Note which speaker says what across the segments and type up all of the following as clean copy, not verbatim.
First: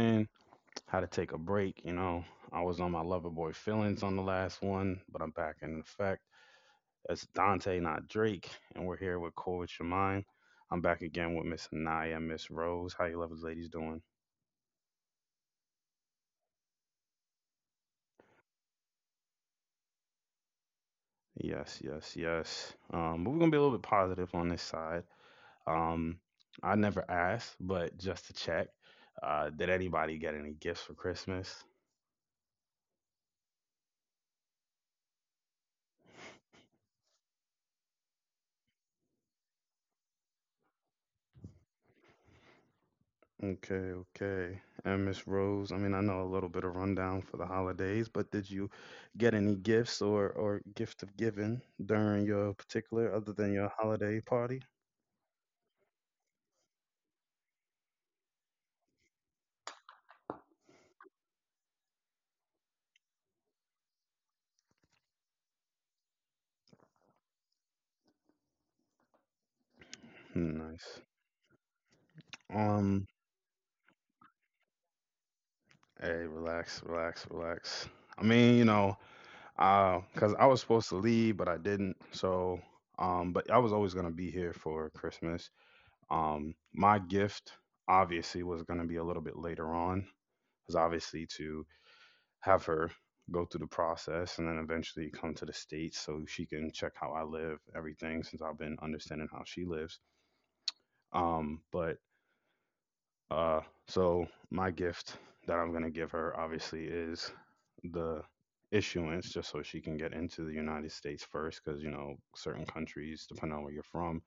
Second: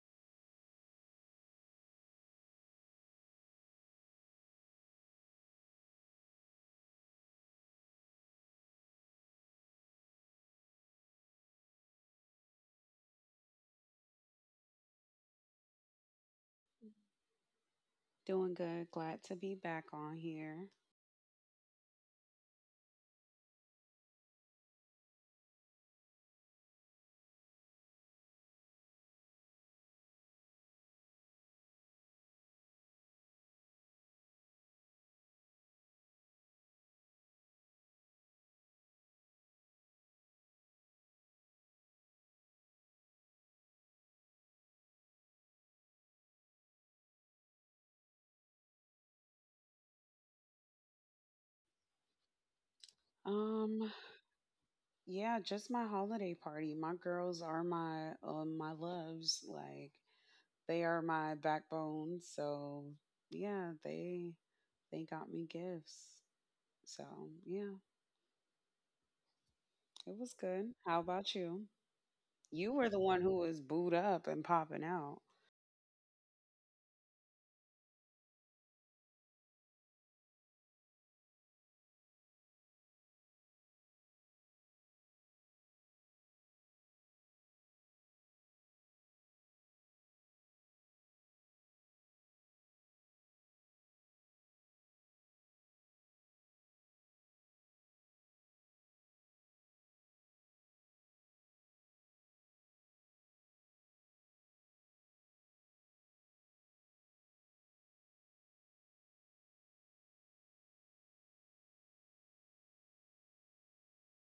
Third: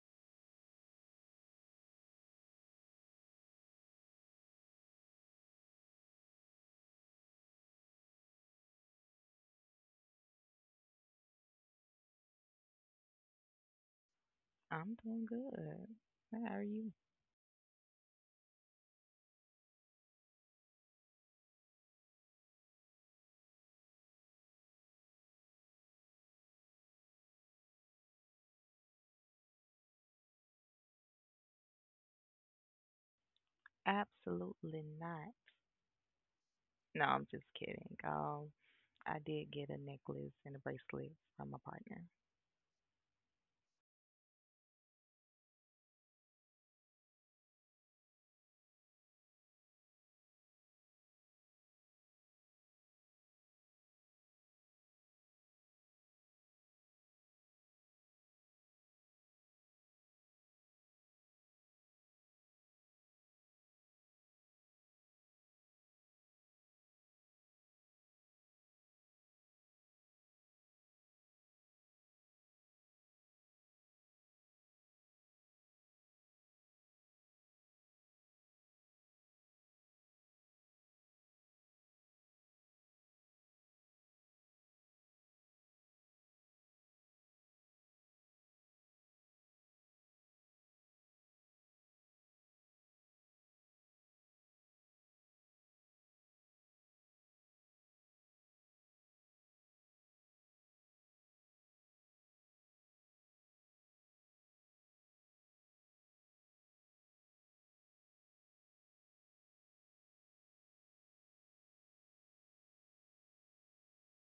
Speaker 1: in. Had to take a break, you know. I was on my lover boy feelings on the last one, but I'm back in effect. That's Dante, not Drake, and we're here with Cool With Your Mind. I'm back again with Miss Anaya, Miss Rose. How you lovers ladies doing?
Speaker 2: I'm doing good. How are you?
Speaker 3: Doing good. Glad to be back on here.
Speaker 1: Yes, yes, yes. But we're gonna be a little bit positive on this side. Um, I never asked, but just to check, did anybody get any gifts for Christmas?
Speaker 2: Absolutely not. No, I'm just kidding. I did get a necklace and a bracelet from my partner.
Speaker 1: Okay, okay. And Miss Rose, I mean, I know a little bit of rundown for the holidays, but did you get any gifts or gift of giving during your particular other than your
Speaker 3: Um,
Speaker 1: holiday party?
Speaker 3: yeah, just my holiday party. My girls are my my loves. Like they are my backbone. So yeah, they got me gifts. So yeah, it was
Speaker 1: Hmm,
Speaker 3: good. How
Speaker 1: nice.
Speaker 3: about you? You were the
Speaker 1: Um,
Speaker 3: one who was booed up and popping out.
Speaker 1: Hey, relax, relax, relax. I mean, you know, 'cause I was supposed to leave, but I didn't. So, but I was always gonna be here for Christmas. My gift obviously was gonna be a little bit later on, 'cause obviously to have her go through the process and then eventually come to the states, so she can check how I live everything since I've been understanding how she lives, but uh so my gift that I'm going to give her obviously is the issuance, just so she can get into the United States first, cuz you know certain countries depending on where you're from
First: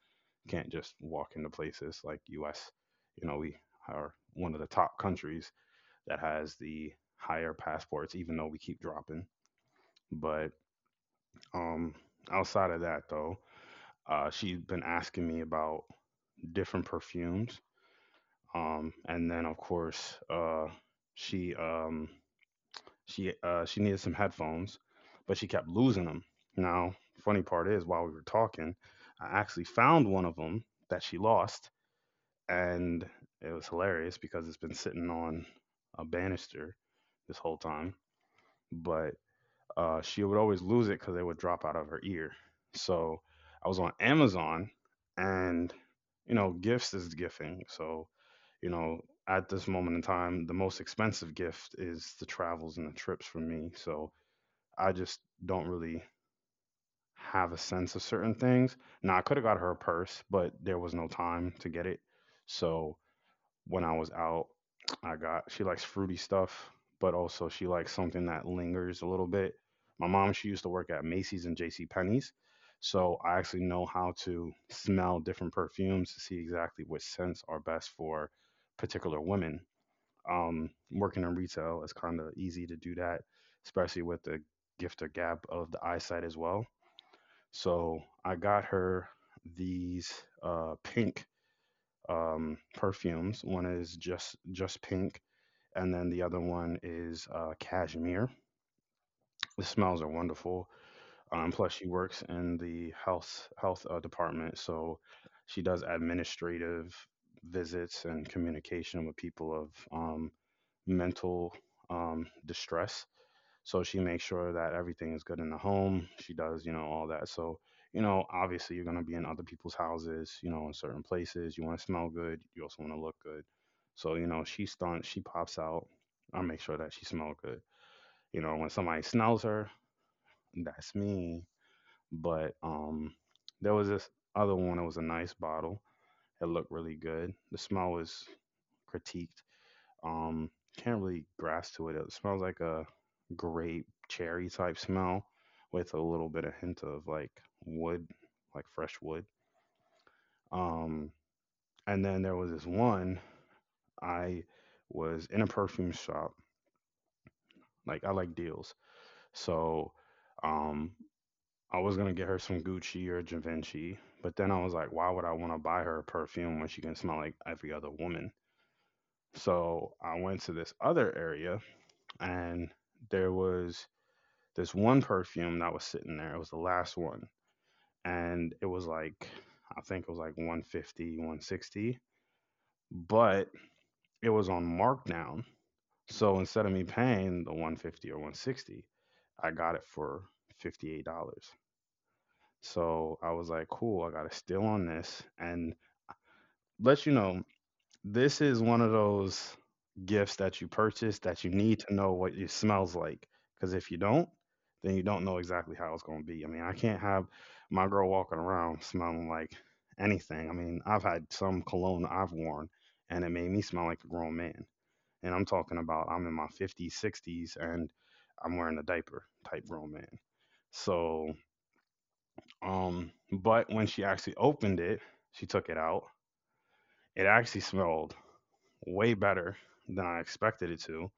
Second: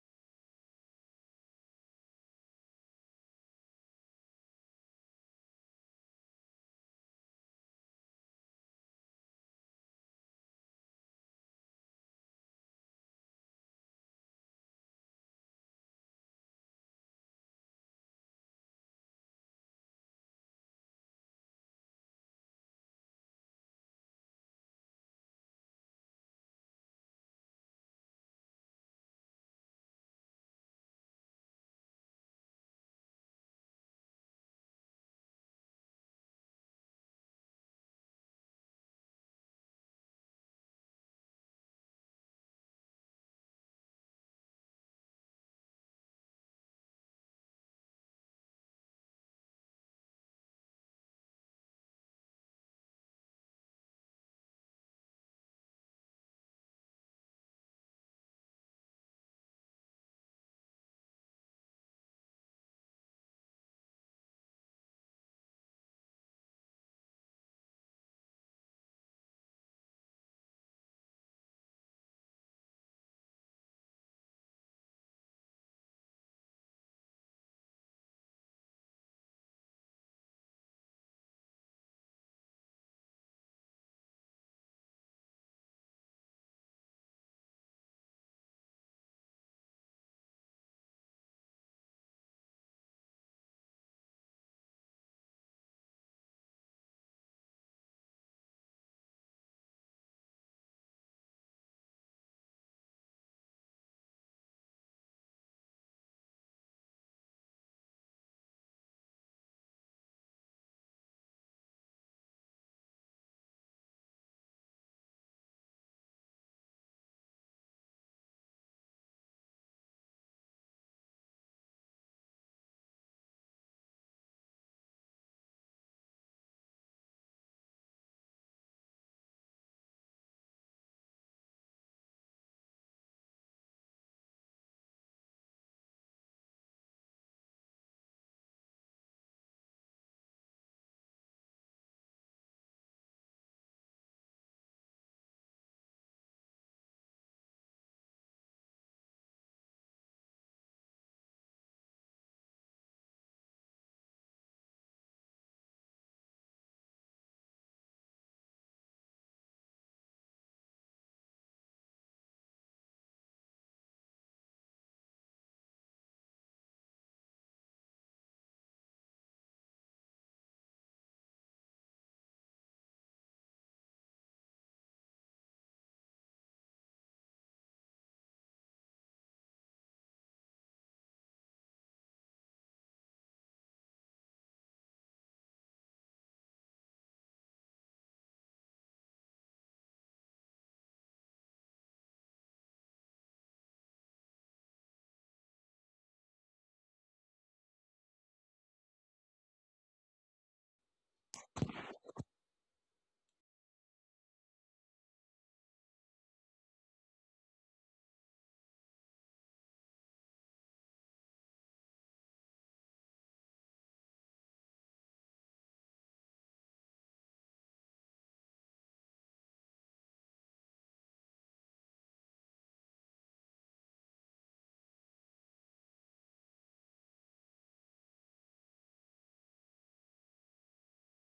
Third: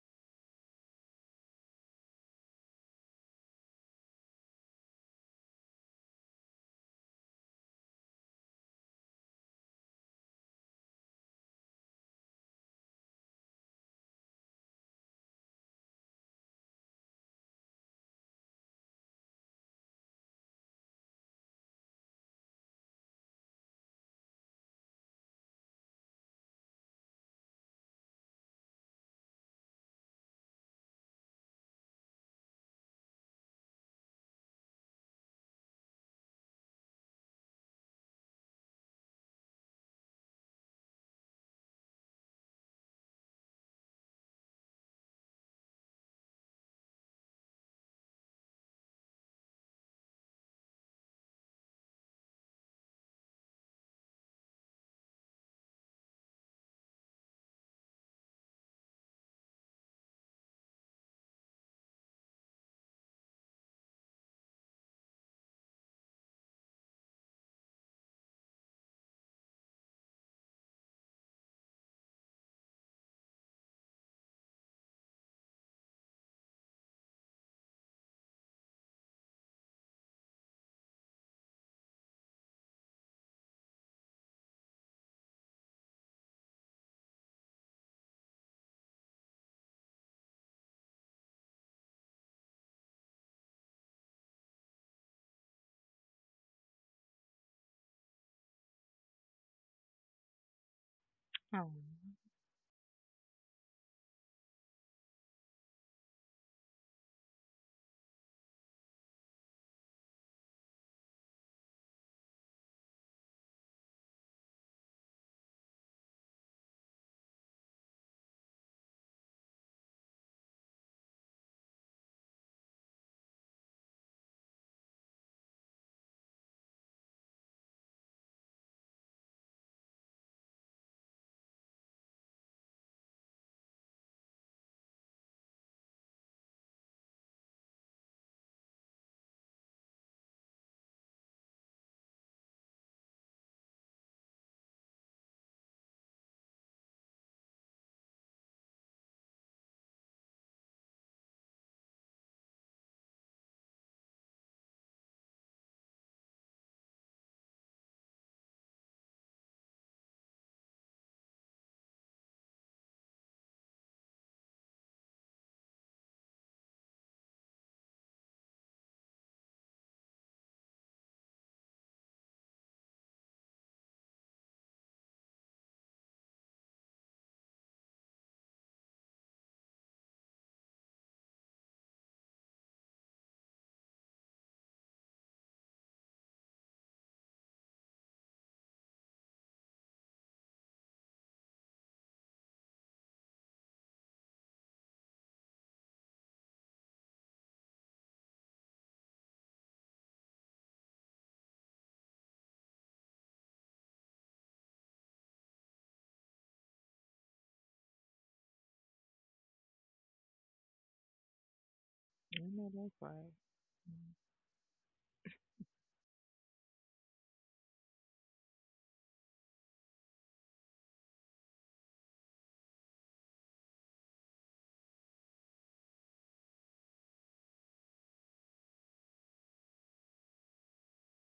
Speaker 1: can't just walk into places like US. You know, we are one of the top countries that has the higher passports, even though we keep dropping. But Um, outside of that, though, she's been asking me about different perfumes. And then of course, she um, she needed some headphones, but she kept losing them. Now, funny part is, while we were talking, I actually found one of them that she lost, and it was hilarious because it's been sitting on a banister this whole time. But she would always lose it because they would drop out of her ear. So I was on Amazon, and you know, gifts is gifting. So you know, at this moment in time, the most expensive gift is the travels and the trips for me. So I just don't really have a sense of certain things. Now I could have got her a purse, but there was no time to get it. So when I was out, I got, she likes fruity stuff, but also she likes something that lingers a little bit. My mom, she used to work at Macy's and J.C. Penney's, so I actually know how to smell different perfumes to see exactly which scents are best for particular women. Working in retail is kind of easy to do that, especially with the gift or gap of the eyesight as well. So I got her these pink perfumes. One is just pink, and then the other one is cashmere. The smells are wonderful.
Speaker 2: Oh,
Speaker 1: Plus, she works in the health department, so she does administrative visits and communication with people of mental distress. So she makes sure that everything is good in the home. She does, you know, all that. So, you know, obviously you're going to be in other people's houses, you know, in certain places. You want to smell good. You also want to look good. So, you know, she stunts, she pops out. I make sure that she smells good. You know, when somebody smells her, that's me. But there was this other one. It was a nice bottle. It looked really good. The smell was critique, um, can't really grasp to it. It smells like a grape cherry type smell with a little bit of hint of like wood, like fresh wood. Um, and then there was this one, I was in a perfume shop. Like, I like deals, so um, I was gonna get her some Gucci or Givenchy, but then I was like, why would I want to buy her a perfume when she can smell like every other woman? So I went to this other area, and there was this one perfume that was sitting there. It was the last one. And it was like, I think it was like 150, 160, but it was on markdown. So instead of me paying the 150 or 160, I got it for $58. So I was like, cool, I got a steal on this. And let you know, this is one of those gifts that you purchase that you need to know what it smells like. Because if you don't, then you don't know exactly how it's going to be. I mean, I can't have my girl walking around smelling like anything. I mean, I've had some cologne I've
Speaker 2: I know
Speaker 1: worn
Speaker 2: that's
Speaker 1: and
Speaker 2: right.
Speaker 1: it made me smell like
Speaker 2: Mm.
Speaker 1: a grown man. And I'm talking about, I'm in my 50s, 60s, and I'm wearing a diaper type grown man. So, but when she actually opened it, she took it out, it actually smelled way better than I expected it to.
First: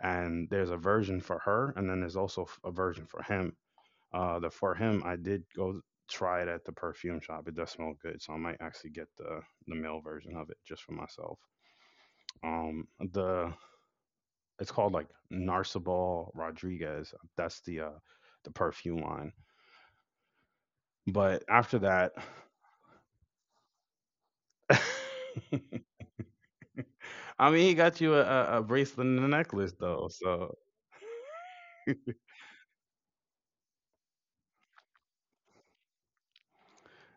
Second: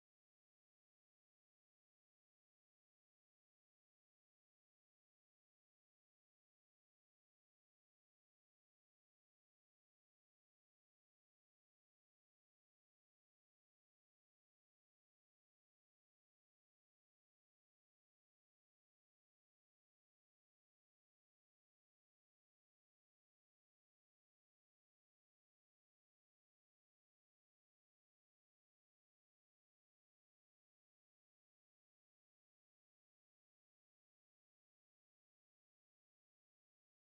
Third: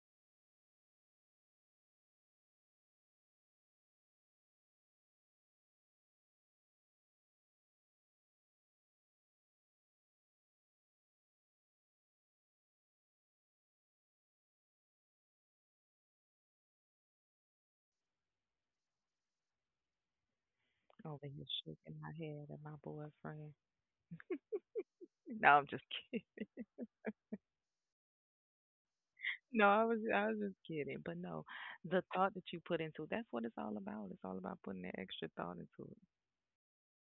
Speaker 1: And there's a version for her, and then there's also a version for him. The for him, I did go try it at the perfume shop. It does smell good, so I might actually get the male version of it just for myself. Um, the it's called like Narcibal Rodriguez. That's the perfume line.
Speaker 2: Over here
Speaker 1: But after
Speaker 2: shaking my
Speaker 1: that,
Speaker 2: head at my boyfriend. No, I'm just kidding.
Speaker 1: I mean, he got you a bracelet and a
Speaker 2: No,
Speaker 1: necklace
Speaker 2: I was
Speaker 1: though,
Speaker 2: I was just
Speaker 1: so.
Speaker 2: kidding. But no, the thought that you put into it, that's what it's all about. It's all about putting that extra thought into it.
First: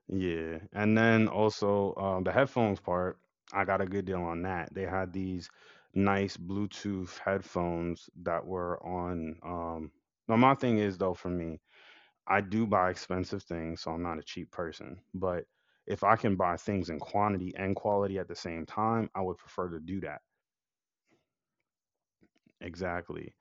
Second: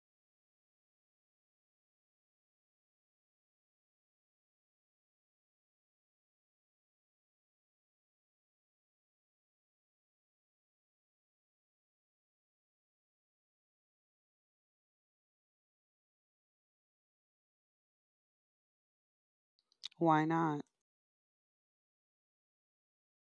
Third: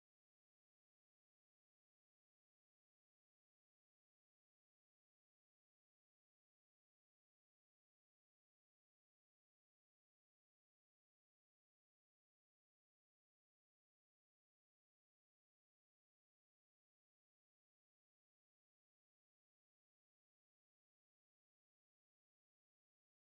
Speaker 1: Yeah, and then also the headphones part, I got a good deal on that. They had these nice Bluetooth headphones that were on. Now my thing is though, for me, I do buy expensive things, so I'm not a cheap person. But if I can buy things in quantity and quality at the same time, I would prefer to do that.
Speaker 3: Why not?
Speaker 1: Exactly.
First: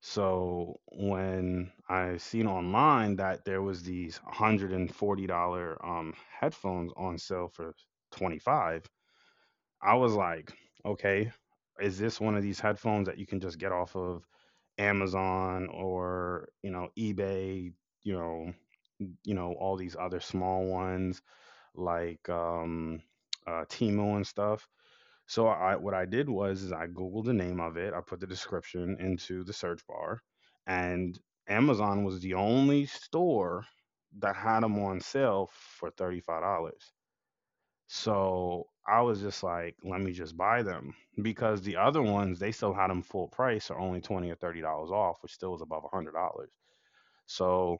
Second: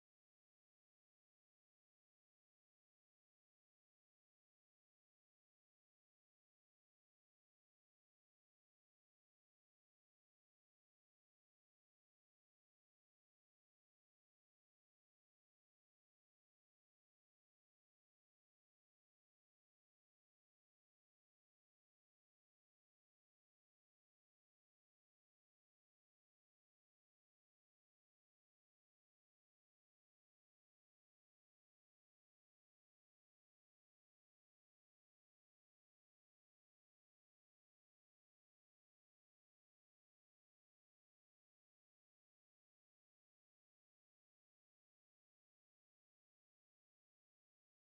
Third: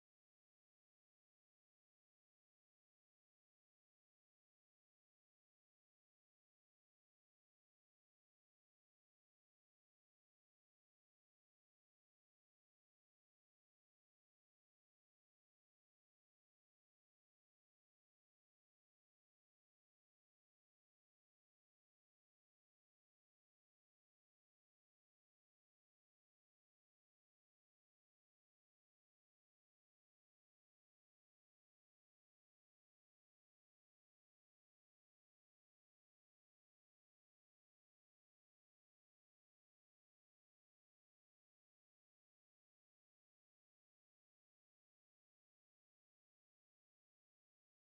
Speaker 1: So when I seen online that there was these $140 headphones on sale for 25, I was like, okay, is this one of these headphones that you can just get off of Amazon or, you know, eBay, you know, you know, all these other small ones like Timo and stuff. So I what I did was is I googled the name of it, I put the description into the search bar and Amazon was the only store that had them on sale for $35. So I was just like, let me just buy them, because the other ones they still had them full price or only $20 or $30 off, which still was above $100. So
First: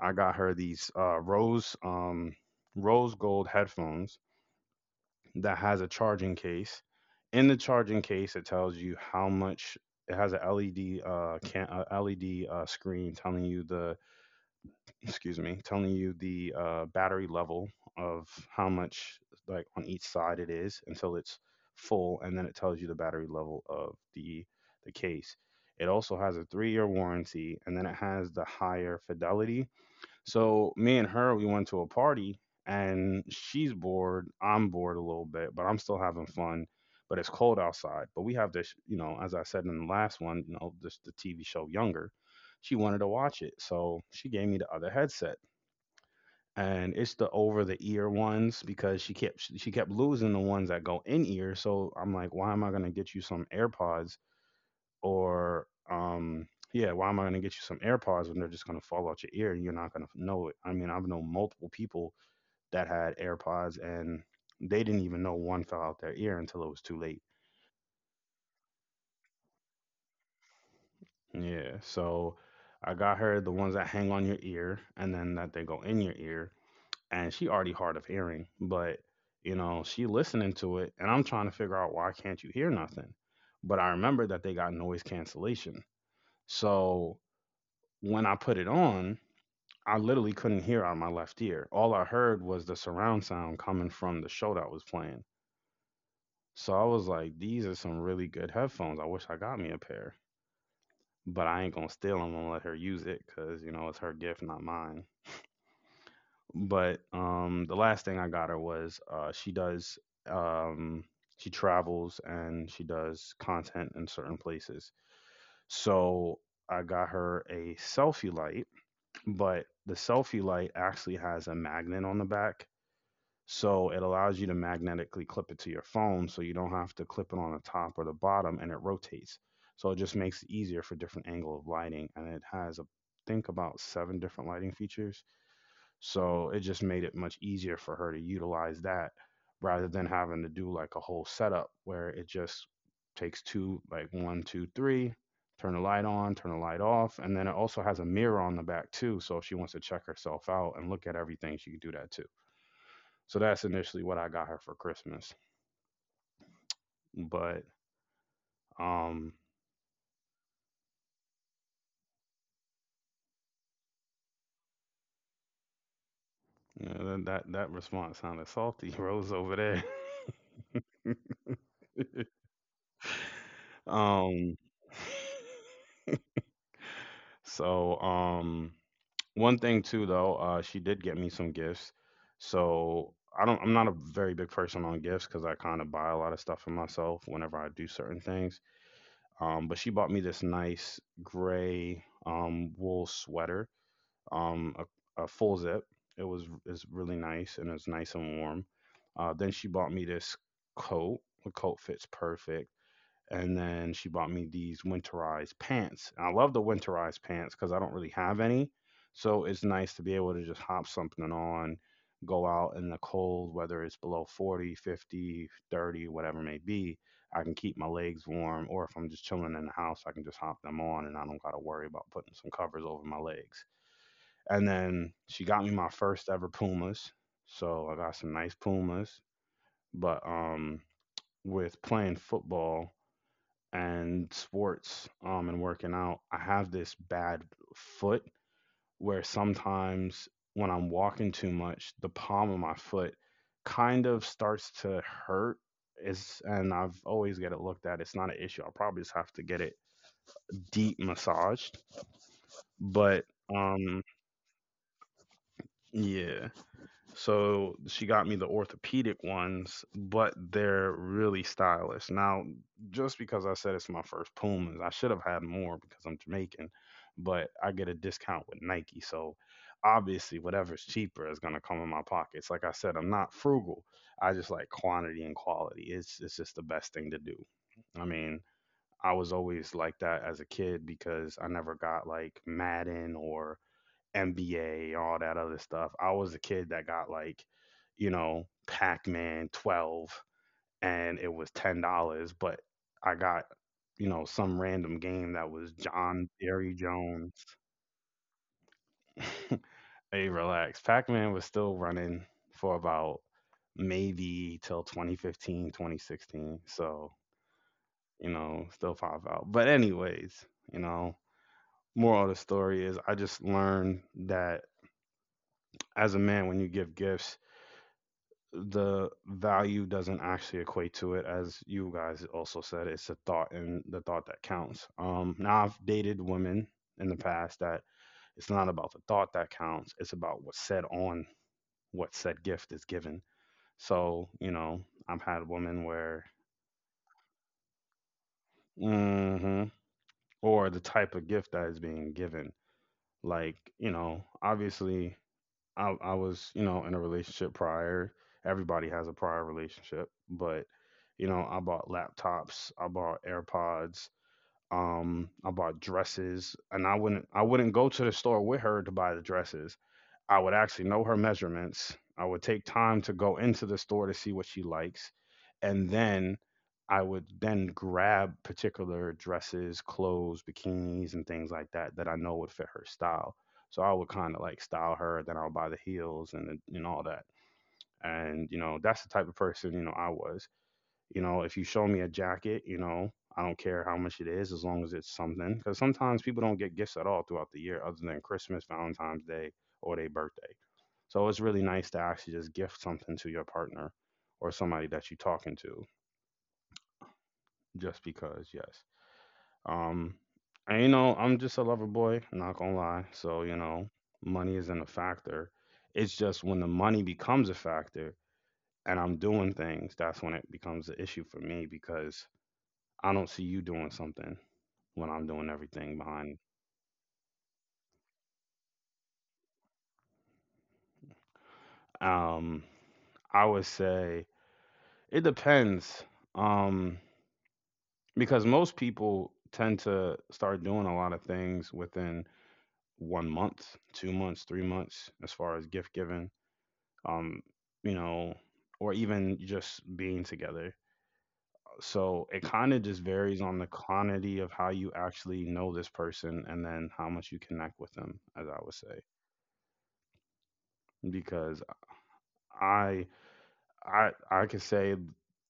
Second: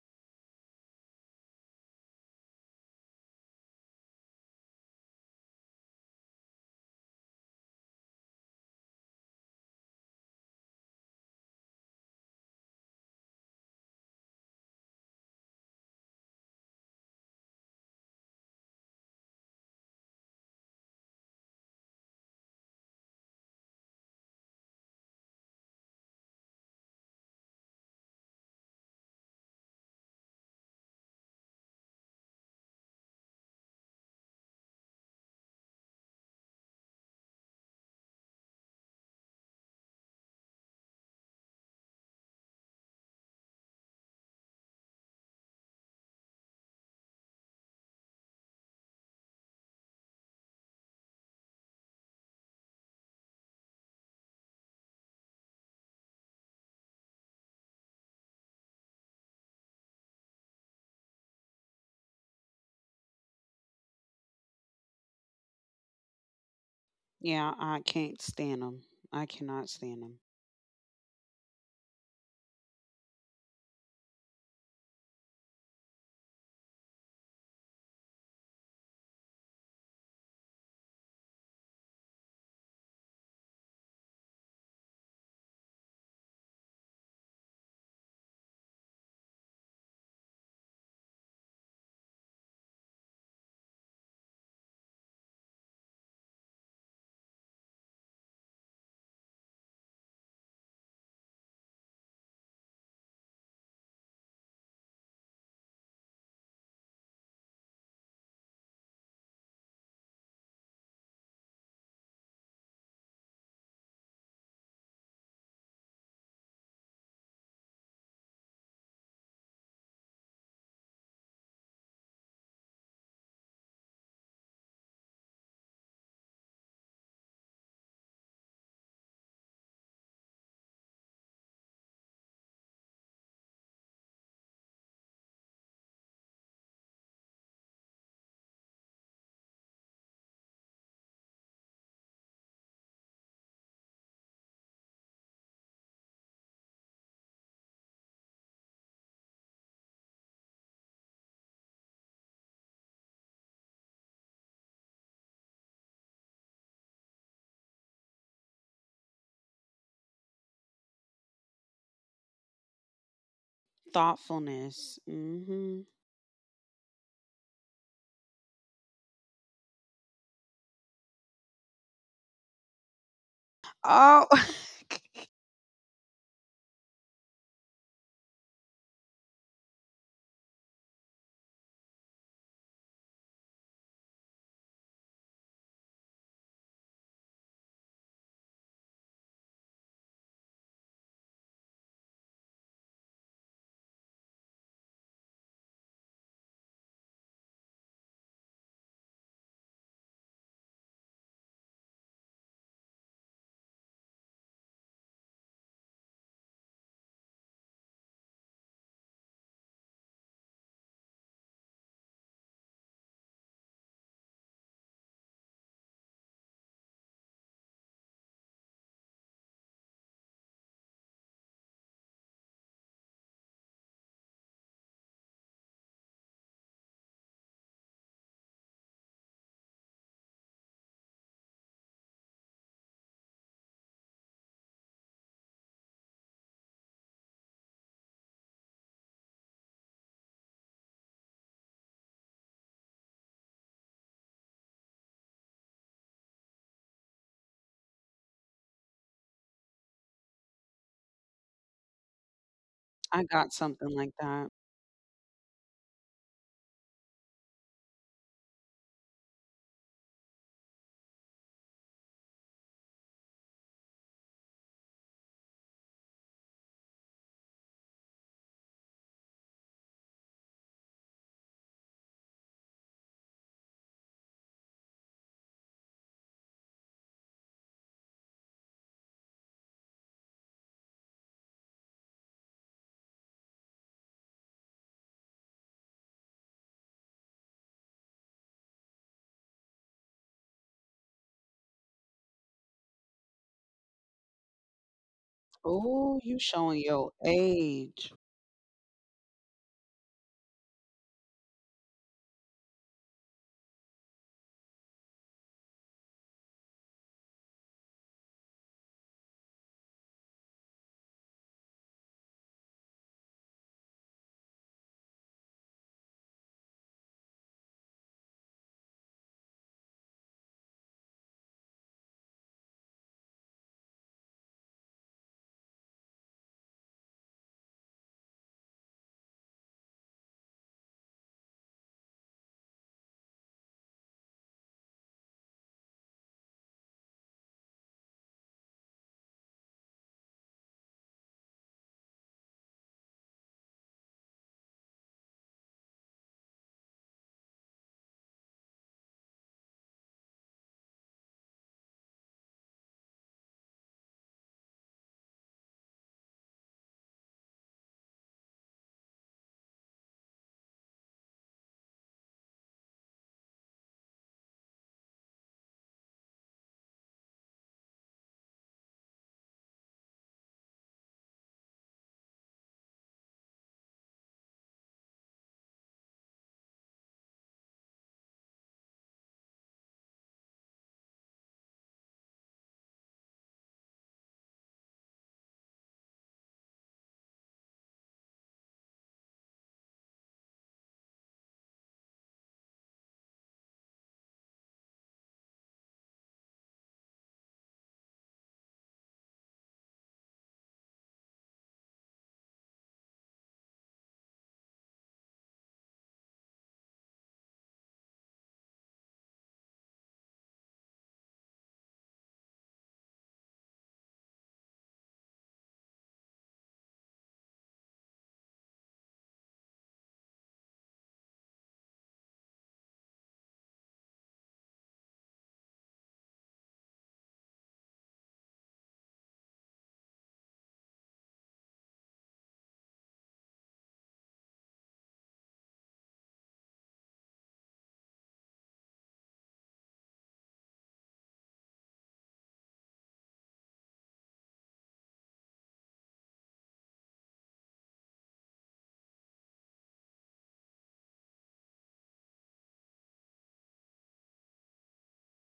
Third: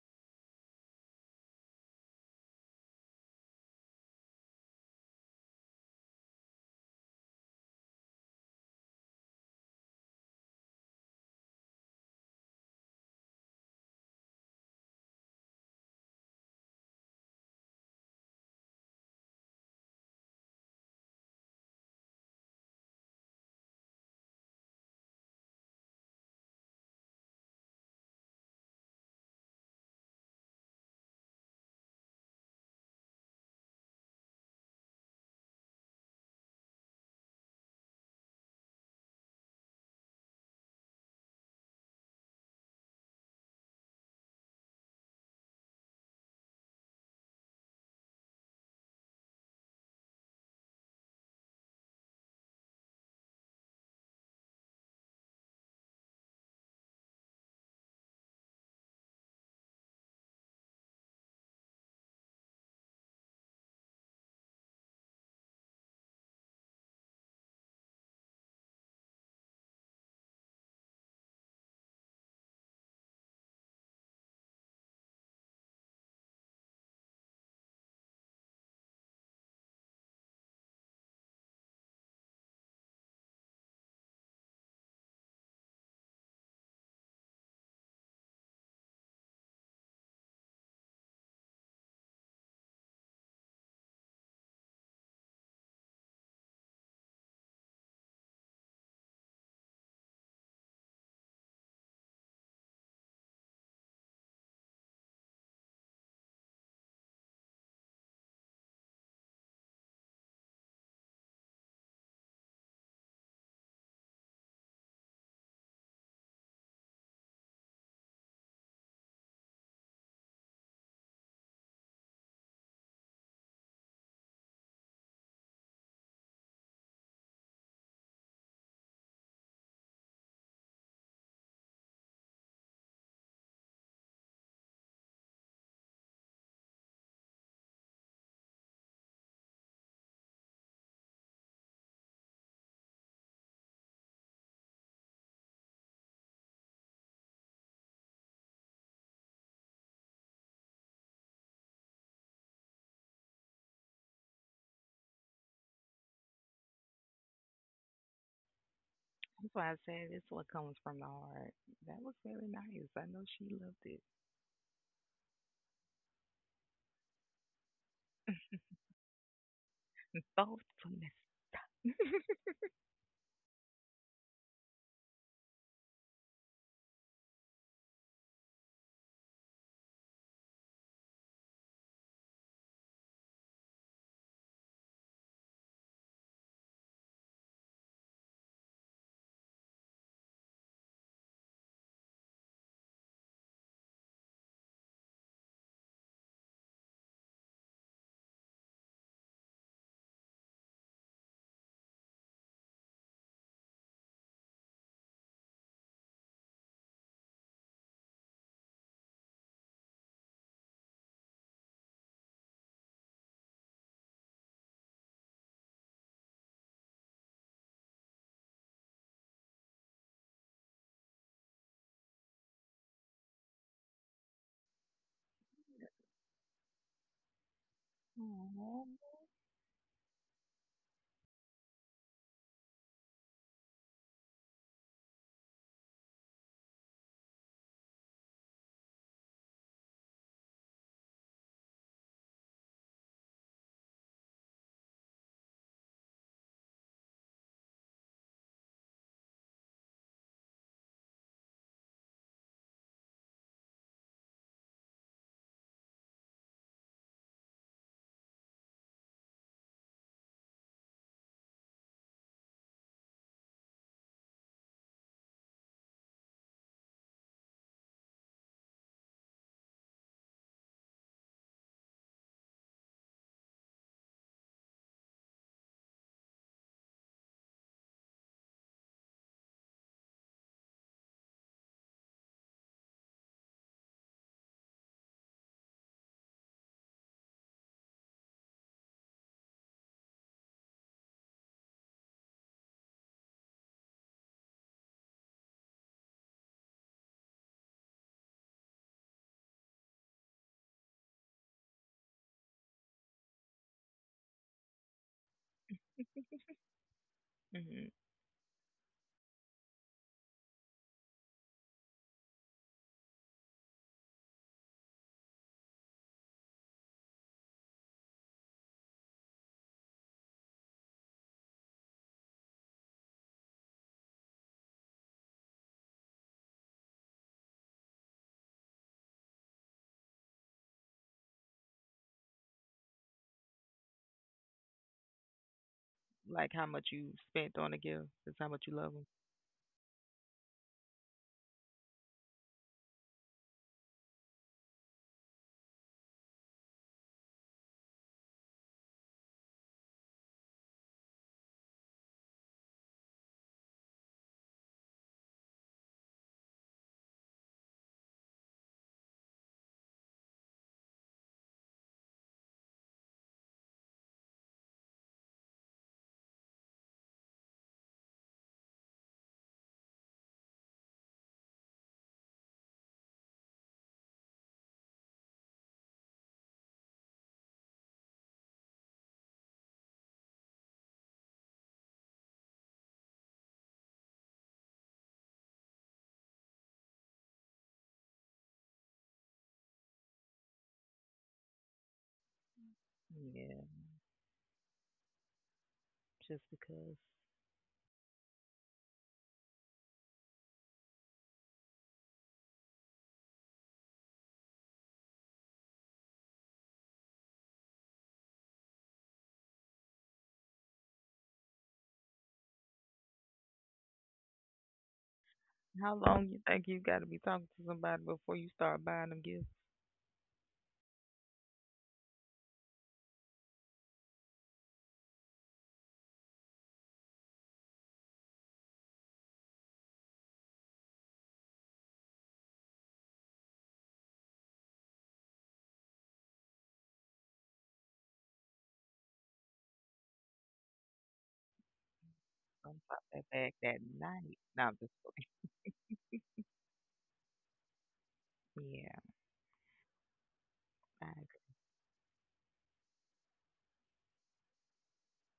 Speaker 1: I got her these rose gold headphones that has a charging case. In the charging case, it tells you how much. It has a LED, can, a LED screen telling you the, excuse me, telling you the battery level of how much like on each side it is until it's full, and then it tells you the battery level of the case. It also has a 3 year warranty, and then it has the higher fidelity. So me and her, we went to a party, and she's bored. I'm bored a little bit, but I'm still having fun. But it's cold outside. But we have this, you know, as I said in the last one, you know, this the TV show Younger. She wanted to watch it, so she gave me the other headset, and it's the over the ear ones because she kept losing the ones that go in ear. So I'm like, why am I gonna get you some AirPods or yeah, why am I going to get you some AirPods when they're just going to fall out your ear and you're not going to know it? I mean, I've known multiple people that had AirPods and they didn't even know one fell out their ear until it was too late.
Speaker 3: Yeah, I can't stand them. I cannot stand them.
Speaker 1: Yeah, so I got her the ones that hang on your ear and then that they go in your ear, and she already hard of hearing, but you know, she listening to it and I'm trying to figure out, why can't you hear nothing? But I remember that they got noise cancellation, so when I put it on, I literally couldn't hear out of my left ear. All I heard was the surround sound coming from the show that was playing. So I was like, these are some really good headphones. I wish I got me a pair, but I ain't gonna steal them and let her use it because you know it's her gift, not mine. But the last thing I got her was, she does, um, she travels and she does content in certain places. So I got her a selfie light, but the selfie light actually has a magnet on the back, so it allows you to magnetically clip it to your phone so you don't have to clip it on the top or the bottom, and it rotates. So it just makes it easier for different angle of lighting, and it has a, think about seven different lighting features. So it just made it much easier for her to utilize that rather than having to do like a whole setup where it just takes two, like one, two, three, turn the light on, turn the light off. And then it also has a mirror on the back too. So if she wants to check herself out and look at everything, she can do that too. So that's initially what I got her for Christmas. But um
Speaker 2: That's why I said it's what comes from the heart. That was very nice. I know she loved it.
Speaker 3: Thoughtfulness. Mm-hmm.
Speaker 1: yeah, that response sounded salty, Rose over there.
Speaker 2: Thoughtfulness.
Speaker 3: Oh.
Speaker 1: um so um One thing too though, she did get me some gifts. So I'm not a very big person on gifts cuz I kind of buy a lot of stuff for myself whenever I do certain things. But she bought me this nice gray wool sweater, um, a full zip. It's really nice, and it's nice and warm. Then she bought me this coat. The coat fits perfect. And then she bought me these winterized pants. And I love the winterized pants because I don't really have any. So it's nice to be able to just hop something on, go out in the cold, whether it's below 40, 50, 30, whatever it may be. I can keep my legs warm. Or if I'm just chilling in the house, I can just hop them on and I don't got to worry about putting some covers over my legs. And then she got me my first ever Pumas. So I got some nice
Speaker 2: Aw.
Speaker 1: Pumas. But with playing football and sports and working out, I have this bad foot where sometimes when I'm walking too much, the palm of my foot kind of starts to hurt. And I've always got it looked at. It's not an issue. I'll probably just have to get it deep massaged. But
Speaker 3: I got something
Speaker 1: um
Speaker 3: like that.
Speaker 1: yeah. So she got me the orthopedic ones, but they're really stylish. Now, just because I said it's my first Pumas, I should have had more because I'm Jamaican, but I get a discount with Nike. So obviously, whatever's cheaper is going to come in my pockets. Like I said, I'm not frugal. I just like quantity and quality. It's just the best thing to do. I mean, I was always like that as a kid because I never got like Madden or NBA, all that other stuff. I was a kid that got like, Pac Man 12, and it was $10, but I got, some random game that was
Speaker 3: Oh,
Speaker 1: John
Speaker 3: you
Speaker 1: Barry
Speaker 3: showing your
Speaker 1: Jones.
Speaker 3: age.
Speaker 1: Hey, relax. Pac Man was still running for about maybe till 2015, 2016. So,
Speaker 2: Hmm.
Speaker 1: still pop out. But anyways, you know, moral of the story is I just learned that as a man, when you give gifts, the value doesn't actually equate to it. As you guys also said, it's the thought, and the thought that counts. Now I've dated women in the past that, it's not about the thought that counts, it's about what's said on what said gift is given. So I've had women where,
Speaker 2: Like how much you spent on a gift is how much you love them.
Speaker 1: hmm, or the type of gift that is being given, like obviously, I was, in a relationship prior. Everybody has a prior relationship, but I bought laptops, I bought AirPods, I bought dresses, and I wouldn't go to the store with her to buy the dresses. I would actually know her measurements. I would take time to go into the store to see what she likes, and then I would then grab particular dresses, clothes, bikinis, and things like that that I know would fit her style. So I would kind of like style her, then I would buy the heels and all that. And that's the type of person I was. If you show me a jacket, I don't care how much it is, as long as it's something. Because sometimes people don't get gifts at all throughout the year other than Christmas, Valentine's Day, or their birthday. So it's really nice to actually just gift something to your
Speaker 2: Yeah,
Speaker 1: partner or somebody that you're talking to,
Speaker 2: just because.
Speaker 1: just because, yes. Um, and, I'm just a lover boy, not gonna lie. So, money isn't a factor. It's just when the money becomes a factor and I'm doing things, that's when it becomes an issue for me because I don't see you doing something when I'm doing everything
Speaker 2: How
Speaker 1: behind.
Speaker 2: long you think you got to be talking to somebody before you start buying them gifts?
Speaker 1: Um, I would say it depends. Um, because most people tend to start doing a lot of things within 1 month, 2 months, 3 months, as far as gift giving, um, you know, or even just being together. So it kind
Speaker 2: I'm
Speaker 1: of just
Speaker 2: pop that
Speaker 1: varies
Speaker 2: back
Speaker 1: on the
Speaker 2: that night.
Speaker 1: quantity of
Speaker 2: No,
Speaker 1: how
Speaker 2: I'm just
Speaker 1: you actually know this person and then how much you connect with them, as I
Speaker 2: kidding.
Speaker 1: would
Speaker 2: Yeah,
Speaker 1: say.
Speaker 2: I agree.
Speaker 1: Because I I could say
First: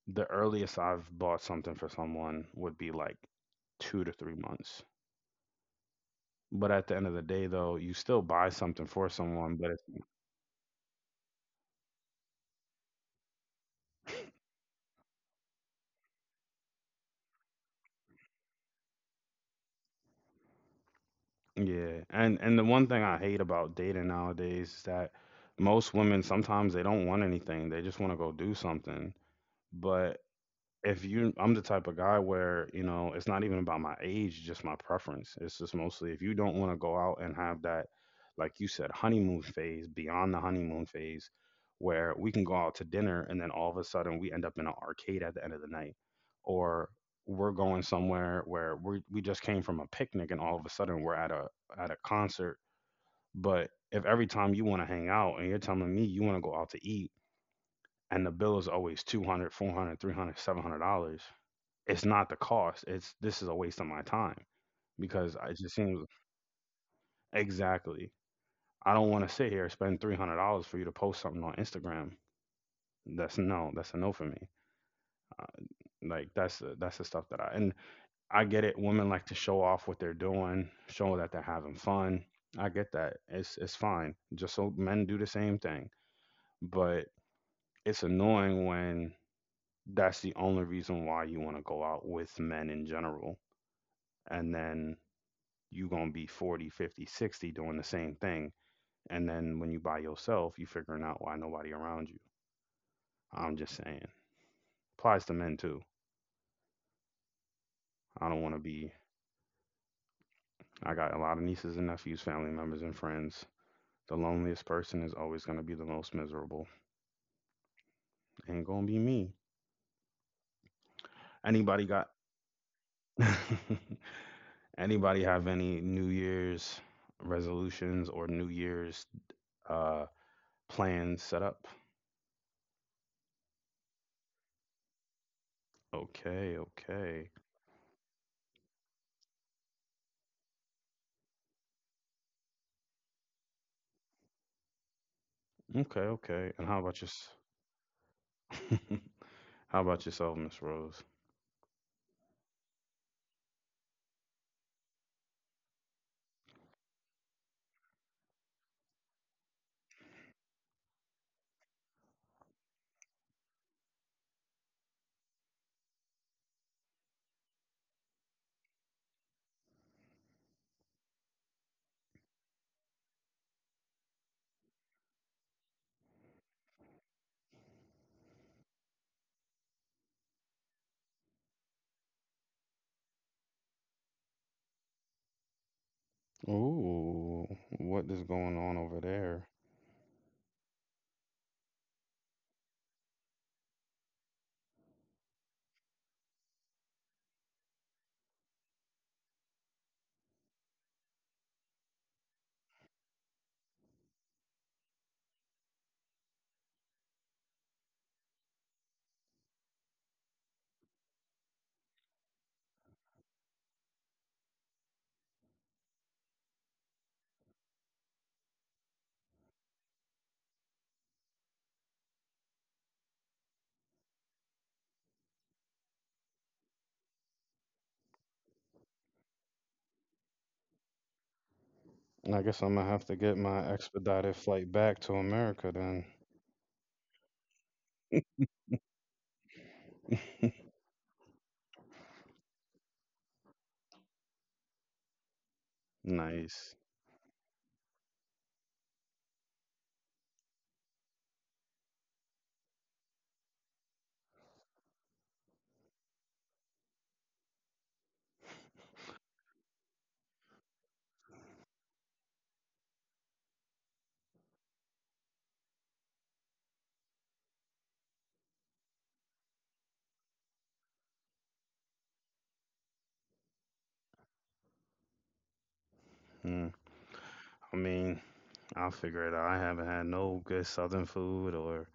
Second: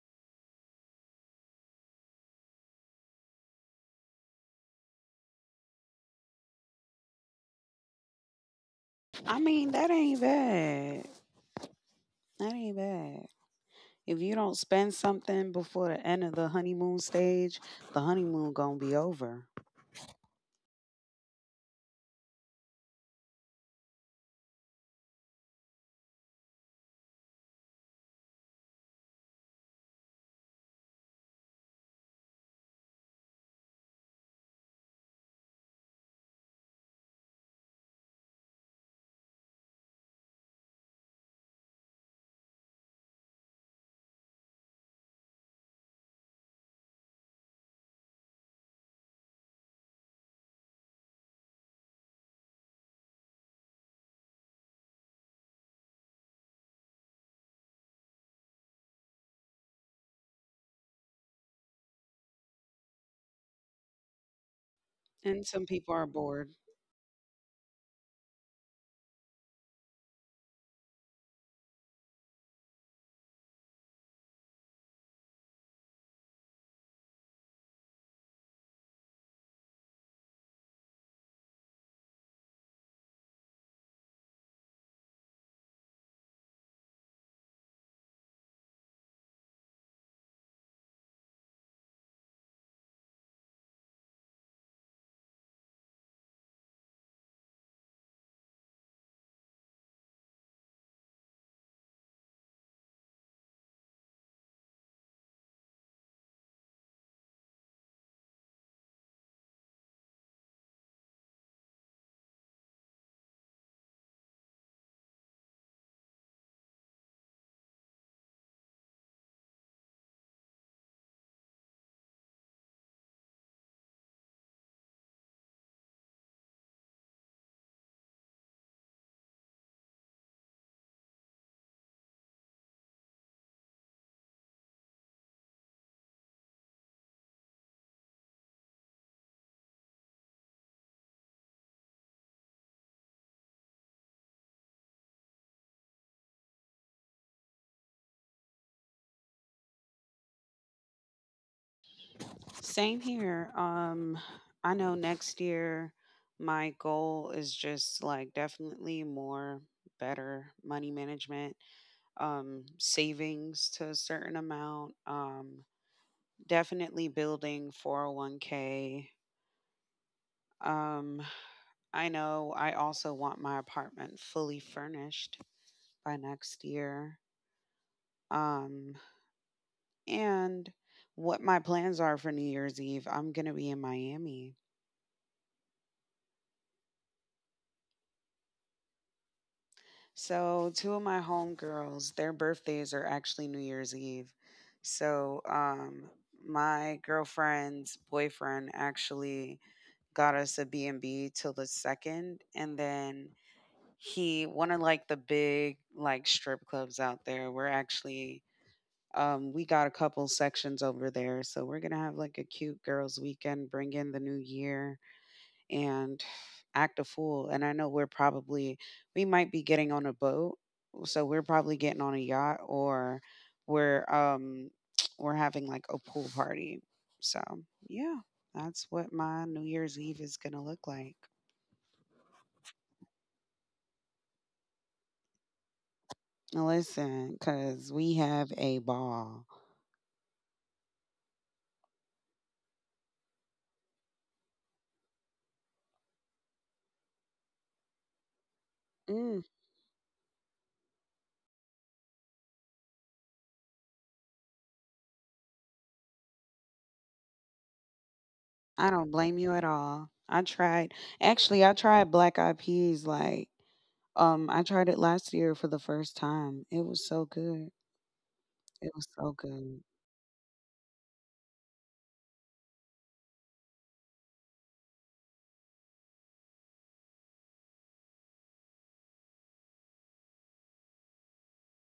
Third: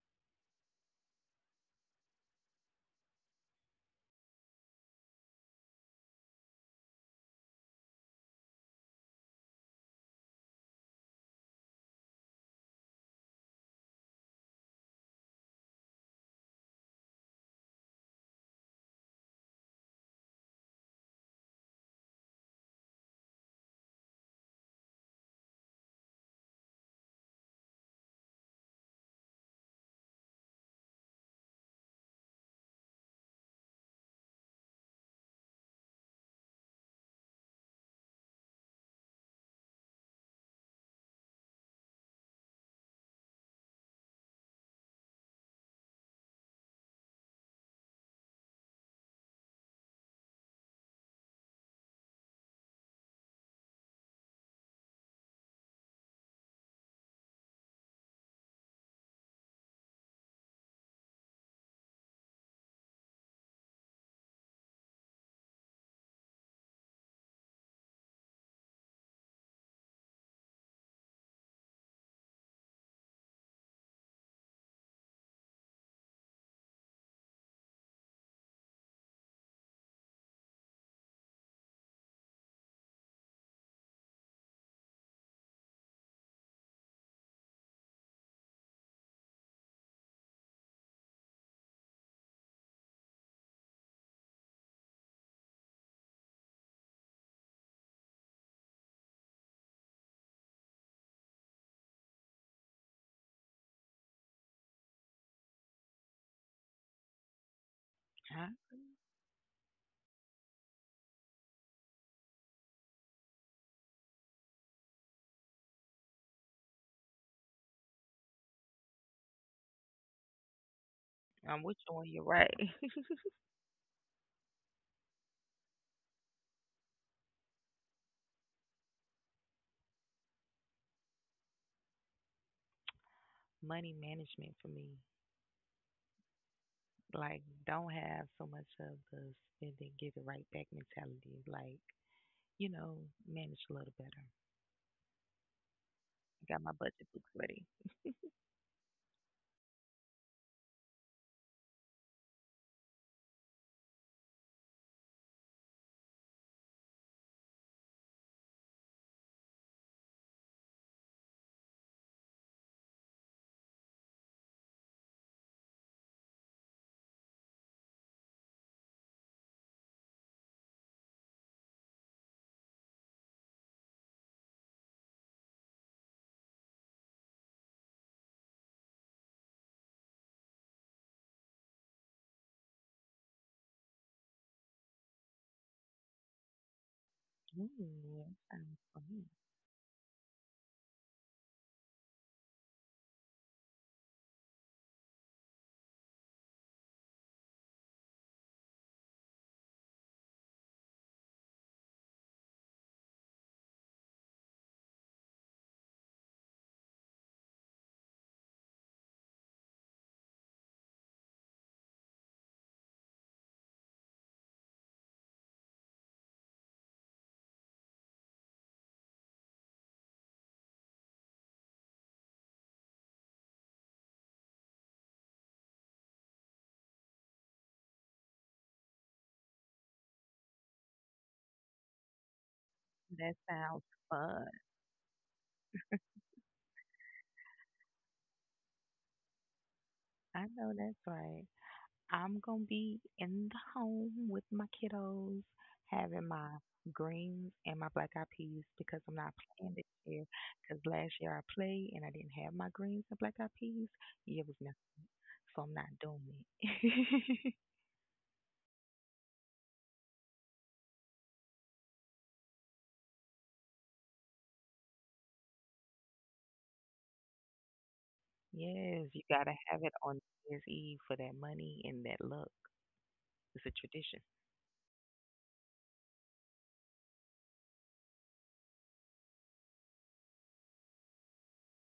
Speaker 1: the earliest I've bought something for someone would be like 2 to 3 months. But at the end of the day, though, you still buy something for
Speaker 3: I
Speaker 1: someone.
Speaker 3: mean, that ain't bad. That ain't bad. If you don't spend something before the end of the honeymoon stage, the honeymoon gonna be over.
Speaker 1: Yeah, and the one thing I hate about dating nowadays is that most women sometimes they don't want anything; they just want to go do something. But if you I'm the type of guy where, it's not even about my age, just my preference. It's just mostly if you don't want to go out and have that, like you said, honeymoon phase, beyond the honeymoon phase, where we can go out to dinner and then all of a sudden we end up in an arcade at the end of the night. Or we're going somewhere where we just came from a picnic and all of a sudden we're at a concert. But if every time you want to hang out and you're telling me you want to go out to eat, and the bill is always 200, 400, 300, $700, it's not the cost. It's, this is a waste of my time because
Speaker 3: And
Speaker 1: it
Speaker 3: some
Speaker 1: just
Speaker 3: people are
Speaker 1: seems,
Speaker 3: bored.
Speaker 1: exactly. I don't want to sit here and spend $300 for you to post something on Instagram. That's a no for me. Uh, like that's the, stuff that I get it. Women like to show off what they're doing, show that they're having fun. I get that. It's fine. Just so men do the same thing, but it's annoying when that's the only reason why you want to go out with men in general, and then you're going to be 40, 50, 60 doing the same thing. And then when you by yourself, you figuring out why nobody around you. I'm just saying. Applies to men too. I don't
Speaker 2: Huh?
Speaker 1: want to be, I got a lot of nieces and nephews, family members, and friends. The loneliest person is always going to be the most miserable. Ain't going to be me.
Speaker 2: I'm with
Speaker 1: Anybody
Speaker 2: you
Speaker 1: got,
Speaker 2: on your right.
Speaker 1: anybody have any New Year's resolutions or New Year's uh, plans set up?
Speaker 2: Money management for me,
Speaker 1: Okay, okay,
Speaker 2: like, don't have so much of the spend and give it right back mentality. Like, you know, manage a little better.
Speaker 1: okay.
Speaker 2: I got
Speaker 1: And
Speaker 2: my
Speaker 1: how about
Speaker 2: budget
Speaker 1: just,
Speaker 2: books ready.
Speaker 1: how about yourself, Miss Rose?
Speaker 3: Same here. I know next year my goal is just like definitely more better money management, savings to a certain amount, definitely building 401k. Um, I know I also want my apartment fully furnished by next year. Um, and what my plans are for New Year's Eve, I'm going to be in Miami.
Speaker 1: Ooh,
Speaker 2: Ooh,
Speaker 1: what is
Speaker 2: that
Speaker 1: going on
Speaker 2: sounds
Speaker 1: over
Speaker 2: fun.
Speaker 1: there?
Speaker 3: So, two of my homegirls, their birthdays are actually New Year's Eve. So, my girlfriend's boyfriend actually got us a B and b till the second, and then he one of like the big like strip clubs out there. We're actually, we got a couple sections over there, so we're gonna have like a cute girls' weekend, bring in the new year and act a fool. And I know we're probably, we might be getting on a boat. So we're probably getting on a yacht or we're, we're having like a pool party. So yeah, that's what my New Year's Eve is going to look like.
Speaker 1: I guess I'm gonna have to
Speaker 2: That
Speaker 1: get my
Speaker 2: sounds
Speaker 1: expedited
Speaker 2: fun.
Speaker 1: flight back to America then.
Speaker 3: Listen, because we have a ball.
Speaker 2: I know that's right. I'm gonna be in the home with my kiddos, having my
Speaker 1: Nice.
Speaker 2: greens and my black eyed peas because I'm not
Speaker 3: Mm.
Speaker 2: playing this year. Because last year I played and I didn't have my greens and black eyed peas. Yeah, it was nothing, so I'm not doing it.
Speaker 3: I don't blame you at all. I tried, actually, I tried Black Eyed Peas like, I tried it last year for the first time. It was so good. It
Speaker 2: Yes,
Speaker 3: was
Speaker 2: you
Speaker 3: so
Speaker 2: gotta have
Speaker 3: good.
Speaker 2: it on New Year's Eve for that money and that luck. It's a tradition.
Speaker 1: Mm. I mean, I'll figure it out. I haven't had no good Southern food or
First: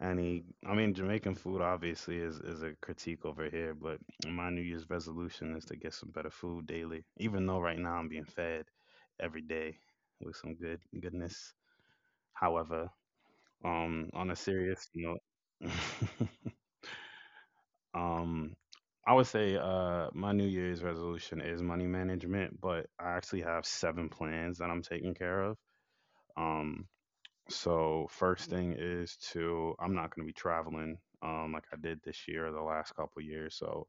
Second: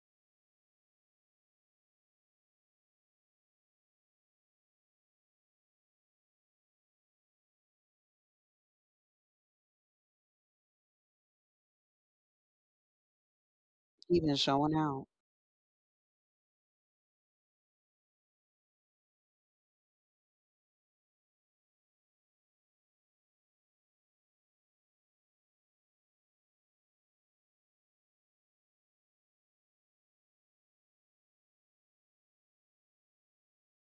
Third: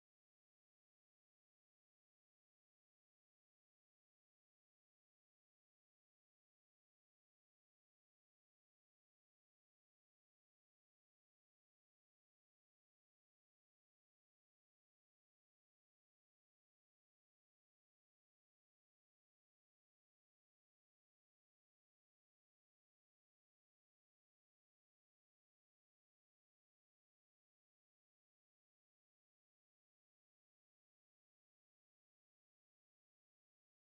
Speaker 1: any. I mean, Jamaican food obviously is a critique over here, but my New Year's resolution is to get some better food daily, even though right now I'm being fed every day with some good goodness. However,
Speaker 3: Even
Speaker 1: on a
Speaker 3: showing
Speaker 1: serious
Speaker 3: out.
Speaker 1: note, um, I would say my New Year's resolution is money management, but I actually have seven plans that I'm taking care of. Um, so first thing is to I'm not going to be traveling like I did this year or the last couple years. So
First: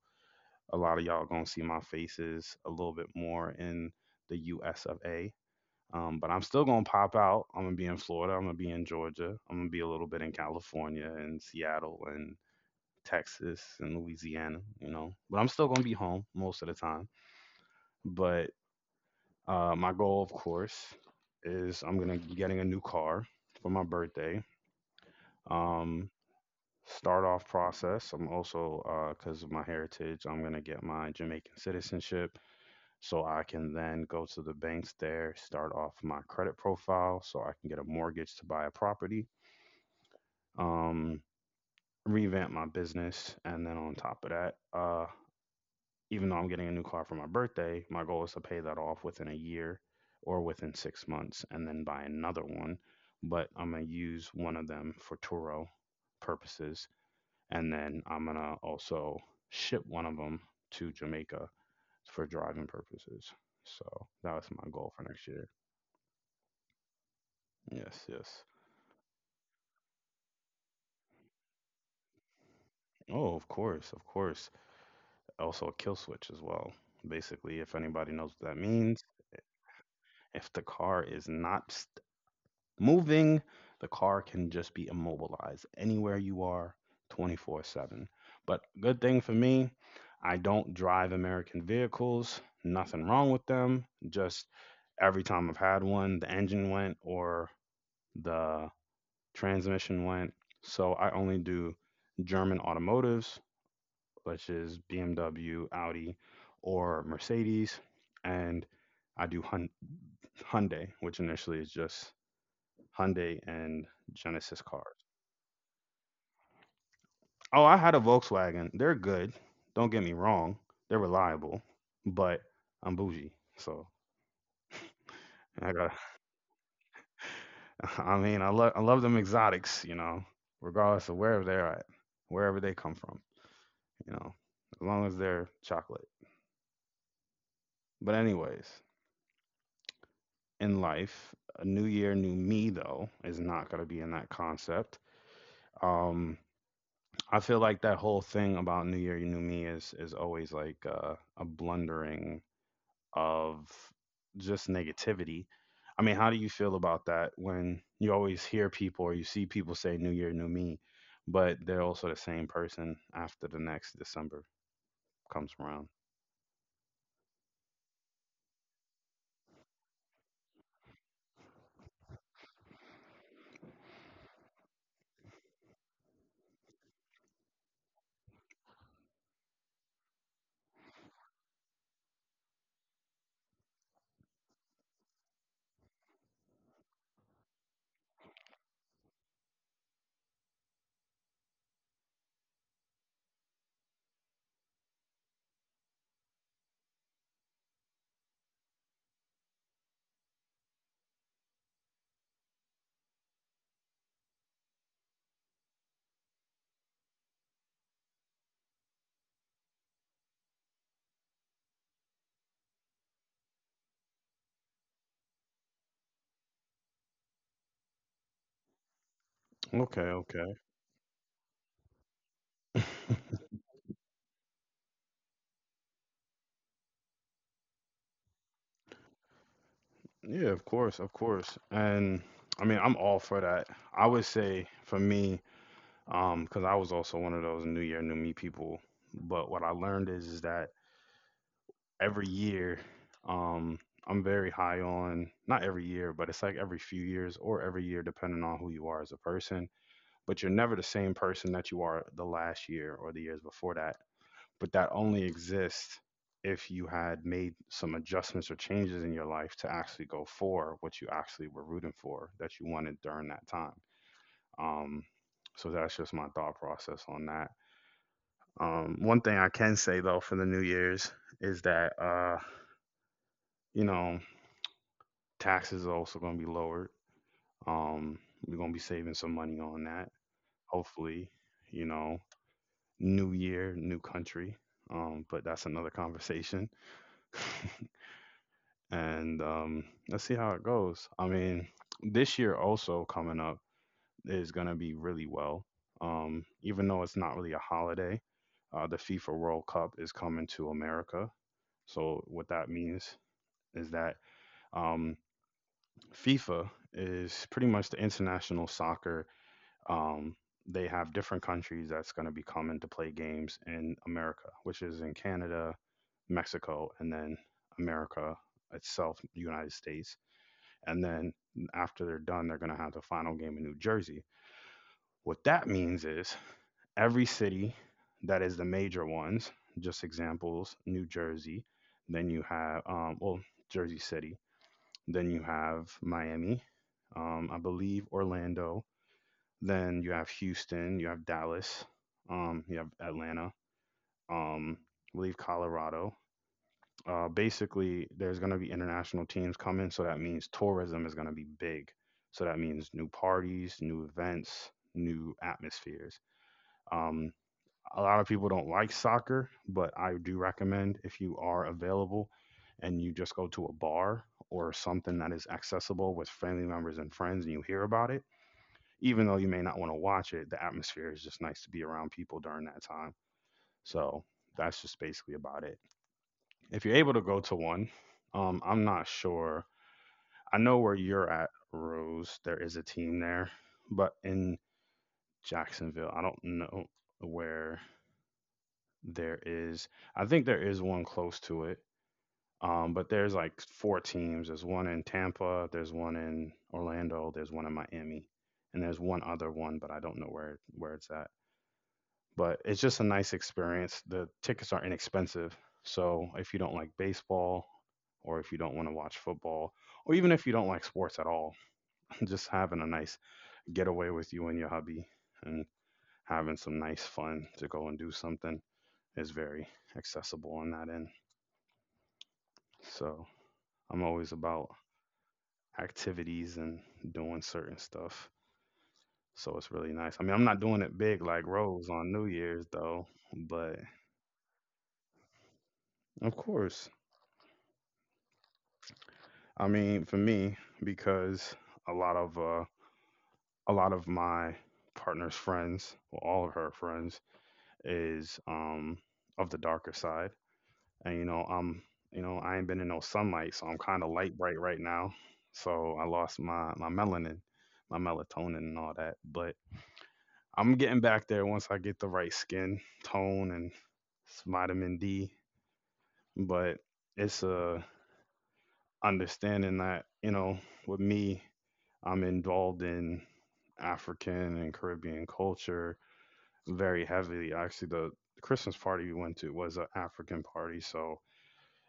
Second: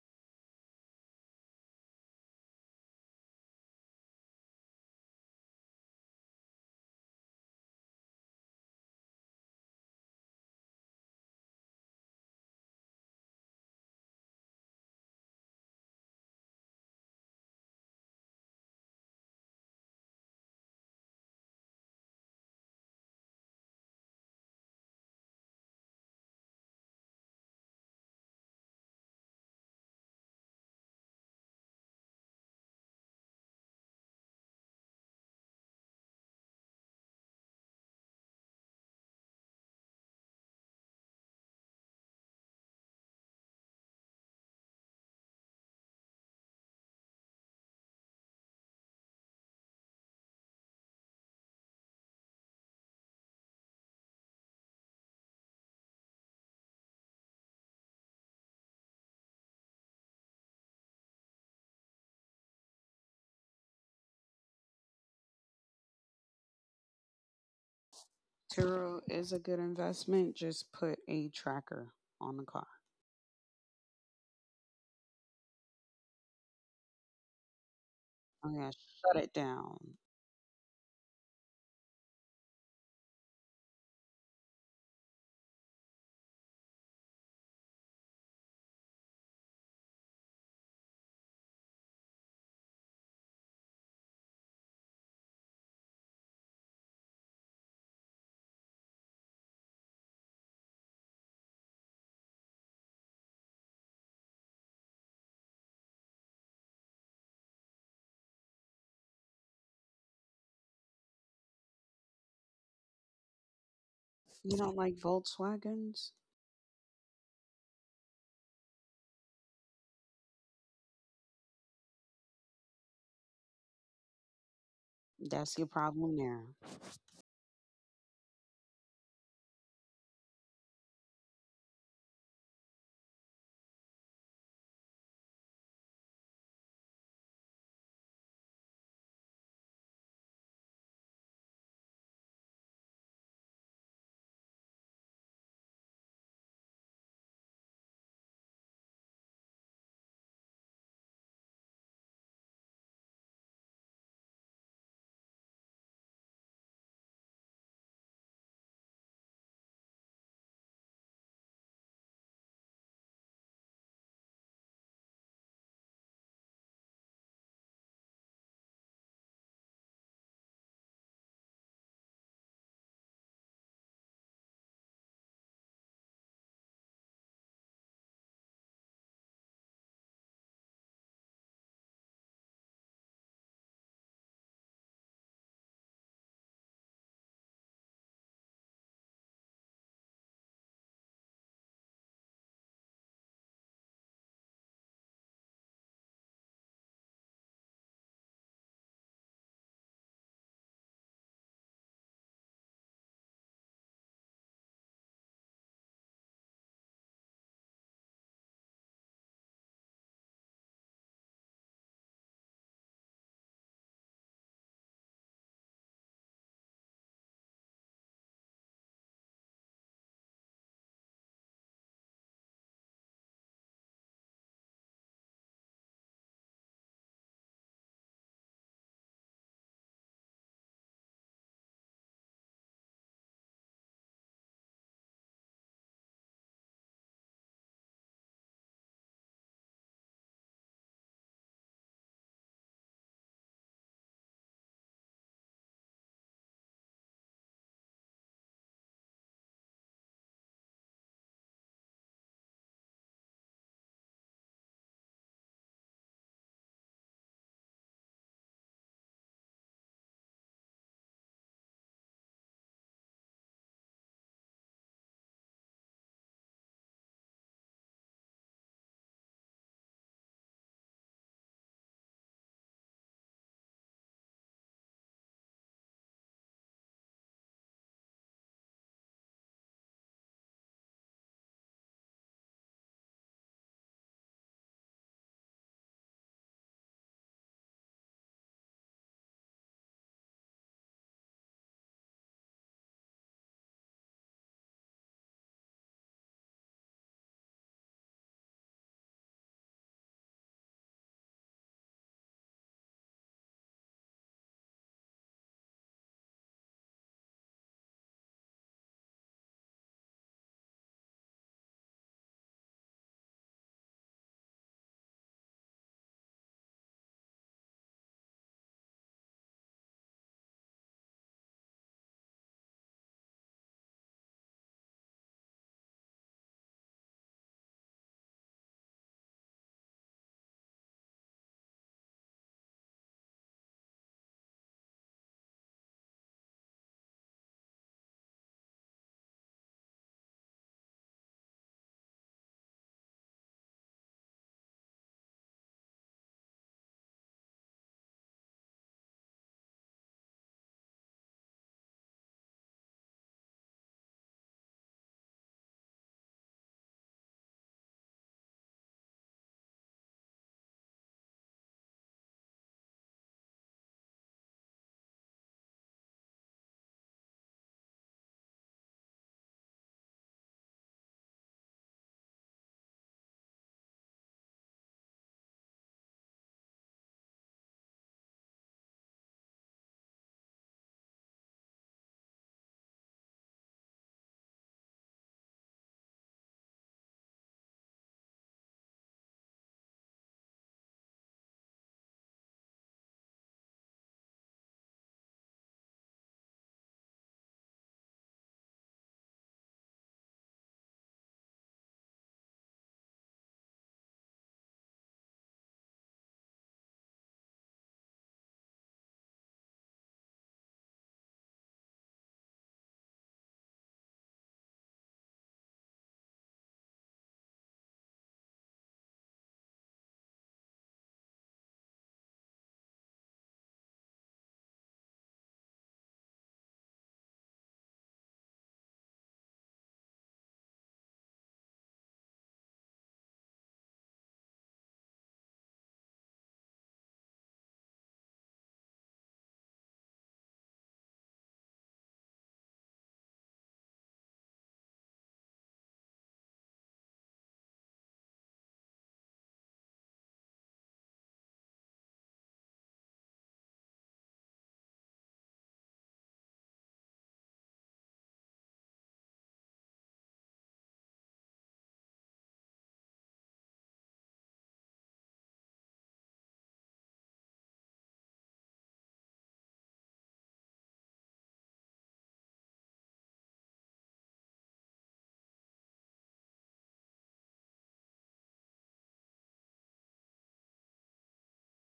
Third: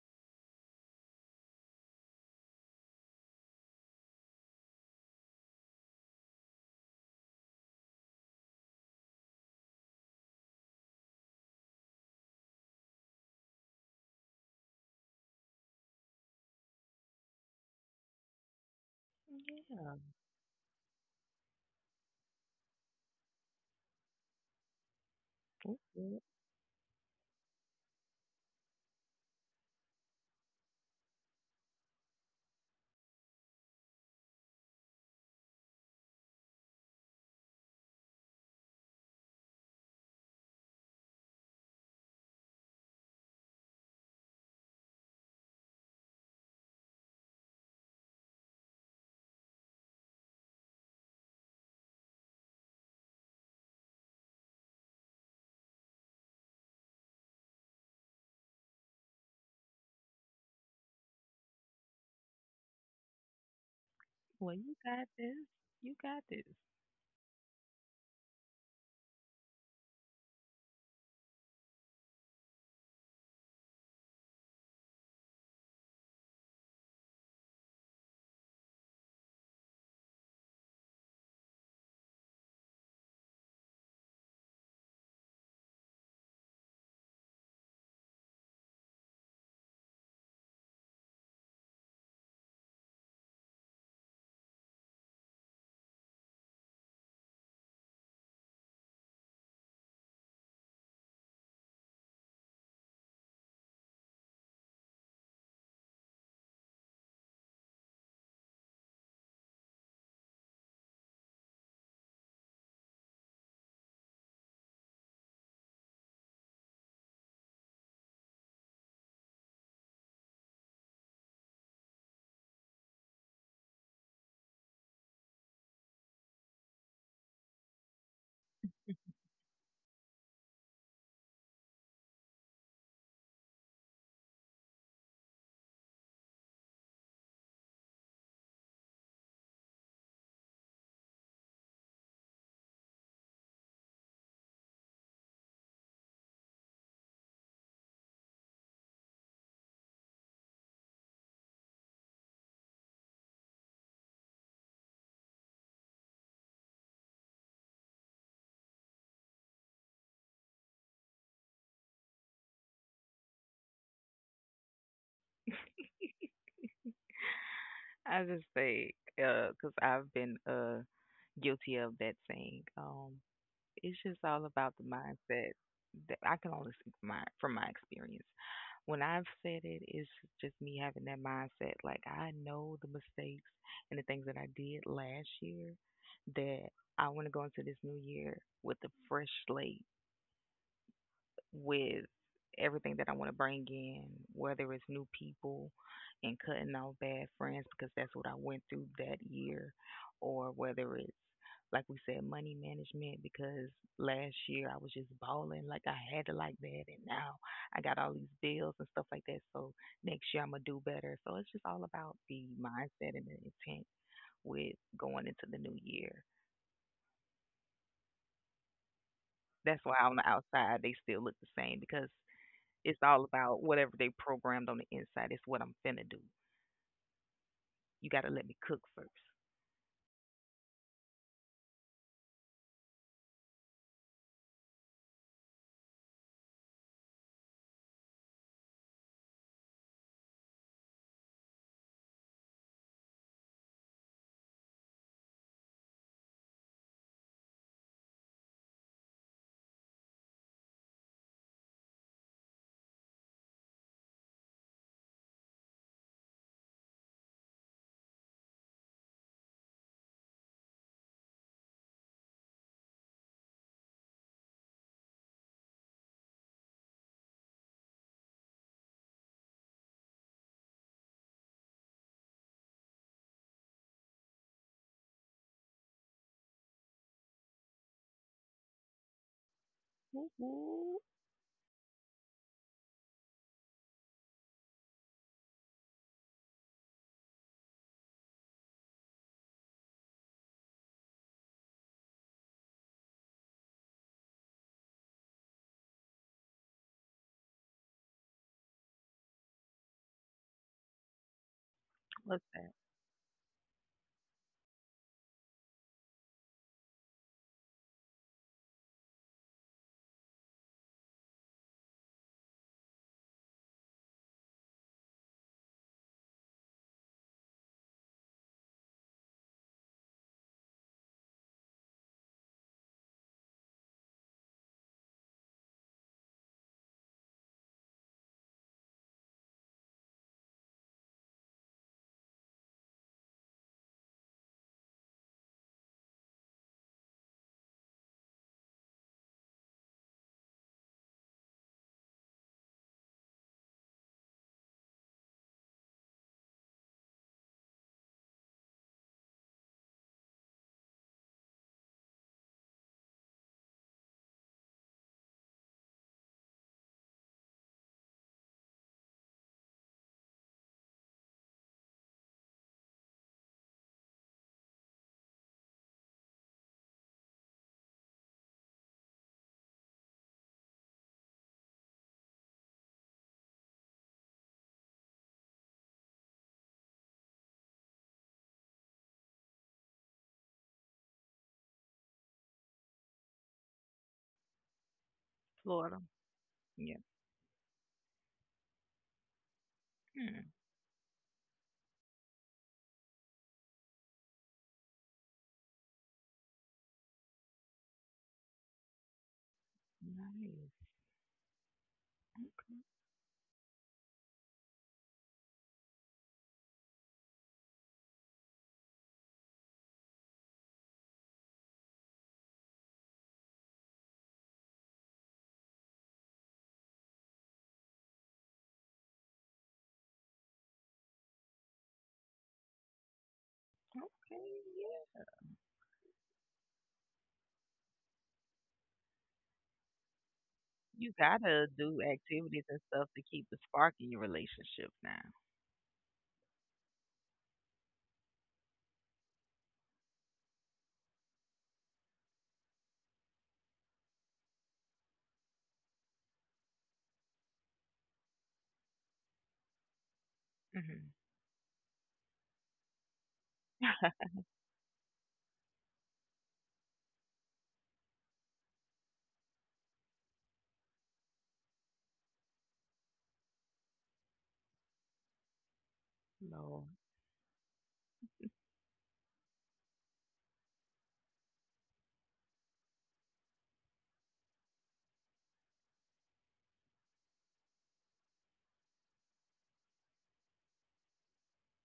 Speaker 1: a lot of y'all going to see my faces a little bit more in the U.S. of A. But I'm still going to pop out. I'm going to be in Florida. I'm going to be in Georgia. I'm going to be a little bit in California and Seattle and Texas and Louisiana, But I'm still gonna be home most of the time. But My
Speaker 2: Yeah.
Speaker 1: goal, of course, is I'm gonna be getting a new car for my birthday.
Speaker 2: Well,
Speaker 1: Um,
Speaker 2: well,
Speaker 1: Start off process. I'm also because of my heritage, I'm gonna get my Jamaican citizenship, so I can then go to the banks there, start off my credit profile, so I can get a mortgage to buy a property. Um, Revamp my business, and then on top of that, even though I'm getting a new car for my birthday, my goal is to pay that off within a year or within 6 months and then buy another one. But I'm going to use one of them for Turo purposes. And then I'm going to also ship one of them to Jamaica for driving purposes. So that was
Speaker 2: well,
Speaker 1: my
Speaker 2: you
Speaker 1: goal for
Speaker 2: got
Speaker 1: next
Speaker 2: this.
Speaker 1: year.
Speaker 2: You got this.
Speaker 1: Yes, yes.
Speaker 3: Turo is a good investment. Just put a tracker on the car.
Speaker 1: Oh, of course, of course. Also, a kill switch as well. Basically, if anybody knows what
Speaker 3: Oh
Speaker 1: that
Speaker 3: yeah,
Speaker 1: means,
Speaker 3: shut it down.
Speaker 1: if the car is not moving, the car can just be immobilized anywhere you are 24/7. But good thing for me, I don't drive American vehicles, nothing wrong with them. Just every time I've had one, the engine went or the transmission went. So I only do German automotives, which is BMW, Audi, or Mercedes. And I do Hyundai, which initially is just Hyundai and Genesis
Speaker 3: You don't like
Speaker 1: cars.
Speaker 3: Volkswagens?
Speaker 1: Oh, I had a Volkswagen. They're good. Don't get me wrong. They're reliable, but I'm bougie. So
Speaker 3: That's your
Speaker 1: I got.
Speaker 3: problem there.
Speaker 1: I mean, I love them exotics. You know, regardless of wherever they're at, wherever they come from. You know, as long as they're chocolate. But anyways, in life, a new year, new me though is not gonna be in that concept. Um, I feel like that whole thing about New Year, New Me is always like a blundering of just negativity. I mean, how do you feel about that when you always hear people or you see people say new year new me, but they're also the same person after the next December comes around?
Speaker 2: I just say, cause I've been guilty of that saying. It's just all about the mindset. That I can only speak from my experience. When I've said it, it's just me having that mindset. Like I know the mistakes and the things that I did last year. That I want to go into this new year with a fresh slate with everything that I want to bring in, whether it's new people and cutting off bad friends because that's what I went through that year, or whether it's like we said, money management because last year I was just balling like I had to like that, and now I got all these bills and stuff like that. So next year I'm gonna do better. So it's just all about the mindset and the intent with going into the new year. That's why
Speaker 1: Okay,
Speaker 2: on the
Speaker 1: okay.
Speaker 2: outside they still look the same because it's all about whatever they programmed on the inside. It's what I'm finna do. You gotta let me cook first.
Speaker 1: Yeah, of course, of course. And I mean, I'm all for that. I would say for me, because I was also one of those New Year, New Me people. But what I learned is that every year um I'm very high on not every year, but it's like every few years or every year depending on who you are as a person, but you're never the same person that you are the last year or the years before that, but that only exists if you had made some adjustments or changes in your life to actually go for what you actually were rooting for that you wanted during that time. um so that's just my thought process on that. One thing I can say though for the new year's is that you know taxes are also going to be lowered. Um, we're going to be saving some money on that.
Speaker 2: Whoop, whoop.
Speaker 1: Hopefully, you know, new year, new country. But that's another conversation. and Let's see how it goes. I mean, this year also coming up is going to be really well. Even though it's not really a holiday, the FIFA World Cup is coming to America. So
Speaker 2: What's
Speaker 1: what that
Speaker 2: that?
Speaker 1: means is that um, FIFA is pretty much the international soccer, um, they have different countries that's going to be coming to play games in America, which is in Canada, Mexico, and then America itself, the United States. And then after they're done, they're going to have the final game in New Jersey. What that means is every city that is the major ones, just examples, New Jersey, then you have, well, Jersey City, then you have Miami, I believe Orlando, then you have Houston, you have Dallas, you have Atlanta, I believe Colorado. Basically, there's going to be international teams coming, so that means tourism is going to be big. So that means new parties, new events, new atmospheres. Um, a lot of people don't like soccer, but I do recommend if you are available and you just go to a bar or something that is accessible with family members and friends and you hear about it even though you may not want to watch it, the atmosphere is just nice to be around people during that time. So that's just basically about it. If you're able to go to one, I'm not sure. I know where you're at, Rose. There is a team there, but in
Speaker 2: Florida.
Speaker 1: Jacksonville, I don't know
Speaker 2: Yeah.
Speaker 1: where there is. I think
Speaker 2: Hmm.
Speaker 1: there is one close to it. But there's like four teams. There's one in Tampa. There's one in Orlando. There's one in Miami, and there's one other one, but I don't know where
Speaker 2: Nice.
Speaker 1: where it's at. But it's just a nice experience. The tickets are inexpensive. So if you don't like baseball or if you don't want to watch football or even if you don't like sports at all, just having a nice getaway with you and your hubby and having some nice fun to go and do something is very accessible on that end. So I'm always
Speaker 2: Okay.
Speaker 1: about
Speaker 2: Yeah.
Speaker 1: activities and doing certain stuff. So it's really nice. I mean, I'm not doing it
Speaker 2: You
Speaker 1: big like
Speaker 2: gotta
Speaker 1: Rose
Speaker 2: do
Speaker 1: on New
Speaker 2: activities
Speaker 1: Year's
Speaker 2: and
Speaker 1: though,
Speaker 2: stuff to keep the
Speaker 1: but
Speaker 2: spark in your relationship now.
Speaker 1: of course, I mean, for me, because a lot of uh, a lot of my partner's friends, well, all of her friends, is of the darker side, and
Speaker 2: Hmm.
Speaker 1: you know, I ain't been in no sunlight, so I'm kind of light bright right now. So I lost my melanin, my melatonin, and all that. But I'm getting back there once I get the right skin tone and vitamin D. But
Speaker 2: No.
Speaker 1: it's a understanding that you know, with me, I'm involved in African and Caribbean culture very heavily. Actually, the Christmas party we went to was an African party, so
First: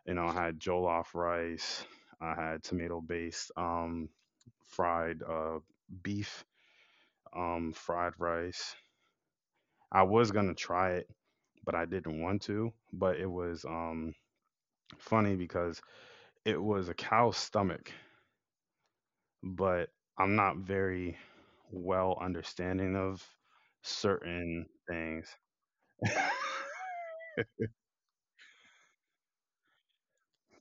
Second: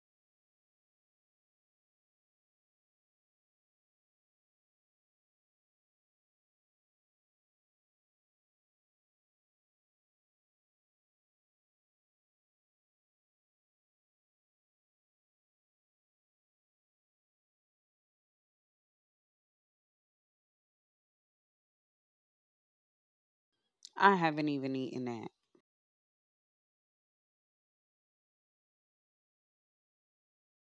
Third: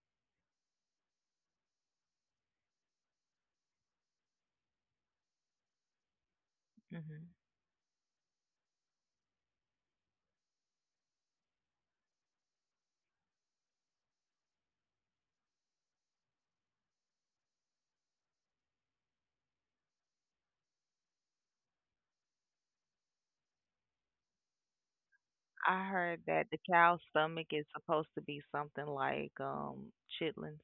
Speaker 1: you know I had jollof rice, I had tomato based fried beef,
Speaker 2: Hmm.
Speaker 1: fried rice. I was gonna try it, but I didn't want to. But it was funny because it was a cow's stomach, but I'm not very well understanding of
Speaker 3: I haven't
Speaker 1: certain
Speaker 3: even eaten
Speaker 1: things.
Speaker 3: that.
Speaker 2: I heard that the cow's stomach is supposed to be something like chitlins.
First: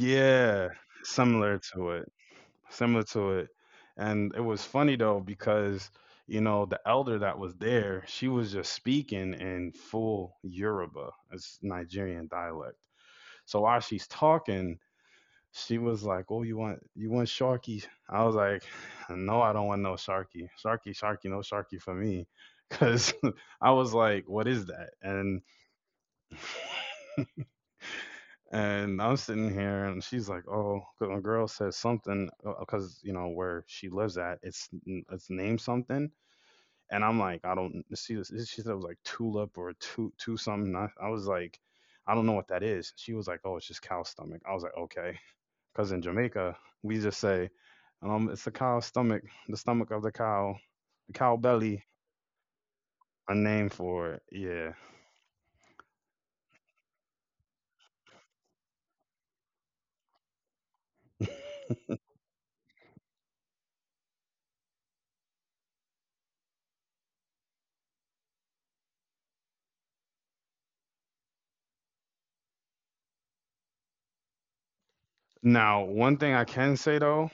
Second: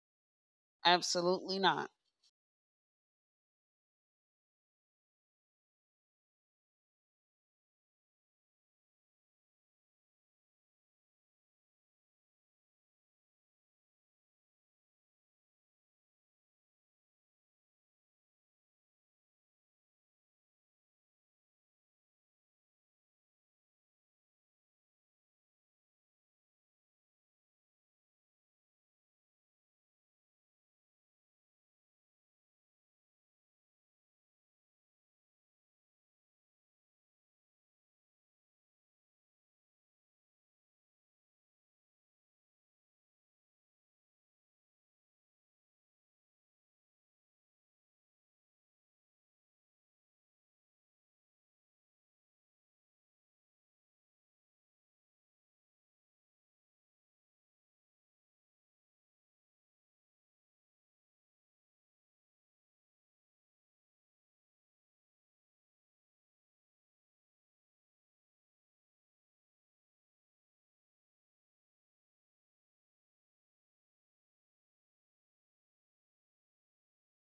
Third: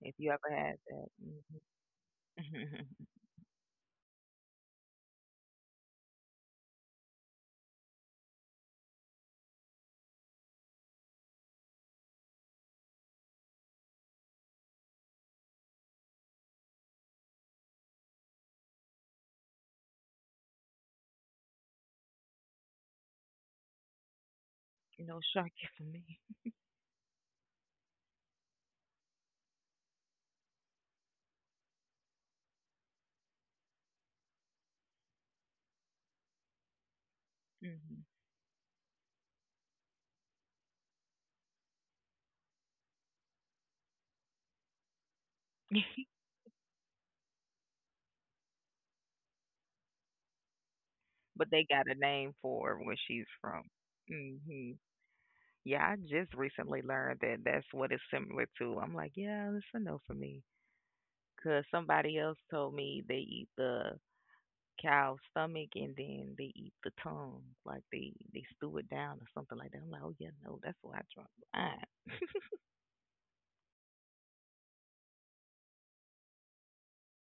Speaker 2: If you ever had that.
Speaker 3: Absolutely
Speaker 1: similar
Speaker 3: not.
Speaker 1: to it,
Speaker 2: Hmm.
Speaker 1: similar to it. And it was funny though because, you know, the elder that was there, she was just speaking in full Yoruba, it's Nigerian dialect. So while she's talking, she was like, "Oh, you want Sharky?" I was like, "No, I don't want no Sharky. Sharky, Sharky, no Sharky for me." Cuz I was like, "What is that?"
Speaker 2: No sharky for me.
Speaker 1: And I'm sitting here, and she's like, "Oh, 'cause my girl says something, because you know where she lives at, it's it's named something." And I'm like, "I don't
Speaker 2: Hmm.
Speaker 1: see this." She said it was like tulip or two two something. I was like, "I don't know what that is." She was like, "Oh, it's just cow stomach." I was like, "Okay," because in Jamaica we just say, it's the cow stomach, the stomach of the cow
Speaker 2: But they
Speaker 1: belly."
Speaker 2: got a name for where she's
Speaker 1: A
Speaker 2: from.
Speaker 1: name for it, yeah.
Speaker 2: Mhm. Yeah, I just recently learned that that's what it's similar to. I'm like, yeah, that's a no for me. 'Cause somebody else told me they eat the cow's stomach and then they eat the tongue, like they stew it down or something like that. I'm like, oh yeah, no, that's what I drunk. Fine.
Speaker 1: Now, one thing I can say though,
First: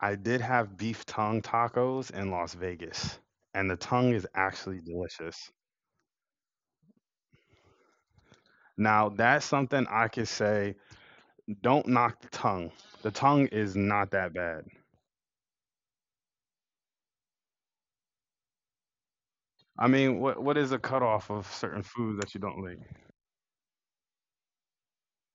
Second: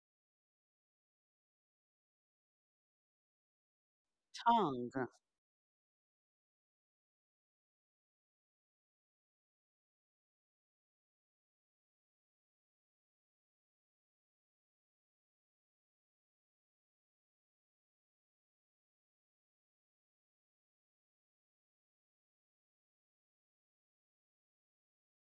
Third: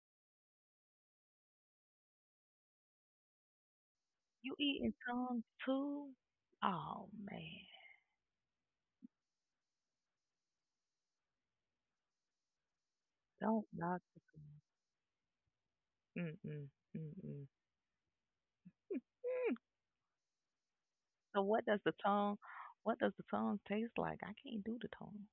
Speaker 1: I did have beef tongue tacos in Las Vegas, and the tongue is
Speaker 2: You
Speaker 1: actually
Speaker 3: Tongue.
Speaker 2: eating tongue
Speaker 1: delicious.
Speaker 2: too? Oh man,
Speaker 1: Now, that's something I could say, don't knock the tongue. The tongue
Speaker 2: don't
Speaker 1: is
Speaker 2: knock
Speaker 1: not
Speaker 2: the
Speaker 1: that
Speaker 2: tongue.
Speaker 1: bad.
Speaker 2: Mm, mm, mm, mm.
Speaker 1: I mean, what is a cutoff of
Speaker 2: So what
Speaker 1: certain
Speaker 2: does the
Speaker 1: foods that you
Speaker 2: tongue
Speaker 1: don't like?
Speaker 2: what does the tongue taste like? I can't do the tongue.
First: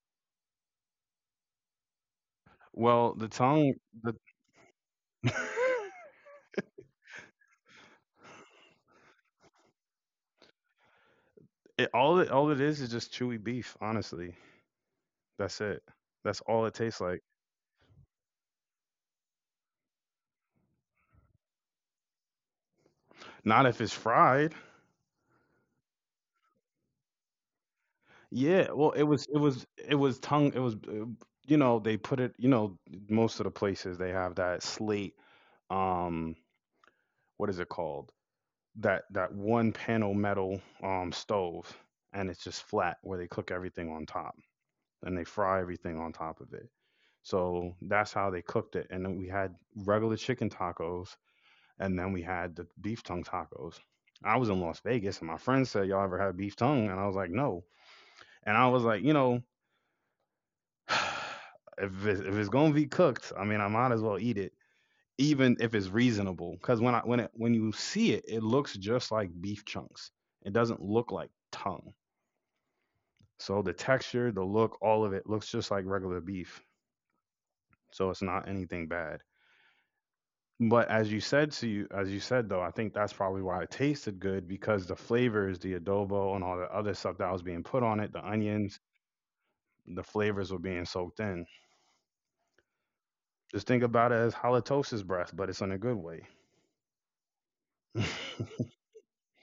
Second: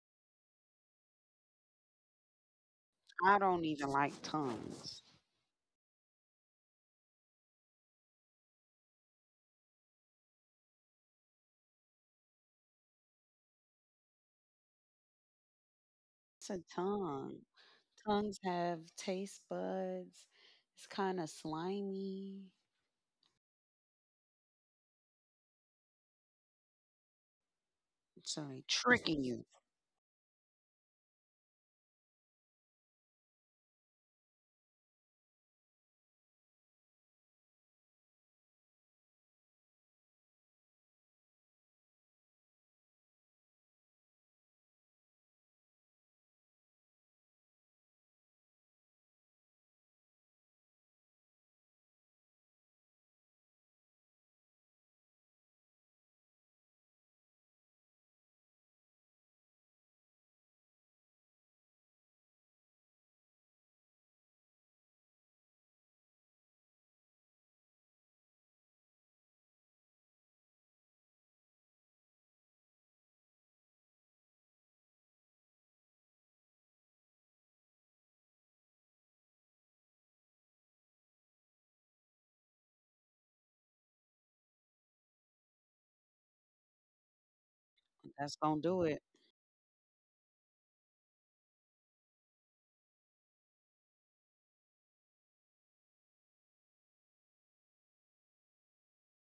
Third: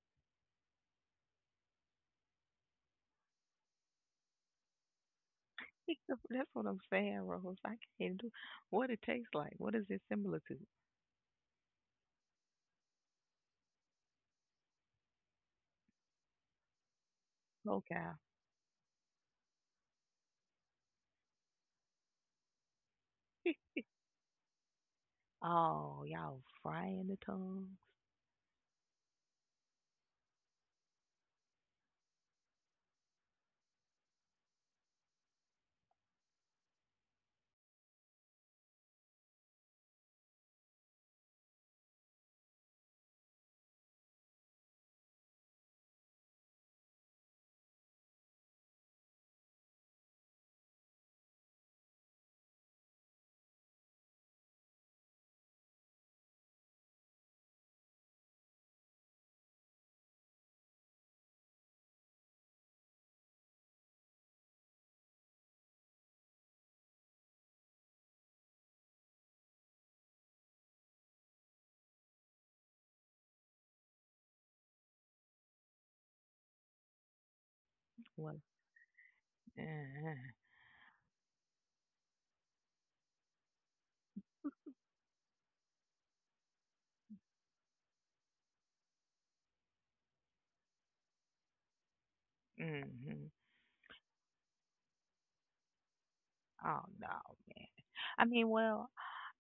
Speaker 1: Well, the
Speaker 3: I don't
Speaker 1: tongue,
Speaker 3: even
Speaker 1: the
Speaker 3: like tongues.
Speaker 2: That's what I'm saying, Rose. I can't do what it tastes like. What is it similar to?
Speaker 1: it, all it is just chewy beef, honestly. That's it. That's
Speaker 3: It's a
Speaker 1: all it tastes like.
Speaker 3: tongue.
Speaker 2: Okay.
Speaker 3: Tongues have taste buds. It's kind of slimy.
Speaker 1: Not if it's fried.
Speaker 2: Oh, y'all frying the tongue?
Speaker 3: So they
Speaker 1: Yeah, well, it
Speaker 3: tricking
Speaker 1: was it
Speaker 3: you.
Speaker 1: was it was tongue it was you know, they put it, you know, most of the places they have that slate um what is it called? That that one panel metal stove and it's just flat where they cook everything on top and they fry everything on top of it. So that's how they cooked it and then we had regular chicken tacos and then we had the beef tongue tacos. I was in Las Vegas and my friend said, "Y'all ever had beef tongue?" and I was like, "No." And I was like, you know, if it's gonna be cooked, I mean, I might as well eat it, even if it's reasonable. Because when you see it, it looks just like beef chunks. It doesn't look like tongue. So the texture, the look, all of it looks just like regular beef. So it's
Speaker 2: Well,
Speaker 1: not anything bad.
Speaker 2: uh,
Speaker 1: But as you said to you, As you said though, I think that's probably why it tasted good because the flavors, the adobo and all the other stuff that was being put on it, the
Speaker 3: That's gonna
Speaker 1: onions,
Speaker 3: do it.
Speaker 1: the flavors were being soaked in.
Speaker 2: mm-hmm.
Speaker 1: Just think about it as halitosis breath, but it's in a good way.
Speaker 2: Oh no, man. I mean, well,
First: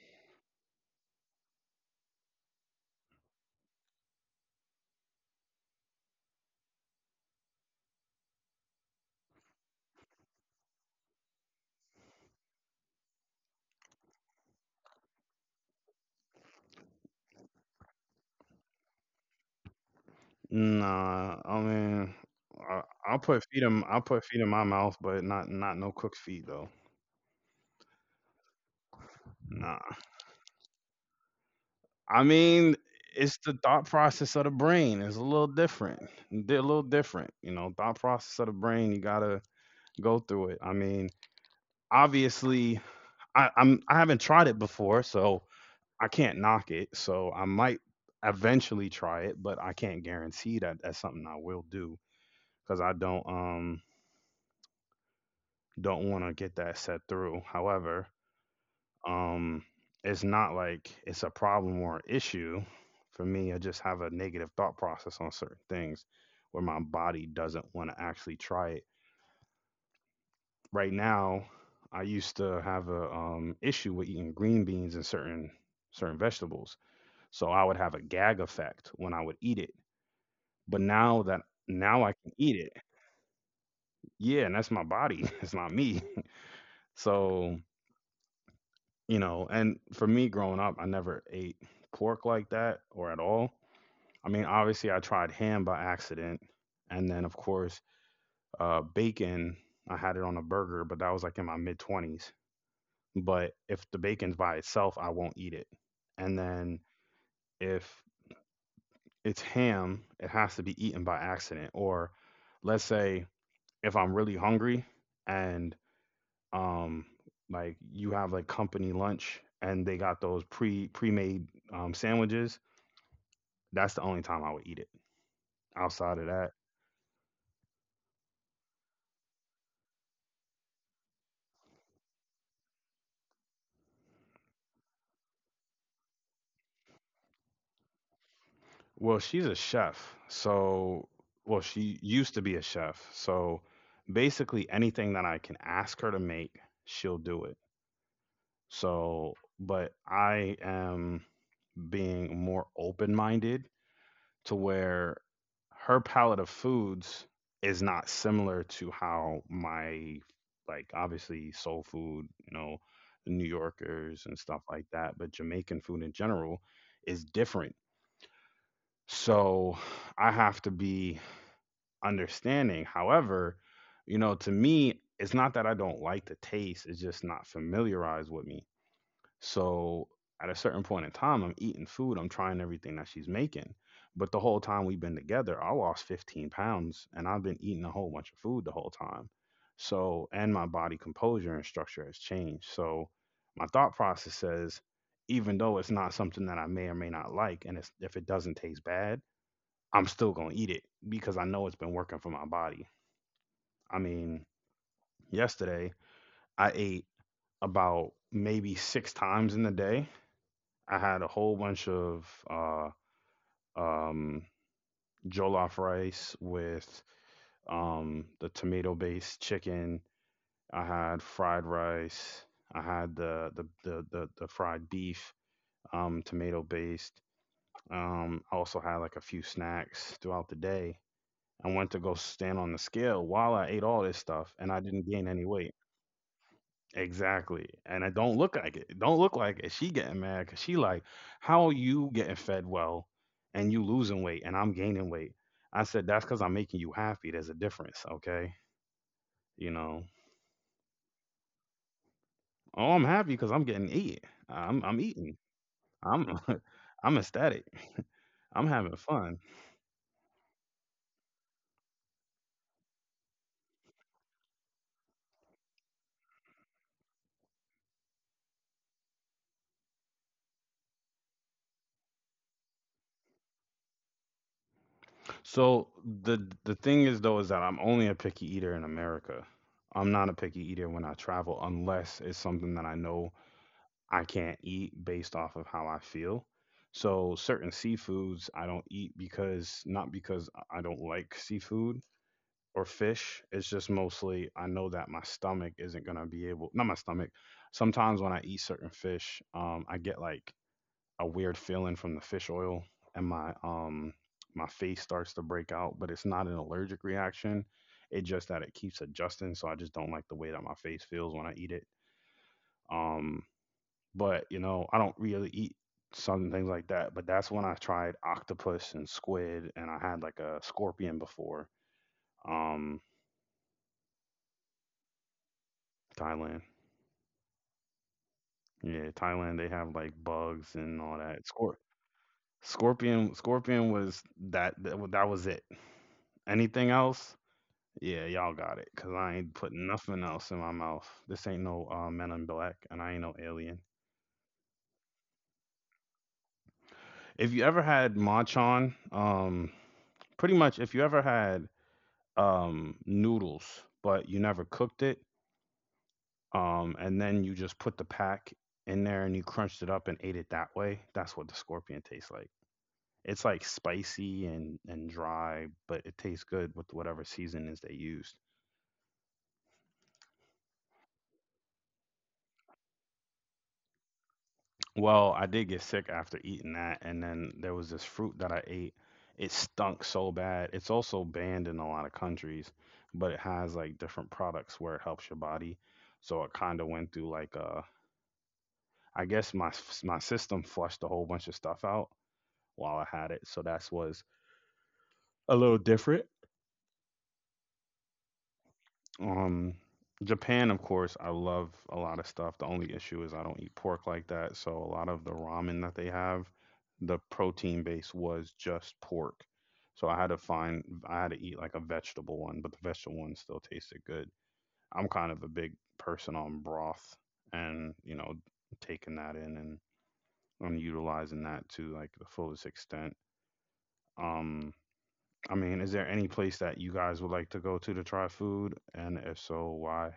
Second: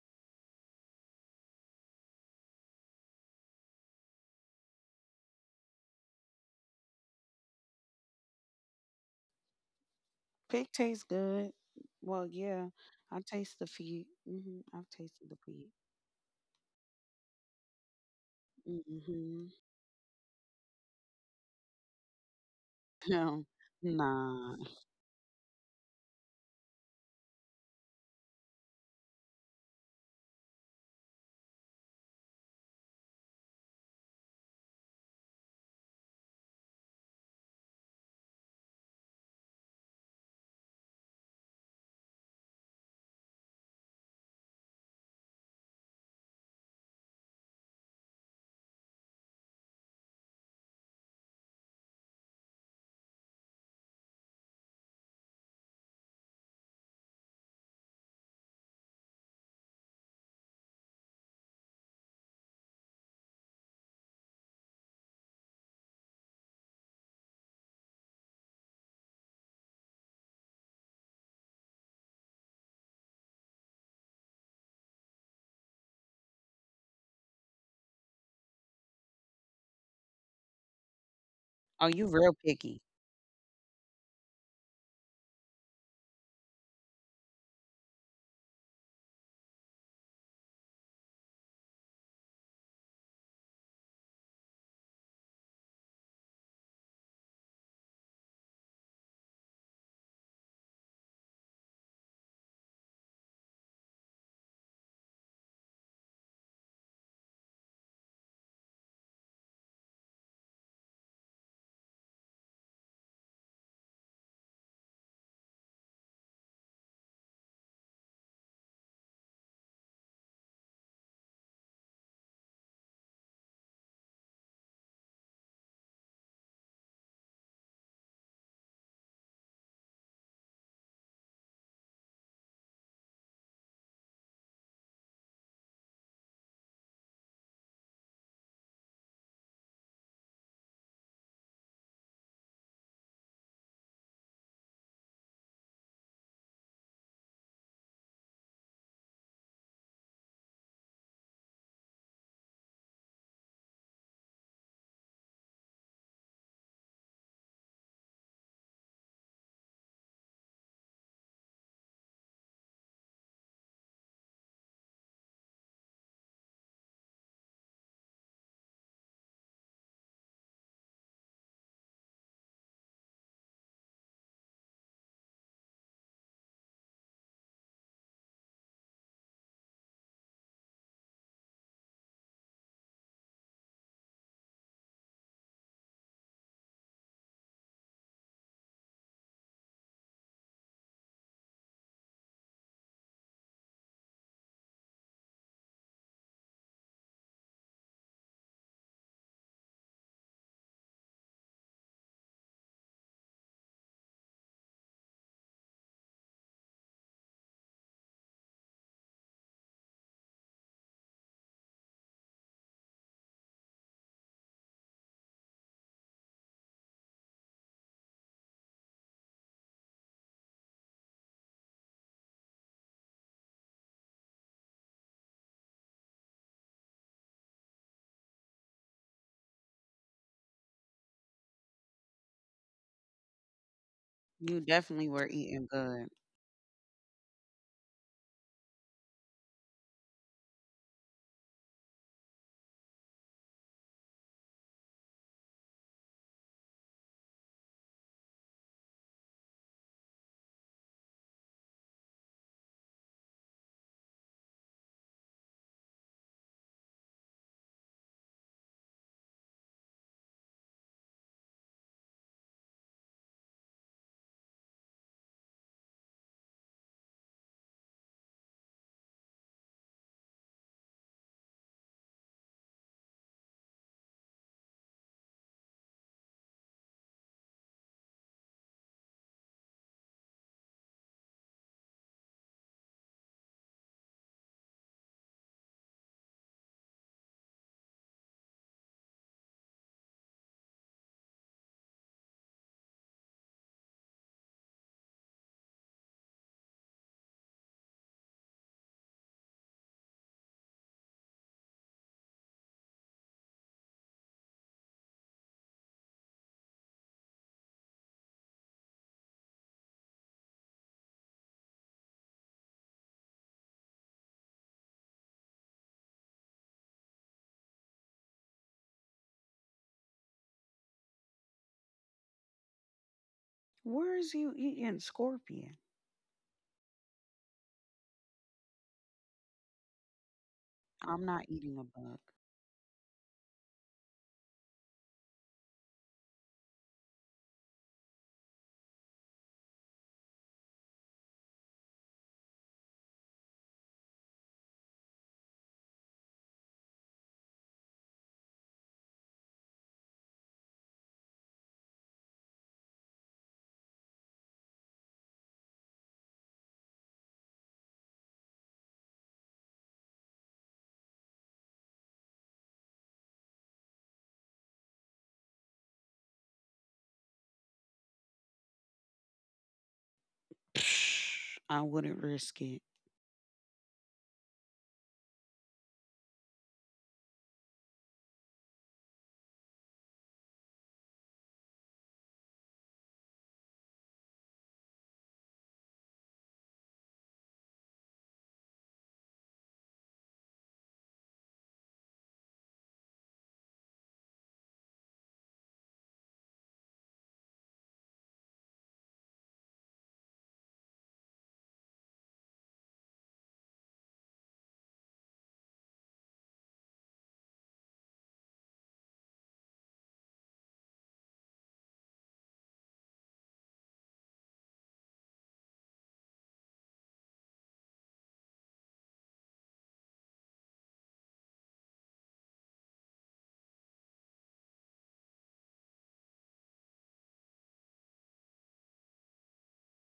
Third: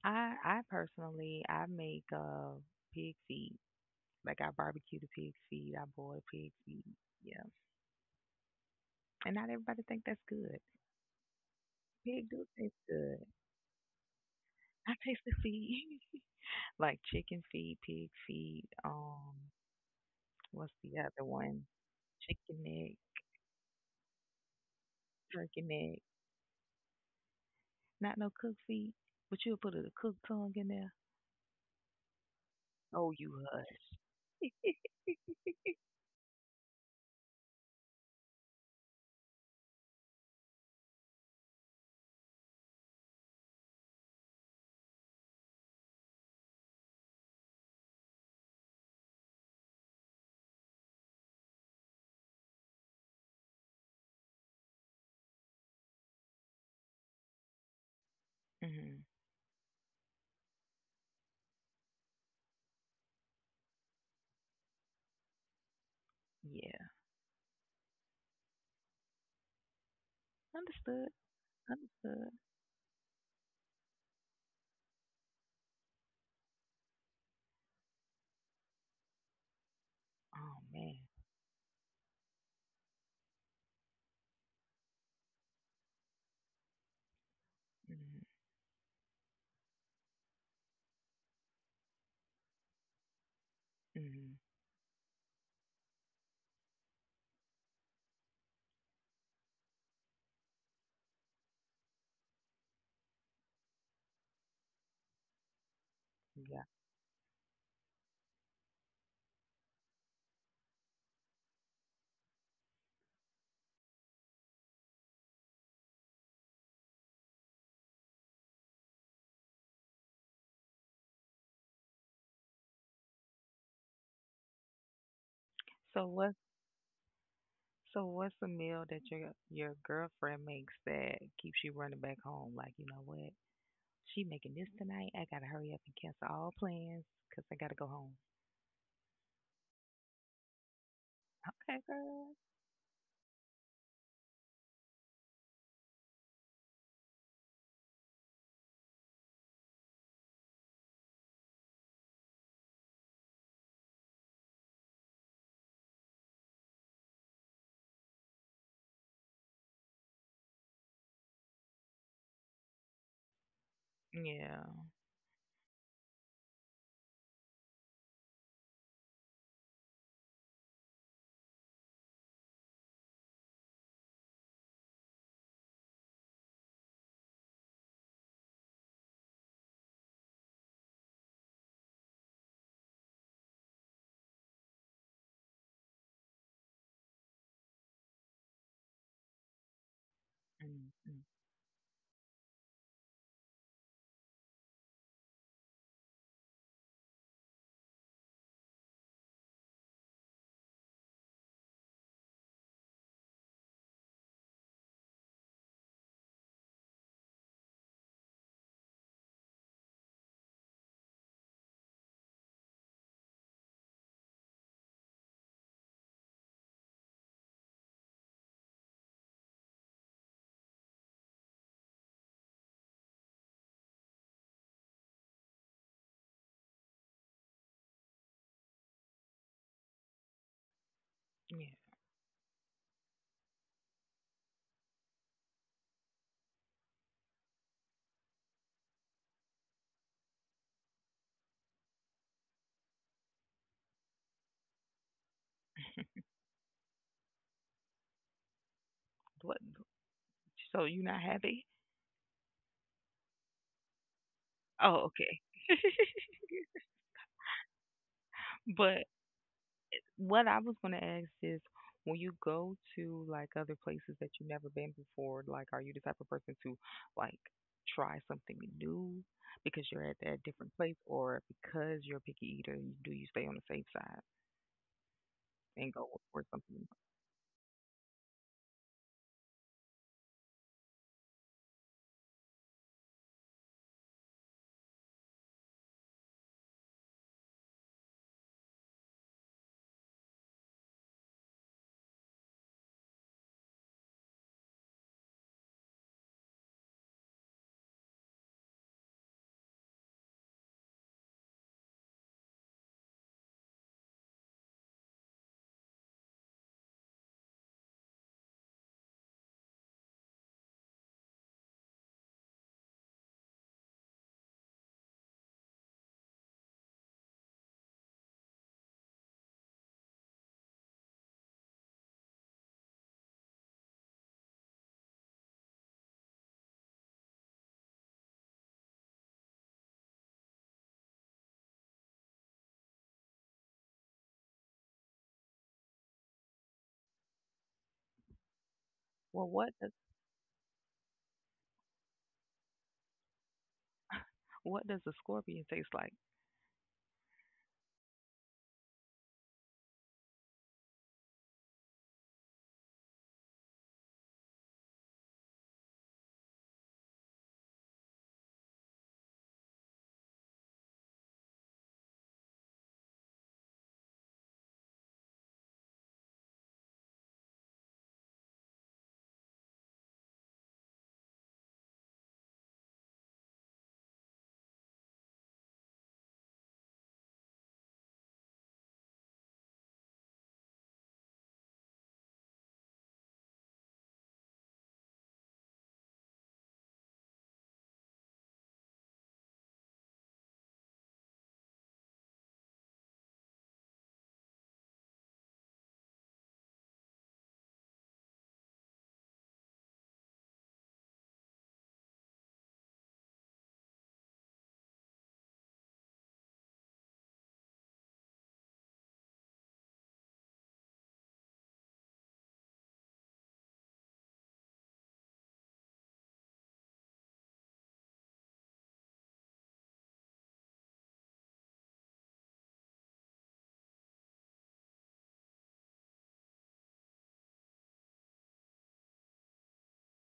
Speaker 2: I personally I make pig feet. Like I barbecue the pig feet. I boil pig feet. Yeah, and not everybody think that's good.
Speaker 3: Pig tastes good. Well,
Speaker 2: Pig do
Speaker 3: yeah,
Speaker 2: taste
Speaker 3: I
Speaker 2: good.
Speaker 3: taste the feet. I've
Speaker 2: I taste
Speaker 3: tasted
Speaker 2: the
Speaker 3: the feet.
Speaker 2: feet. Like chicken feet, pig feet,
Speaker 3: Mm-hmm.
Speaker 2: what's the other
Speaker 1: Nah,
Speaker 2: one?
Speaker 1: I mean,
Speaker 2: Chicken
Speaker 1: I,
Speaker 2: neck,
Speaker 3: No,
Speaker 1: I'll put feet in
Speaker 3: nah.
Speaker 1: my mouth, but not
Speaker 2: turkey
Speaker 1: not no
Speaker 2: neck.
Speaker 1: cooked feet though.
Speaker 2: Not no cook feet, but you'll put
Speaker 1: Nah,
Speaker 2: a cooked tongue in there.
Speaker 1: I mean,
Speaker 2: Oh,
Speaker 1: it's
Speaker 2: you
Speaker 1: the
Speaker 2: hush.
Speaker 1: thought process of the brain. It's a little different. They're a little different, you know. Thought process of the brain. You gotta go through it. Obviously, I haven't tried it before, so I can't knock it. So I might eventually try it, but I can't guarantee that that's something I will do because I don't want to get that set through. However,
Speaker 2: Hmm.
Speaker 1: um, it's not like it's a problem or issue for me. I just have a negative thought process on certain things where my
Speaker 2: Yeah,
Speaker 1: body doesn't want to actually try it. Right
Speaker 2: understood,
Speaker 1: now, I
Speaker 2: understood.
Speaker 1: used to have a issue with eating green beans and certain vegetables, so I would have a gag effect when I would eat it.
Speaker 2: Oh
Speaker 1: But
Speaker 2: man.
Speaker 1: now that
Speaker 3: Oh, you
Speaker 1: now I
Speaker 3: real
Speaker 1: can eat it,
Speaker 3: picky.
Speaker 1: yeah, and that's my body. It's not me. So
Speaker 2: Mm-hmm.
Speaker 1: you know, and for me growing up, I never ate pork like that or at all. I
Speaker 2: Hmm.
Speaker 1: mean, obviously, I tried ham by accident. And then, of course, bacon, I had it on a burger, but that was like in my mid 20s. But if the bacon's by itself, I won't eat it. And
Speaker 2: Yeah.
Speaker 1: then if it's ham, it has to be eaten by accident. Or let's say if I'm really hungry and um, like you have like company lunch and they got those pre made sandwiches. That's the only time I would eat it.
Speaker 2: So
Speaker 1: Outside of
Speaker 2: what's
Speaker 1: that,
Speaker 2: so what's the meal that your girlfriend makes that keeps you running back home? Like you know what? She making this tonight. I gotta hurry up and cancel all plans 'cause I gotta go home.
Speaker 1: well, she's a chef. So, well,
Speaker 2: Okay,
Speaker 1: she
Speaker 2: girl.
Speaker 1: used to be a chef. So, basically, anything that I can ask her to make, she'll do it. So, but I am being more open minded to where her palette of foods is not similar to how my, like, obviously, soul food, you know, New Yorkers and stuff
Speaker 2: Yeah.
Speaker 1: like that, but Jamaican food in general is different. So I have to be understanding. However, you know, to me, it's not that I don't like the taste, it's just not familiarized with me. So at a certain point in time, I'm eating food, I'm trying everything that she's making. But the whole time we've been together, I lost 15 pounds and I've been eating a whole bunch of food the whole time. So, and my
Speaker 2: Mm,
Speaker 1: body
Speaker 2: mm.
Speaker 1: composure and structure has changed. So, my thought process says, even though it's not something that I may or may not like, and it's, if it doesn't taste bad, I'm still going to eat it because I know it's been working for my body. I mean, yesterday I ate about maybe six times in the day. I had a whole bunch of um, jollof rice with the tomato based chicken. I had fried rice. I had the fried beef, tomato based. I also had like a few snacks throughout the day.
Speaker 2: Yeah.
Speaker 1: I went to go stand on the scale while I ate all this
Speaker 3: You
Speaker 1: stuff and I
Speaker 3: definitely
Speaker 1: didn't
Speaker 3: were
Speaker 1: gain any
Speaker 3: eating
Speaker 1: weight.
Speaker 3: good.
Speaker 1: Exactly. And I don't look like it. It don't look like it. She getting mad because she like, how are you getting fed well and you losing weight and I'm gaining weight? I said, that's because I'm making you happy. There's a difference. Okay.
Speaker 2: What?
Speaker 1: You know,
Speaker 2: So you not happy?
Speaker 1: oh, I'm happy because I'm getting eat. I'm
Speaker 2: Oh,
Speaker 1: eating.
Speaker 2: okay.
Speaker 1: I'm, I'm ecstatic. I'm having
Speaker 2: But
Speaker 1: fun.
Speaker 2: what I was gonna ask is, when you go to like other places that you've never been before, like, are you the type of person to like try something new because you're at that different place, or because you're a picky eater, do you stay on the safe side and
Speaker 1: So
Speaker 2: go for
Speaker 1: the
Speaker 2: something?
Speaker 1: thing is though is that I'm only a picky eater in America. I'm not a picky eater when I travel unless it's something that I know I can't eat based off of how I feel. So certain seafoods I don't eat because not because I don't like seafood or fish. It's just mostly I know that my stomach isn't gonna be able not my stomach. Sometimes when I eat certain fish, I get like a weird feeling from the fish oil and my face starts to break out, but it's not an allergic reaction. It just that it keeps adjusting, so I just don't like the way that my face feels when I eat it. Um, but you know, I don't really eat some things like that. But that's when I tried octopus and squid, and I had like a scorpion before. Um,
Speaker 3: Where is you eating scorpion?
Speaker 1: Thailand, yeah, Thailand. They have like bugs and all
Speaker 3: I'm not
Speaker 1: that.
Speaker 3: eating
Speaker 1: Scor-
Speaker 3: a bug.
Speaker 1: scorpion, scorpion was that was it, anything else. Yeah, y'all got it. Cause I
Speaker 2: Well,
Speaker 1: ain't
Speaker 2: what
Speaker 1: putting
Speaker 2: does
Speaker 1: nothing else in my mouth. This ain't no Men in Black, and I ain't no alien.
Speaker 2: what does a scorpion taste like?
Speaker 1: If you ever had Machan, pretty much if you ever had noodles, but you never cooked it, and then you just put the pack in there and you crunched it up and ate it that way, that's what the scorpion tastes like. It's like spicy and dry, but it tastes good with whatever seasonings they used.
Speaker 3: Psh, I wouldn't risk it.
Speaker 1: Well, I did get sick after eating that, and then there was this fruit that I ate. It stunk so bad. It's also banned in a lot of countries, but it has like different products where it helps your body. So it kind of went through like I guess my system flushed a whole bunch of stuff out while I had it. So that's was a little different. Um, Japan, of course, I love a lot of stuff. The only issue is I don't eat pork like that, so a lot of the ramen that they have, the protein base was just pork. So I had to eat like a vegetable one, but the vegetable one still tasted good. I'm kind of a big person on broth and, you know, taking that in and utilizing that to like the fullest extent. Um, I mean, is there any place that you guys would like to go to try food? And if so, why?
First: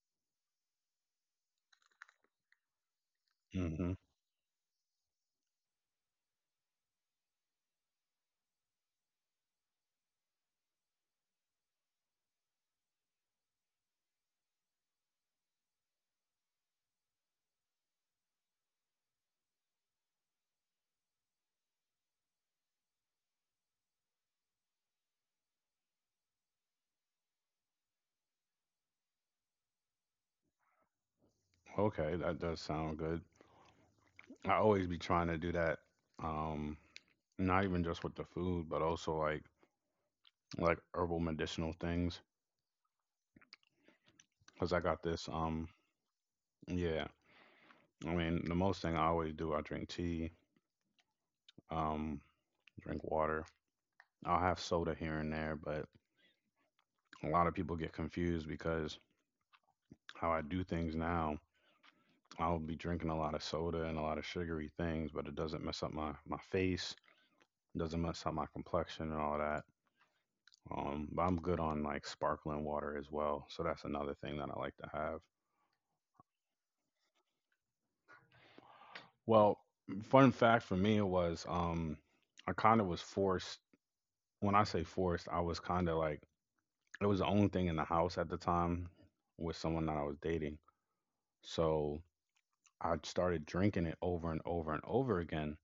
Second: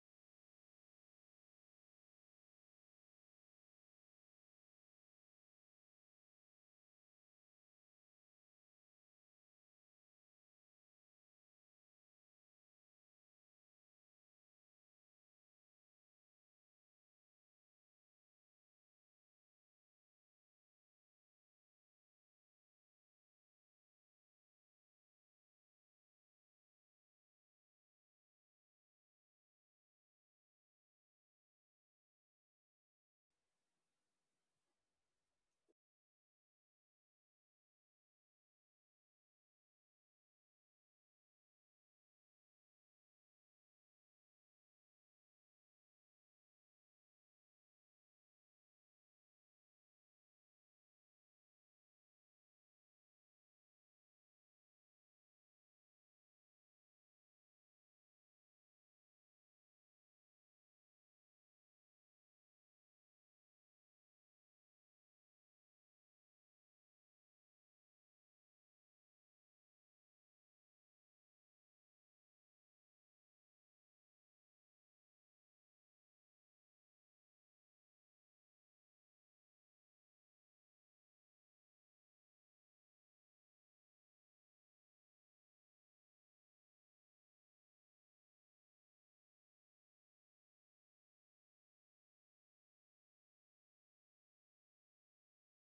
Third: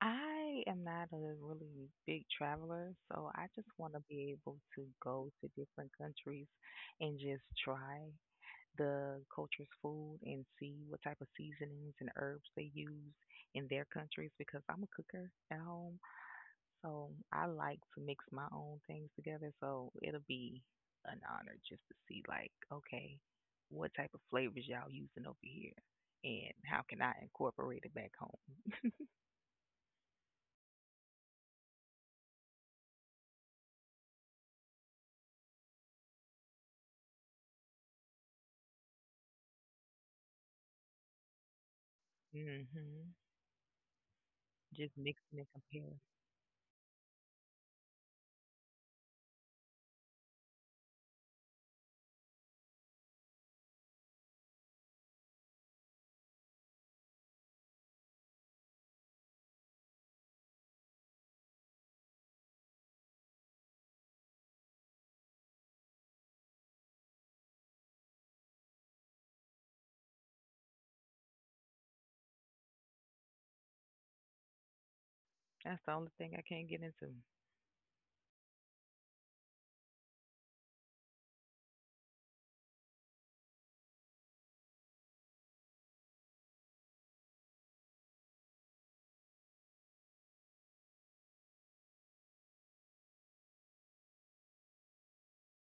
Speaker 2: I am not a really big traveler, so I just
Speaker 1: Hmm.
Speaker 2: want to be able to go to different countries and just try the culture's food and see what type of seasonings and herbs they use in their countries because I'm a cooker at home. So I like to mix my own things together. So it'll be an honor just to see, like, okay, what type of flavors y'all using over here and how can I incorporate it back home?
Speaker 1: Okay, that does sound good. I always be trying to do that. Um, not even just with the food, but also like herbal medicinal things.
Speaker 2: Hmm.
Speaker 1: Cause I
Speaker 2: Just
Speaker 1: got this.
Speaker 2: mixing and comparing.
Speaker 1: Yeah. I mean, the most thing I always do, I drink tea. Um, drink water. I'll have soda here and there, but a lot of people get confused because how I do things now, I'll be drinking a lot of soda and a lot of sugary things, but it doesn't mess up my face, doesn't mess up my complexion and all that. But I'm good on like sparkling water as well. So that's another thing that I like to have.
Speaker 2: That's the only thing I can't get into.
Speaker 1: Well, fun fact for me was I kind of was forced, when I say forced, I was kind of like it was the only thing in the house at the time with someone that I was dating. So I started drinking it over and over and over again.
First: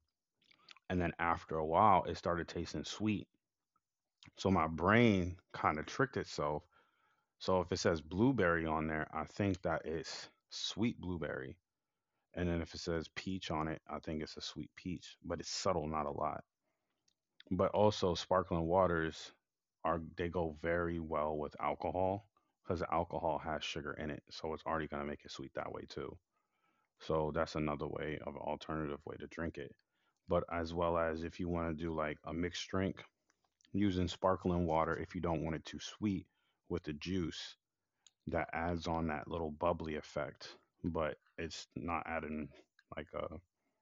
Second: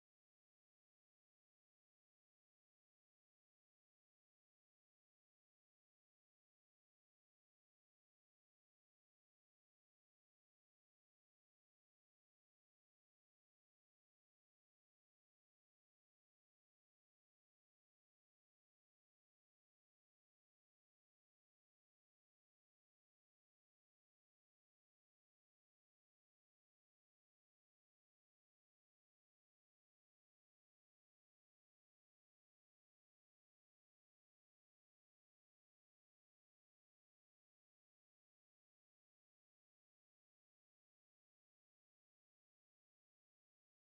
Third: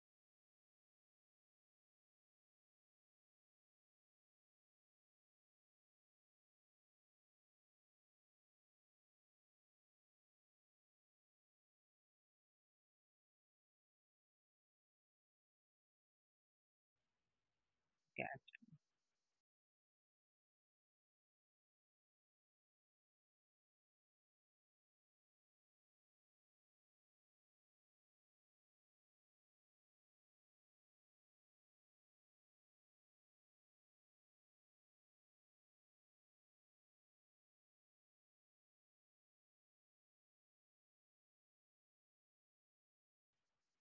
Speaker 1: And then after a while, it started tasting sweet. So my brain kind of tricked itself. So if it says blueberry on there, I think that it's sweet blueberry. And then if it says peach on it, I think it's a sweet peach, but it's subtle, not a lot. But also, sparkling waters are they go very well with alcohol because alcohol has sugar in it, so it's already gonna make it sweet that way too. So that's another way of alternative way to drink it. But as well as if you want to do like a mixed drink using sparkling water, if you don't want it too sweet with the juice, that adds on that little bubbly effect, but it's not adding like a,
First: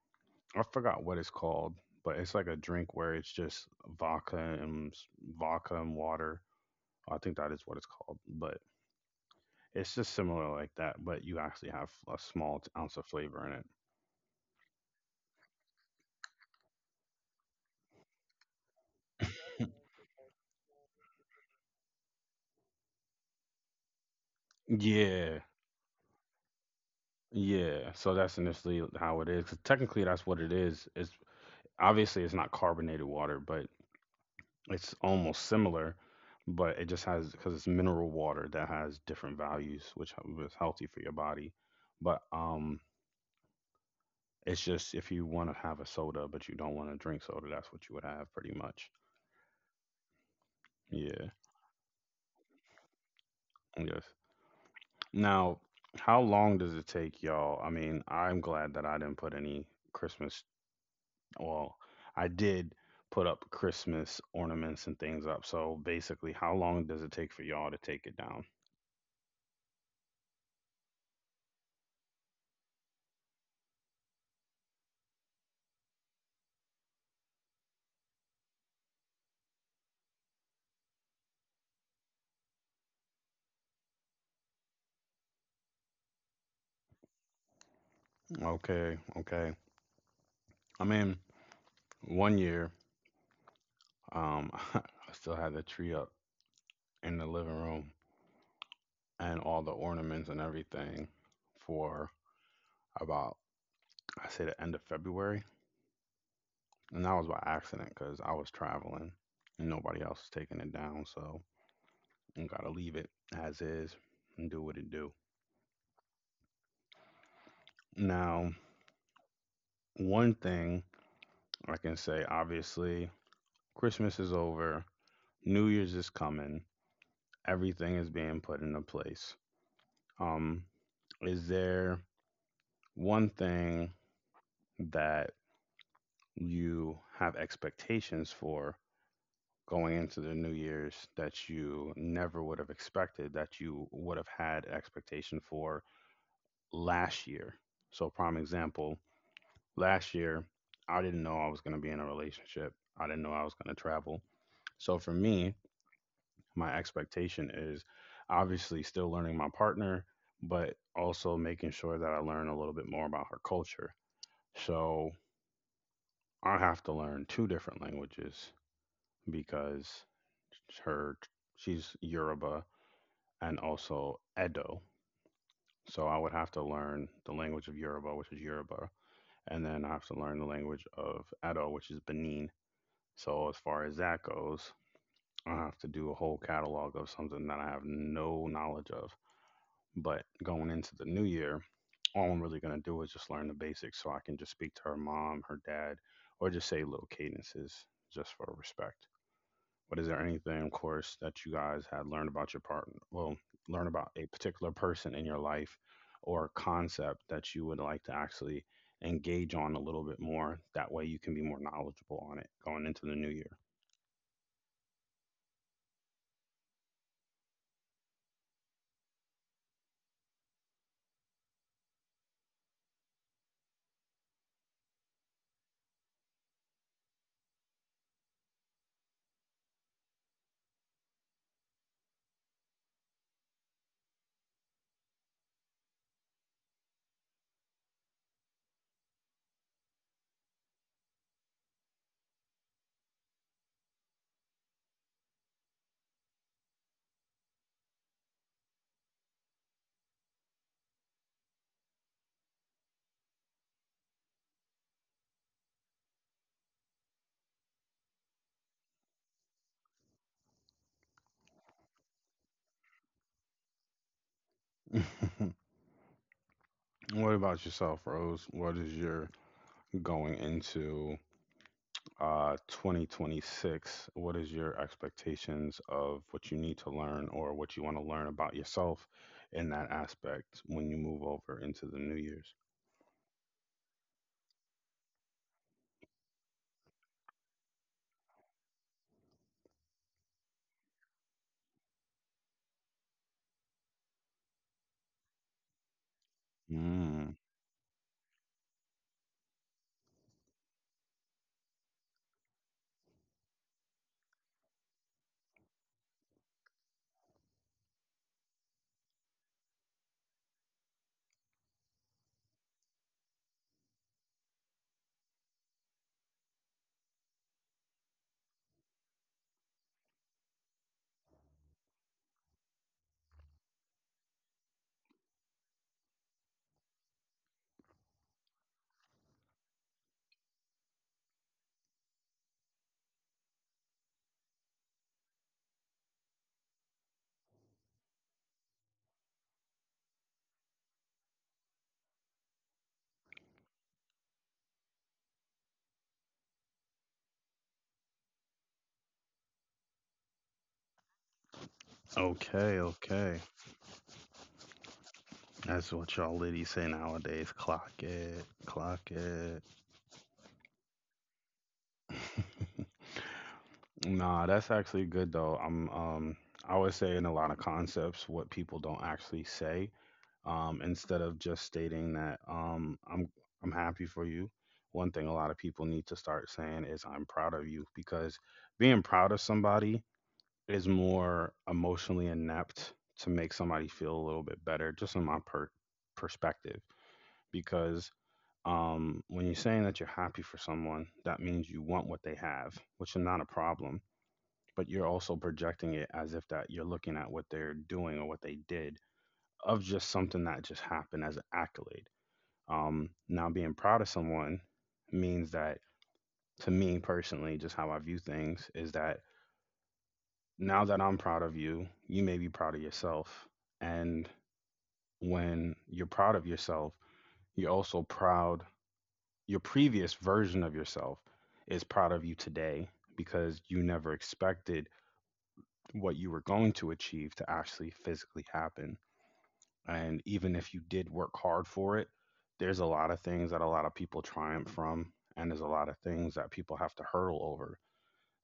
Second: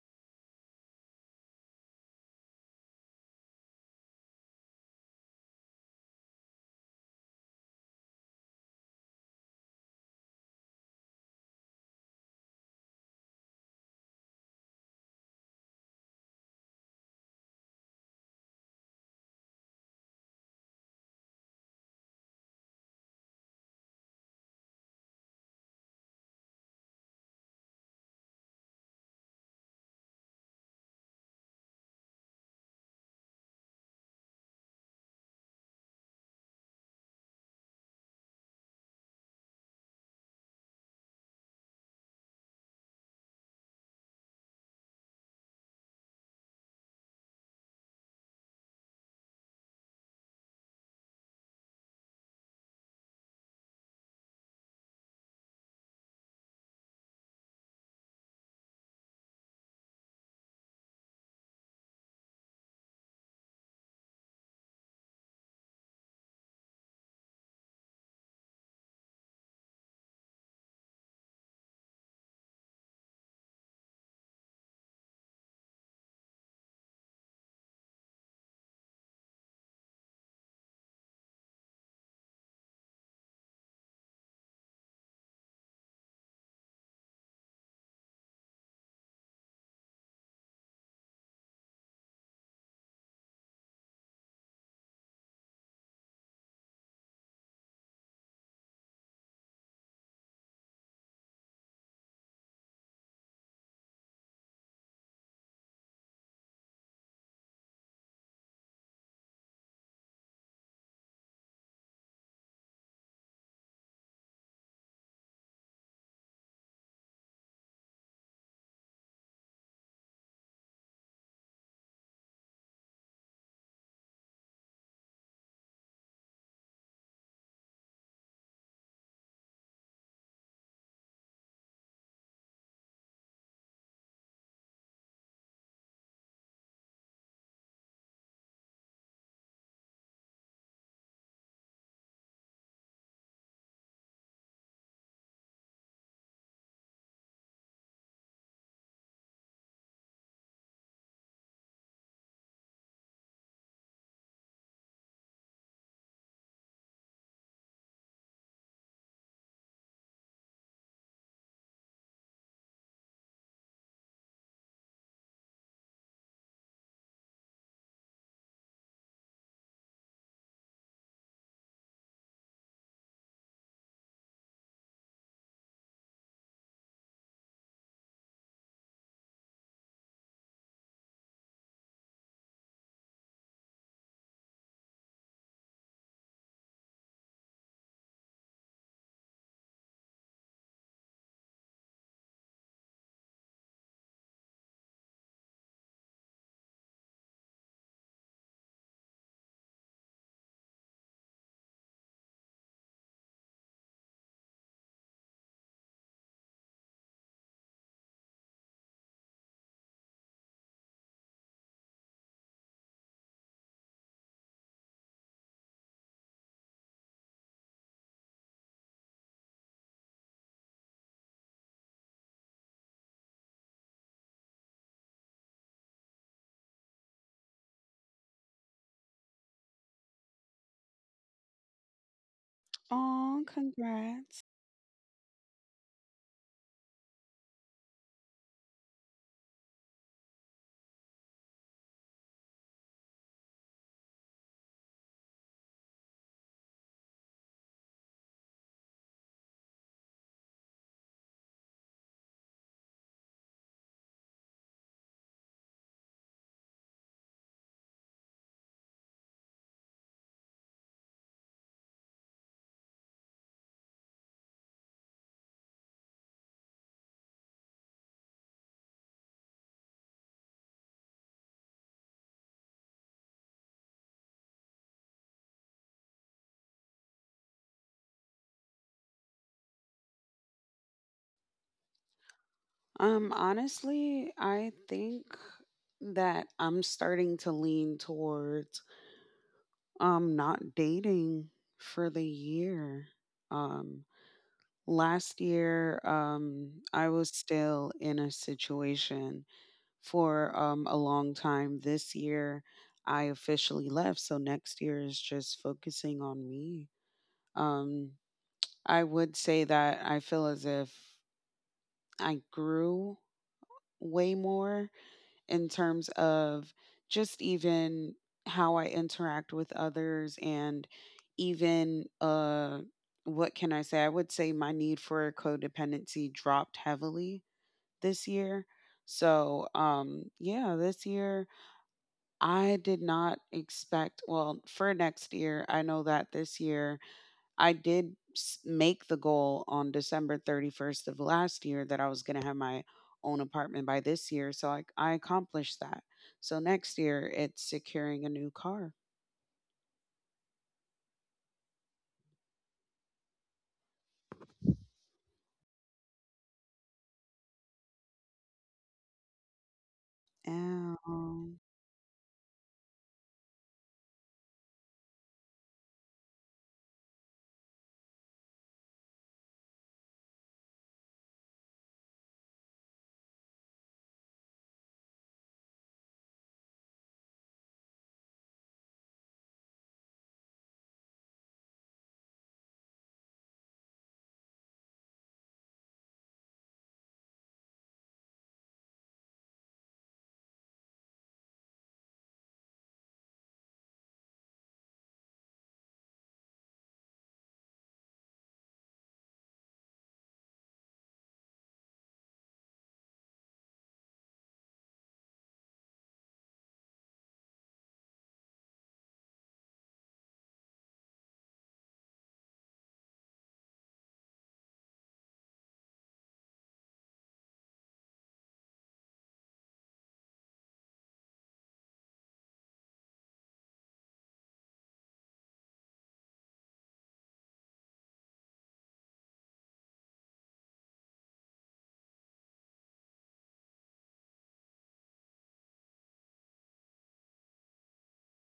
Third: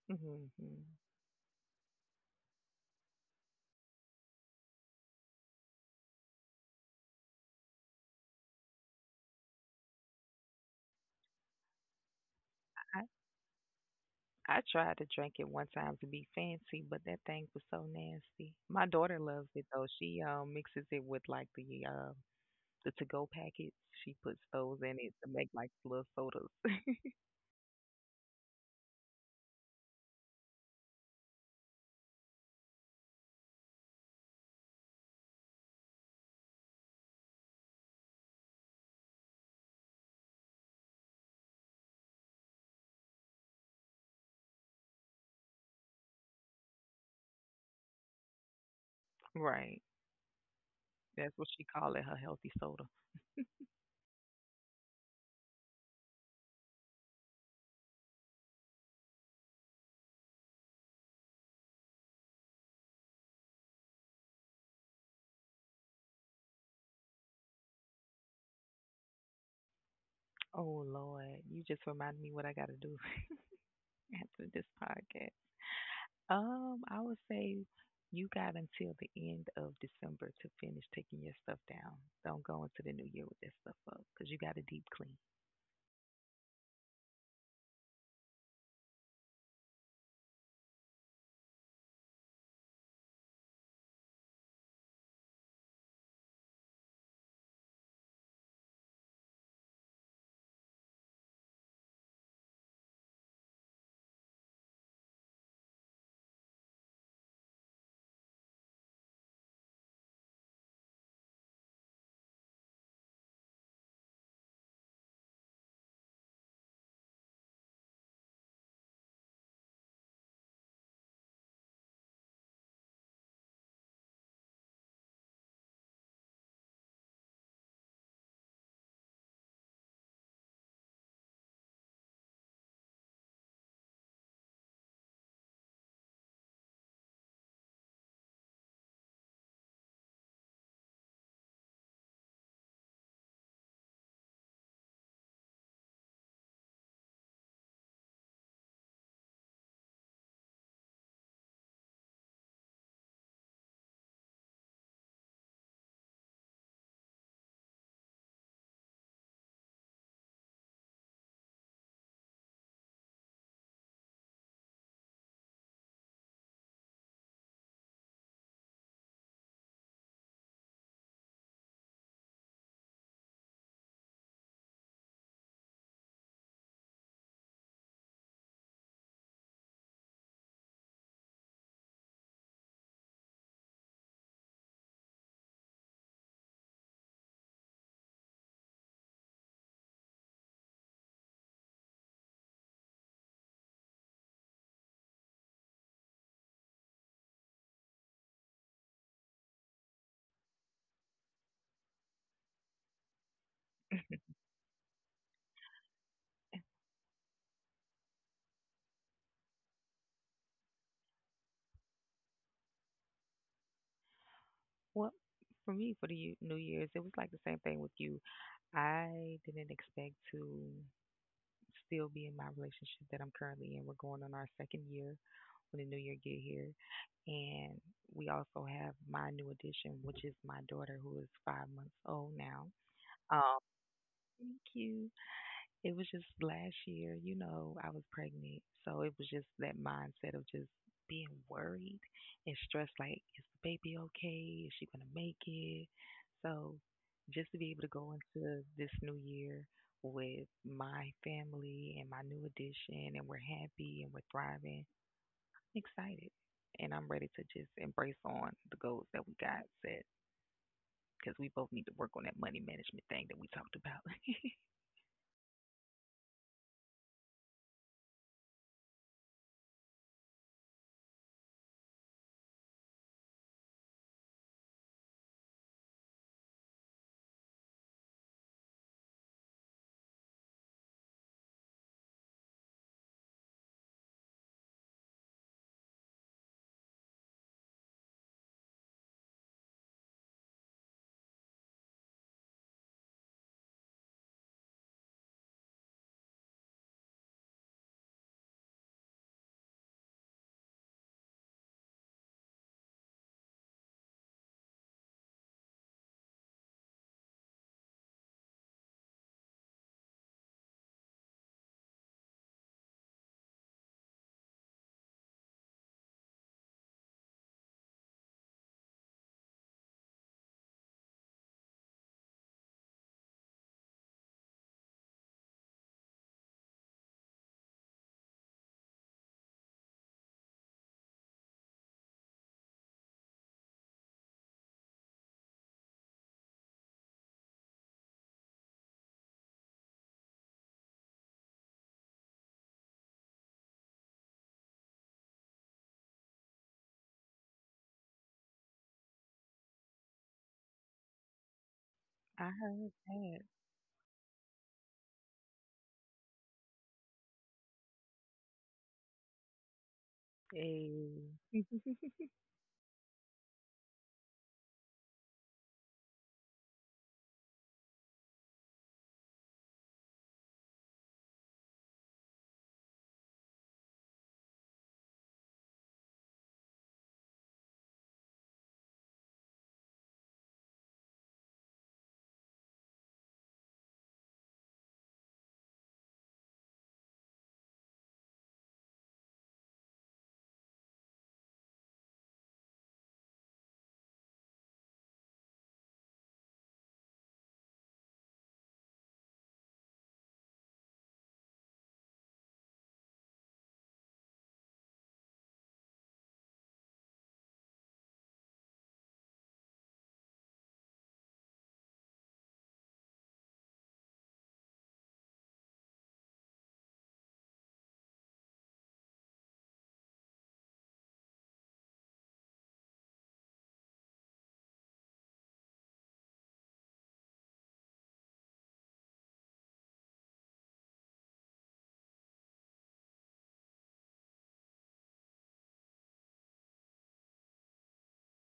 Speaker 2: Guys.
Speaker 1: I
Speaker 2: Hmm.
Speaker 1: forgot what it's called, but it's like a drink where it's just vodka and s- vodka and water. I think that is what it's called, but it's just similar like that, but you actually have a small ounce of
Speaker 2: I,
Speaker 1: flavor in
Speaker 2: I tried to drink it one time to be fancy, but that thing was so nasty. My daughter loves it though. She mixes it with like the to go packets. She puts those
Speaker 1: it.
Speaker 2: in it to
Speaker 1: Yeah,
Speaker 2: make like little sodas.
Speaker 1: yeah. So that's initially how it is. 'Cause technically, that's what it is. It's obviously it's not carbonated water, but it's almost similar. But it just has because it's mineral water that has different values, which is healthy for your body. But it's just if you want to have a soda but you don't want to drink soda, that's what you would have pretty much.
Speaker 2: Right.
Speaker 1: Yeah.
Speaker 2: That's what she call it, her healthy soda.
Speaker 1: Yes. Now, how long does it take y'all? I mean, I'm glad that I didn't put any Christmas. Well, I did put up Christmas ornaments and things up. So basically, how long does it take for y'all to take it down?
Speaker 2: Oh Lord, you just remind me what I gotta do after this podcast. I would say you got until the end of December to finish taking your stuff down. Don't go into the new year with that stuff up because you got a deep clean.
Speaker 1: Okay. Okay. I mean, one year, I still had the tree up in the living room and all the ornaments and everything for about, I say, the end of February, and that was by accident because I was traveling and nobody else was taking it down, so I gotta leave it as is and do what it do. Now, one thing I can say, obviously, Christmas is over, New Year's is coming, everything is being put into place. Um, is there one thing that you have expectations for going into the new year's that you never would have expected that you would have had expectation for last year? So prime example, last year I didn't know I was going to be in a relationship, I didn't know I was going to travel. So for me, my expectation is obviously still learning my partner, but also making sure that I learn a little bit more about her culture. So I have to learn two different languages because her she's Yoruba and also Edo. So I would have to learn the language of Yoruba, which is Yoruba, and then I have to learn the language of Edo, which is Benin. So as far as that goes, I have to do a whole catalog of something that I have no knowledge of. But going into the new year, all I'm really gonna do is just learn the basics, so I can just speak to her mom, her dad, or just say little cadences just for respect. But is there anything, of course, that you guys had learned about your partner? Well, learn about a particular person in your life or concept that you would like to actually engage on a little bit more. That way you can be more knowledgeable on it going into the new
Speaker 2: Well, for me, for the New Year's, it was like the same thing with you. I didn't expect to still be in my relationship that I'm currently in. We're going on our second year when the new year get here. And we also have my new addition, which is my daughter who is 5 months old now.
Speaker 3: Oh,
Speaker 2: Um,
Speaker 3: congrats.
Speaker 2: Thank you. It was just last year, I was pregnant. So it was just that mindset of just being worried and stressed like, is the baby okay? Is she going to make it? So just to be able to go into this new year with my family and my new addition, and we're happy and we're thriving, excited. And I'm ready to just embrace on the goals that we got set because we both need to work on that money management thing that we talked about.
Speaker 1: year. What about yourself, Rose? What is your going into 2026? What is your expectations of what you need to learn or what you want to learn about yourself in that aspect when you move over into the new year's?
Speaker 3: Honestly, I think that I'm starting to lean towards not dating for the year. Um, Last year, I was
Speaker 1: Mm.
Speaker 3: still in a situation for a long time. This year, I officially left. So next year is just focusing on me. Um, I would say that I feel as if I grew way more in terms of just even how I interact with others and even, what can I say? I would say my need for codependency dropped heavily this year. So, yeah, this year I did not expect, well, for next year, I know that this year I did make the goal on December 31st of last year that I was going to have my own apartment by this year. So I accomplished that. So next year, it's securing a new car.
Speaker 2: I
Speaker 1: Okay,
Speaker 2: heard that.
Speaker 1: okay. That's what y'all ladies say nowadays. Clock it, clock it.
Speaker 2: Hey.
Speaker 3: Oh,
Speaker 1: Nah, that's actually good though. I'm I always say in a lot of concepts what people don't actually say. Instead of just stating that I'm happy for you. One thing a lot of people need to start saying is I'm proud of you, because being proud of somebody is more emotionally inept to make somebody feel a little bit better, just in my perspective. Because when you're saying that you're happy for someone, that means you want what they have, which is not a problem. But you're also projecting it as if that you're looking at what they're doing or what they did of just something that just happened as an accolade. Now, being proud of someone means that, to me personally, just how I view things, is that now that I'm proud of you, you may be proud of yourself. And when you're proud of yourself, you're also proud your previous version of yourself is proud of you today because you never expected what you were going to achieve to actually physically happen. And even if you did work hard for it, there's a lot of things that a lot of people triumph from, and there's a lot of things that people have to hurdle over.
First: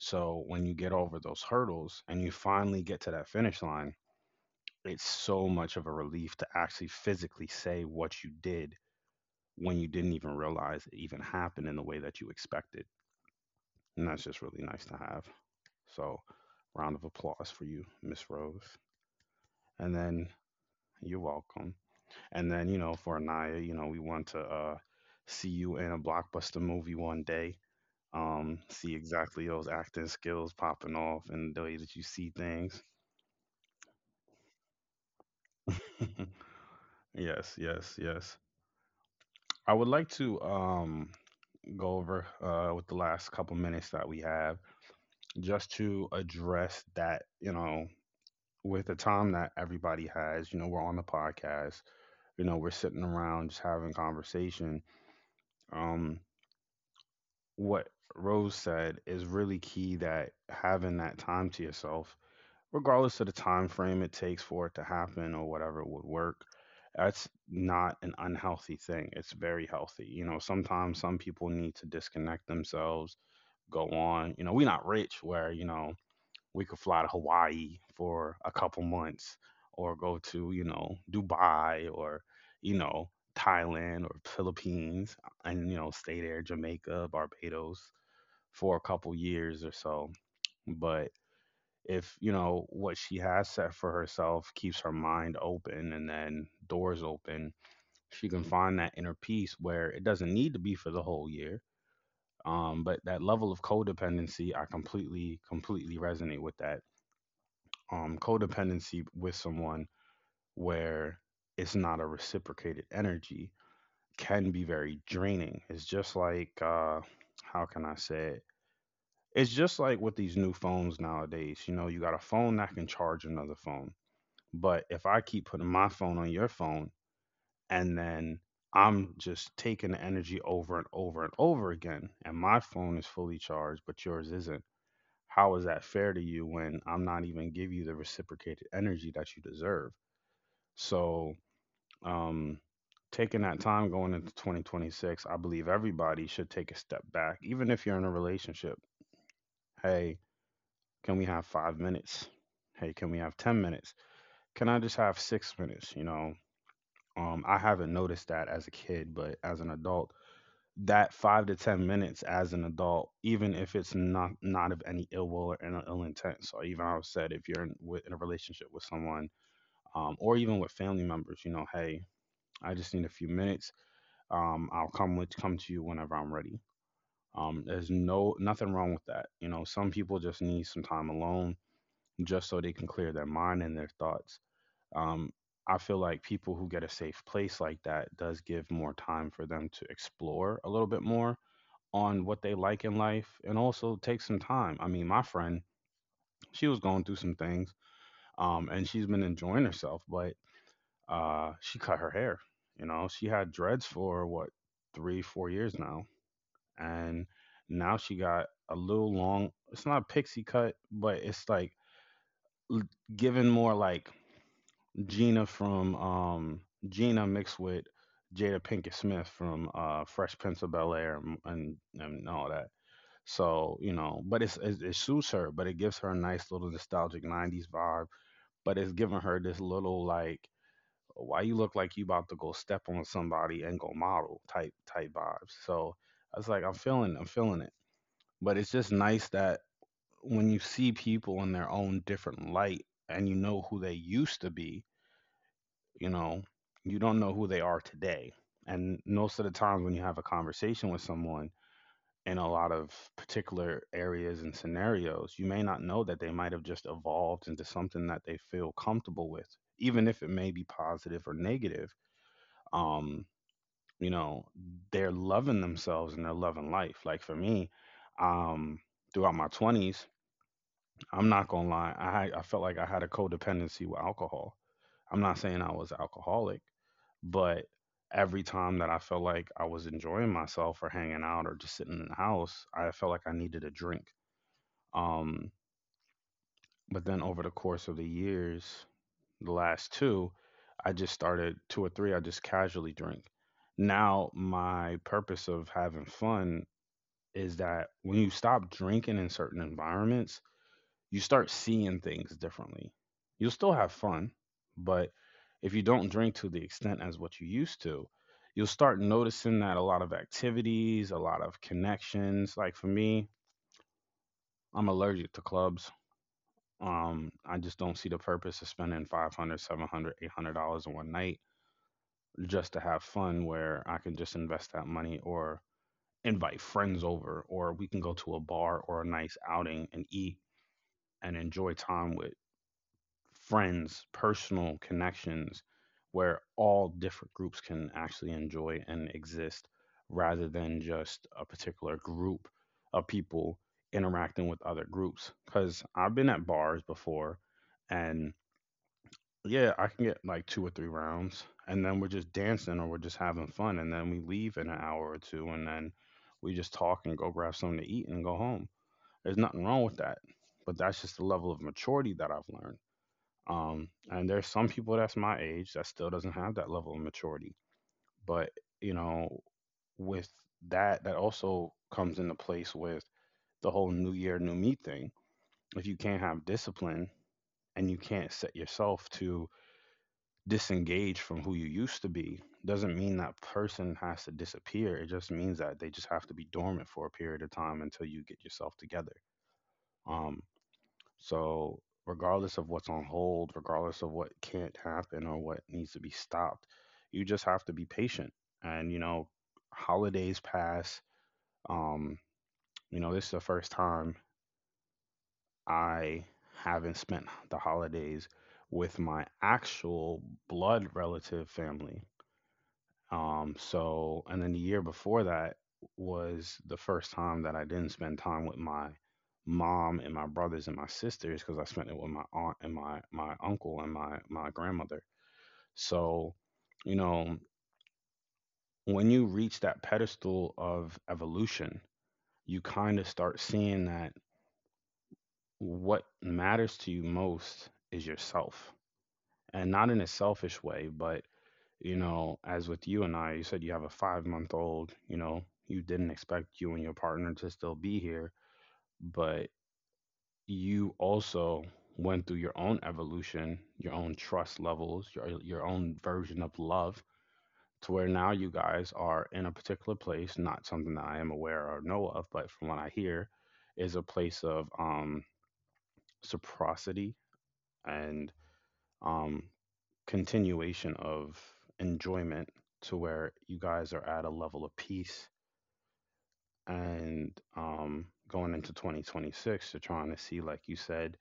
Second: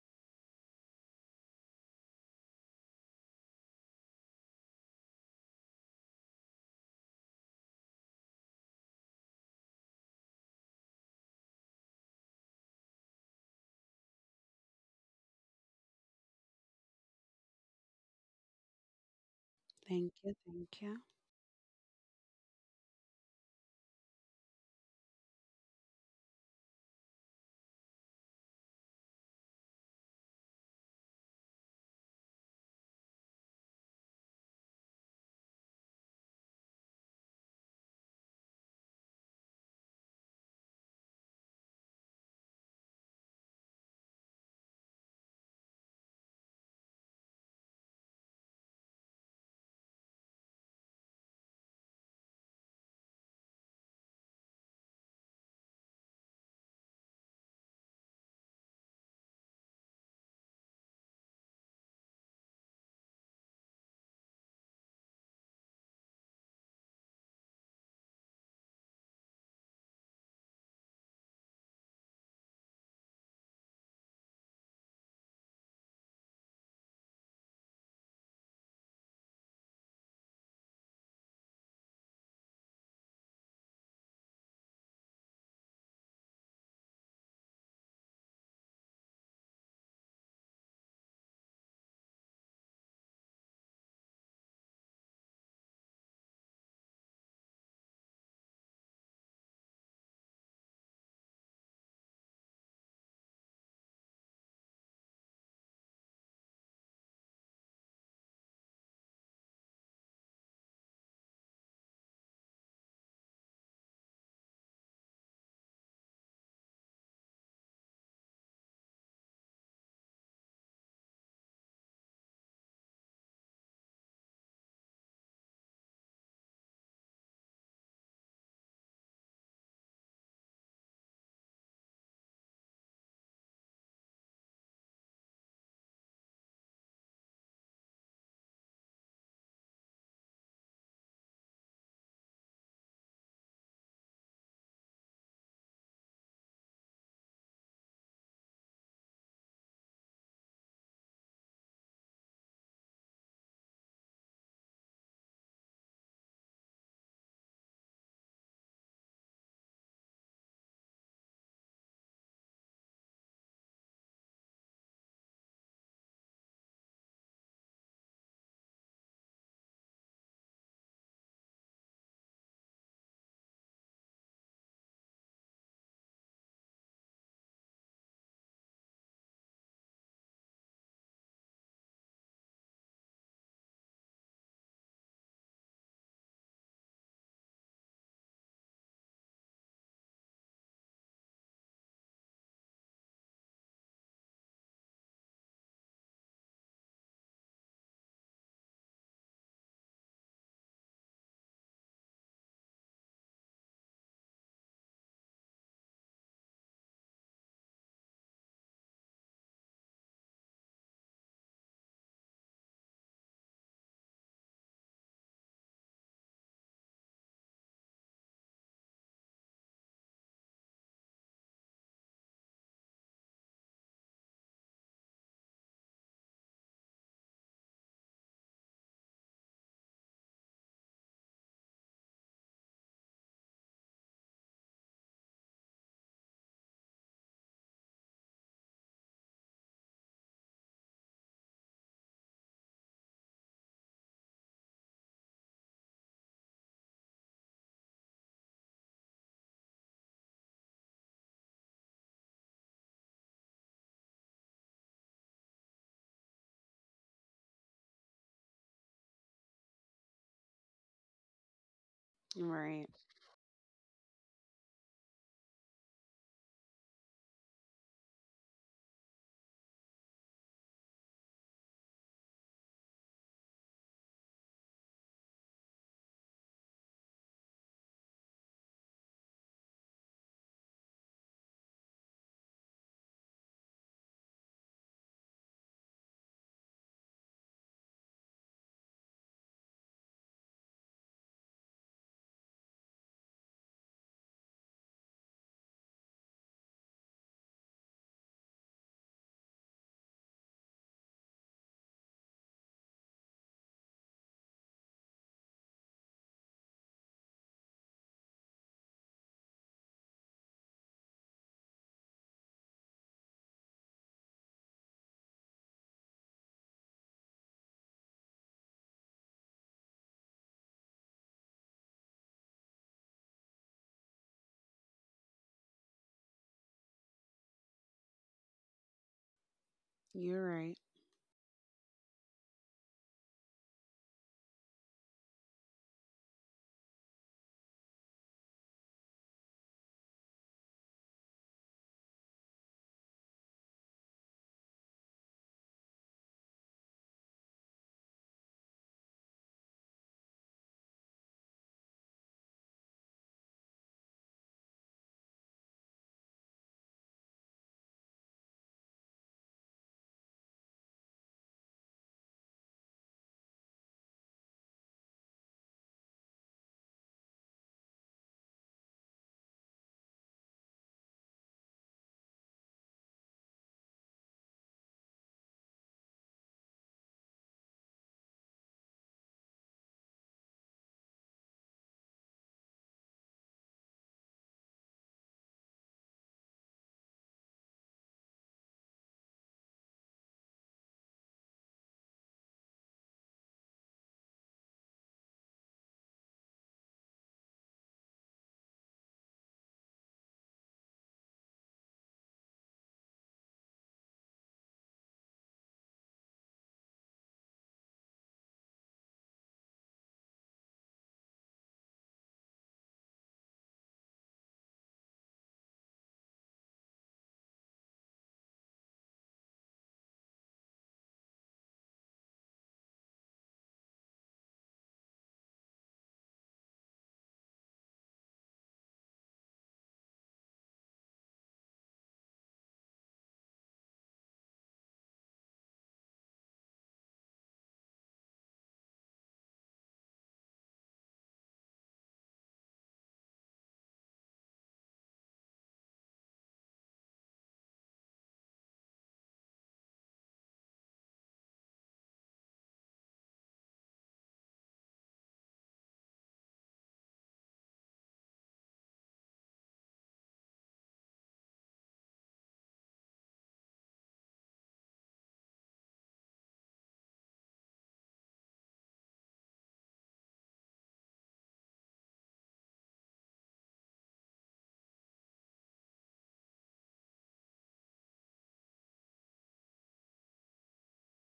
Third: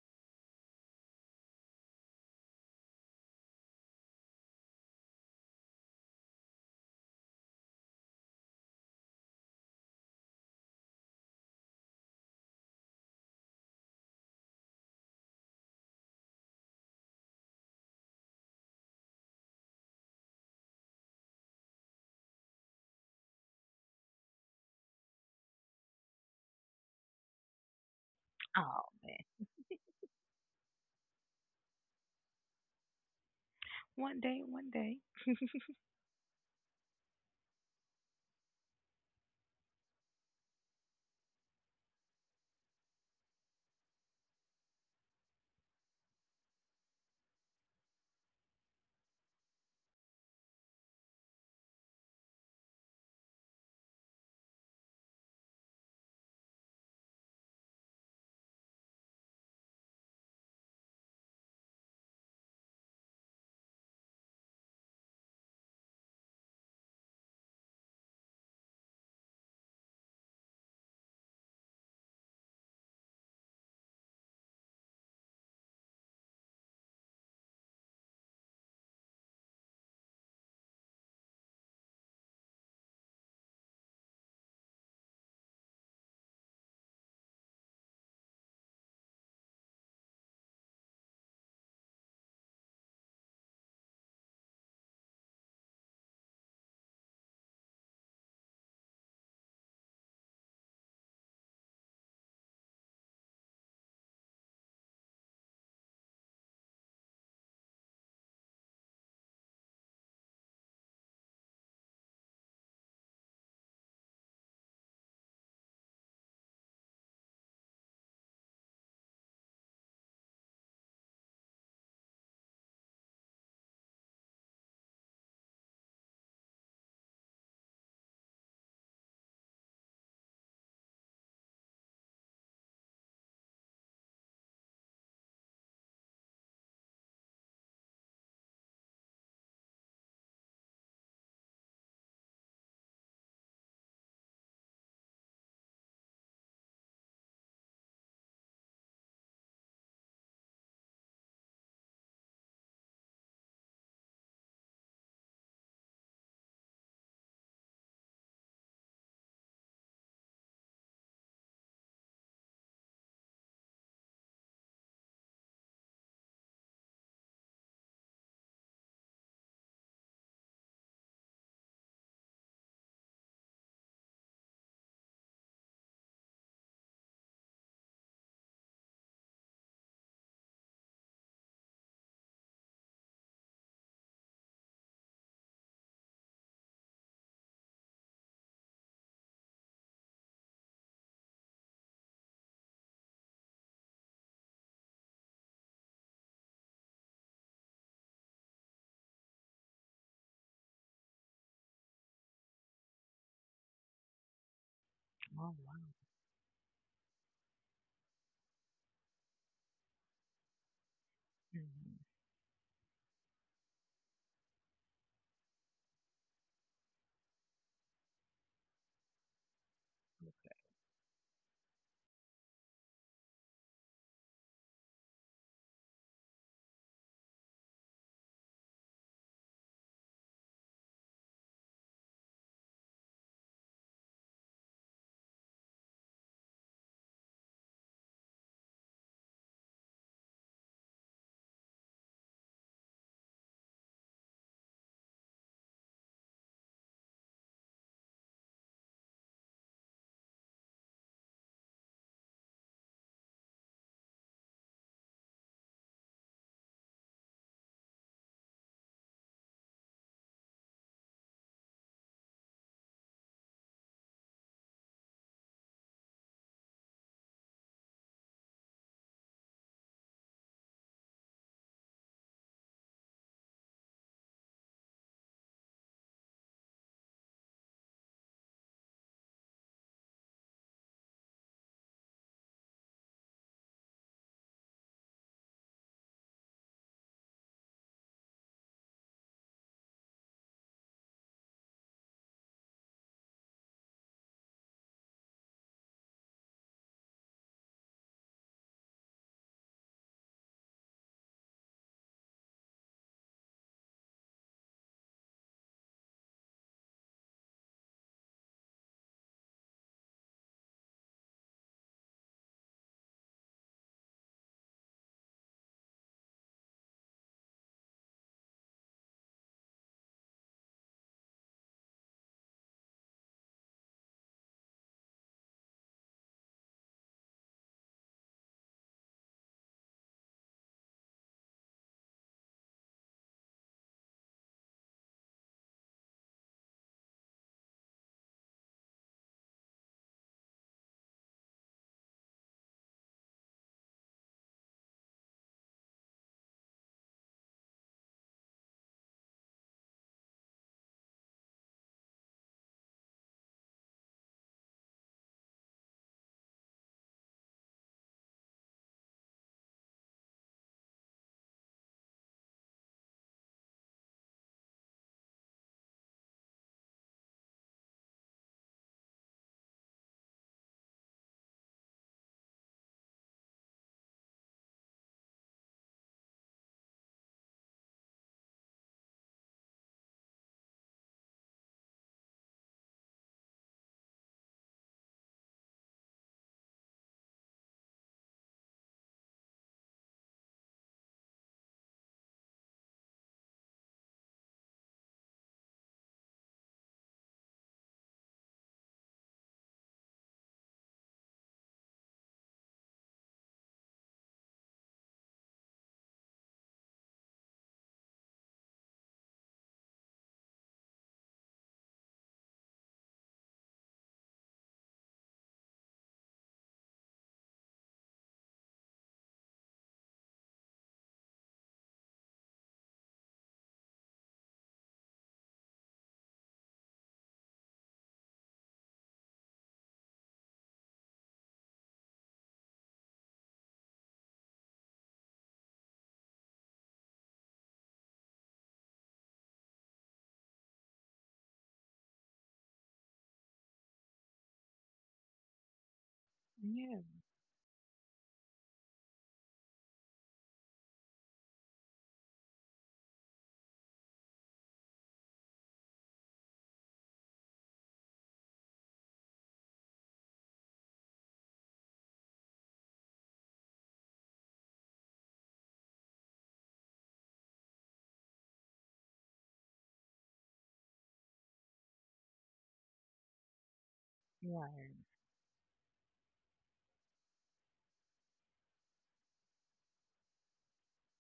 Speaker 1: So when you get over those hurdles and you finally get to that finish line, it's so much of a relief to actually physically say what you did when you didn't even realize it even happened in the way that you expected. And that's just really nice to have. So, round of applause for you, Miss Rose. And
Speaker 3: thank
Speaker 1: then
Speaker 3: you. Thank you.
Speaker 1: you're welcome. And then, you know, for Anaya, you know, we want to see you in a blockbuster movie one day.
Speaker 2: Oh
Speaker 1: See
Speaker 2: man,
Speaker 1: exactly those acting skills popping off and the way that you see things.
Speaker 2: one day, one day.
Speaker 1: Yes, yes, yes. I would like to go over with the last couple minutes that we have just to address that, you know, with the time that everybody has, you know, we're on the podcast, you know, we're sitting around just having conversation. Um, what Rose said is really key, that having that time to yourself, regardless of the time frame it takes for it to happen or whatever would work, that's not an unhealthy thing. It's very healthy. You know, sometimes some people need to disconnect themselves, go on. You know, we're not rich where, you know, we could fly to Hawaii for a couple months or go to, you know, Dubai or, you know, Thailand or Philippines and, you know, stay there, Jamaica, Barbados for a couple years or so. But if, you know, what she has set for herself keeps her mind open and then doors open, she can find that inner peace where it doesn't need to be for the whole year. But that level of codependency, I completely, completely resonate with that codependency with someone where it's not a reciprocated energy can be very draining. It's just like, how can I say it? It's just like with these new phones nowadays. You know, you got a phone that can charge another phone. But if I keep putting my phone on your phone and then I'm just taking the energy over and over and over again, and my phone is fully charged, but yours isn't. How is that fair to you when I'm not even give you the reciprocated energy that you deserve? So, um, taking that time going into 2026, I believe everybody should take a step back, even if you're in a relationship. Hey, can we have 5 minutes? Hey, can we have 10 minutes? Can I just have 6 minutes? You know, I haven't noticed that as a kid, but as an adult, that five to 10 minutes as an adult, even if it's not of any ill will or any ill intent. So, even I said, if you're in a relationship with someone or even with family members, you know, hey, I just need a few minutes. I'll come to you whenever I'm ready. There's nothing wrong with that. You know, some people just need some time alone just so they can clear their mind and their thoughts. Um, I feel like people who get a safe place like that does give more time for them to explore a little bit more on what they like in life and also take some time. I mean, my friend, she was going through some things, and she's been enjoying herself, but she cut her hair. You know, she had dreads for what, three, four
Speaker 2: Oh
Speaker 1: years
Speaker 2: wow.
Speaker 1: now, and now she got a little long. It's not pixie cut, but it's like
Speaker 2: Mhm.
Speaker 1: l- given more like Gina from Gina mixed with Jada Pinkett Smith from Fresh Prince of Bel Air and and all that. So you know, but it suits her, but it gives her a nice little nostalgic '90s vibe. But it's giving her this little like why you look like you about to go step on somebody and go model type vibes. So I was like, I'm feeling it. But it's just nice that when you see people in their own different light and you know who they used to be, you know, you don't know who they are today. And most of the times when you have a conversation with someone in a lot of particular areas and scenarios, you may not know that they might have just evolved into something that they feel comfortable with, even if it may be positive or negative.
Speaker 3: Right.
Speaker 1: Um, you know, they're loving themselves and they're loving life. Like for me, um, throughout my 20s, I'm not gonna lie. I felt like I had a codependency with alcohol. I'm not saying I was alcoholic, but every time that I felt like I was enjoying myself or hanging out or just sitting in the house, I felt like I needed a drink. Um, but then over the course of the years, the last two, I just started two or three. I just casually drink. Now my purpose of having fun is that when you stop drinking in certain environments, you start seeing things differently. You'll still have fun, but if you don't drink to the extent as what you used to, you'll start noticing that a lot of activities, a lot of connections, like for me, I'm allergic to clubs. I just don't see the purpose of spending 500, 700, $800 in one night just to have fun where I can just invest that money or invite friends over or we can go to a bar or a nice outing and eat
Speaker 3: You're right.
Speaker 1: and enjoy time with friends, personal connections where all different groups can actually enjoy and exist rather than just a particular group of people interacting with other groups. Because I've been at bars before and yeah, I can get like two or three rounds and then we're just dancing or we're just having fun. And then we leave in an hour or two and then we just talk and go grab something to eat and go home. There's nothing wrong with that. But that's just the level of maturity that I've learned, and there's some people that's my age that still doesn't have that level of maturity. But you know, with that also comes into place with the whole new year, new me thing. If you can't have discipline and you can't set yourself to disengage from who you used to be, doesn't mean that person has to disappear. It just means that they just have to be dormant for a period of time until you get yourself together. Um, So, regardless of what's on hold, regardless of what can't happen or what needs to be stopped, you just have to be patient. And holidays pass. Um, this is the first time I haven't spent the holidays with my actual blood relative family. And then the year before that was the first time that I didn't spend time with my mom and my brothers and my sisters, because I spent it with my aunt and my uncle and my grandmother. So, you know, when you reach that pedestal of evolution, you kind of start seeing that what matters to you most is yourself. And not in a selfish way, but as with you and I, you said you have a 5-month old. You didn't expect you and your
Speaker 2: Yeah,
Speaker 1: partner to still be here, but you also went through your own evolution, your own trust levels, your own version of love, to where now you guys are in a particular place, not something that I am aware or know of, but from what I hear is a place of reciprocity and um continuation of enjoyment, to where you guys are at a level of
Speaker 2: right.
Speaker 1: peace, and going into 2026 you're trying to see, like you said,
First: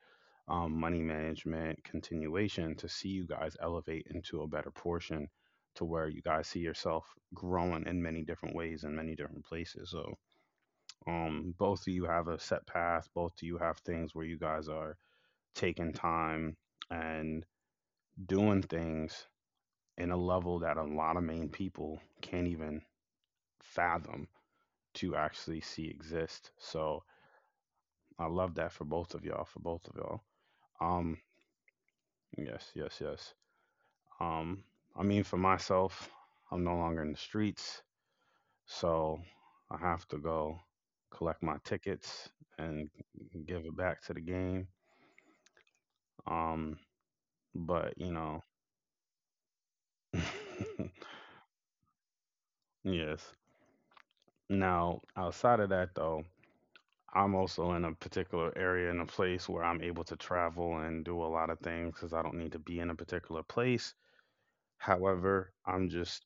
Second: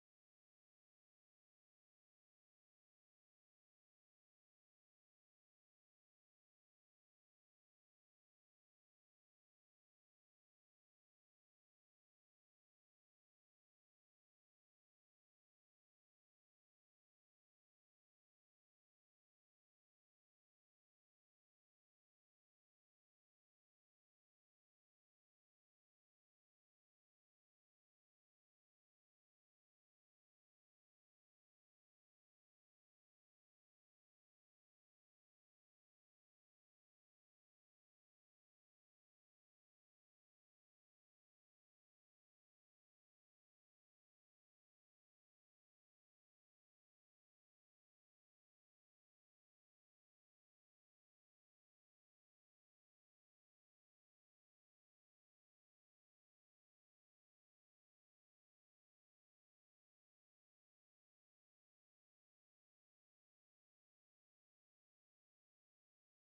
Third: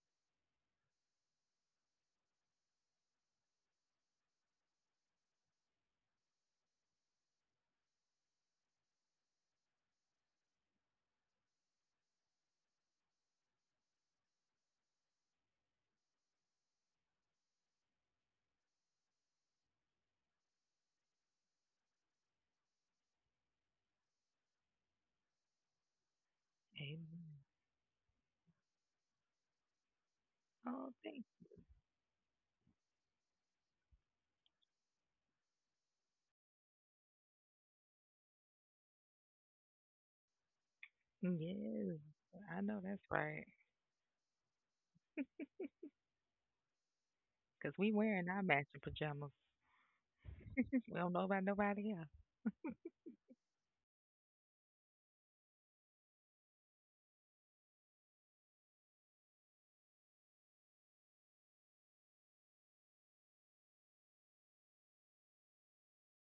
Speaker 1: money management continuation to see you guys elevate into a better portion to where you guys see yourself growing in many different ways in many different places. So both of you have a set path, both of you have things where you guys are taking time and doing things in a level that a lot of Maine people can't even fathom to actually see exist. So
Speaker 2: Amen.
Speaker 1: I love that for both of y'all, for both of y'all.
Speaker 2: Oh,
Speaker 1: Um,
Speaker 2: thank.
Speaker 1: yes, yes, yes. Um, I mean, for myself, I'm no longer in the streets, so I have to go collect my
Speaker 2: Yes,
Speaker 1: tickets
Speaker 2: I know
Speaker 1: and
Speaker 2: that's right.
Speaker 1: give it back to the game. Um,
Speaker 2: Cause
Speaker 1: but
Speaker 2: we wearing our matching pajamas. We don't know about nobody else.
Speaker 1: yes. Now, outside of that, though, I'm also in a particular area in a place where I'm able to travel and do a lot of things because I don't need to be in a particular place. However, I'm just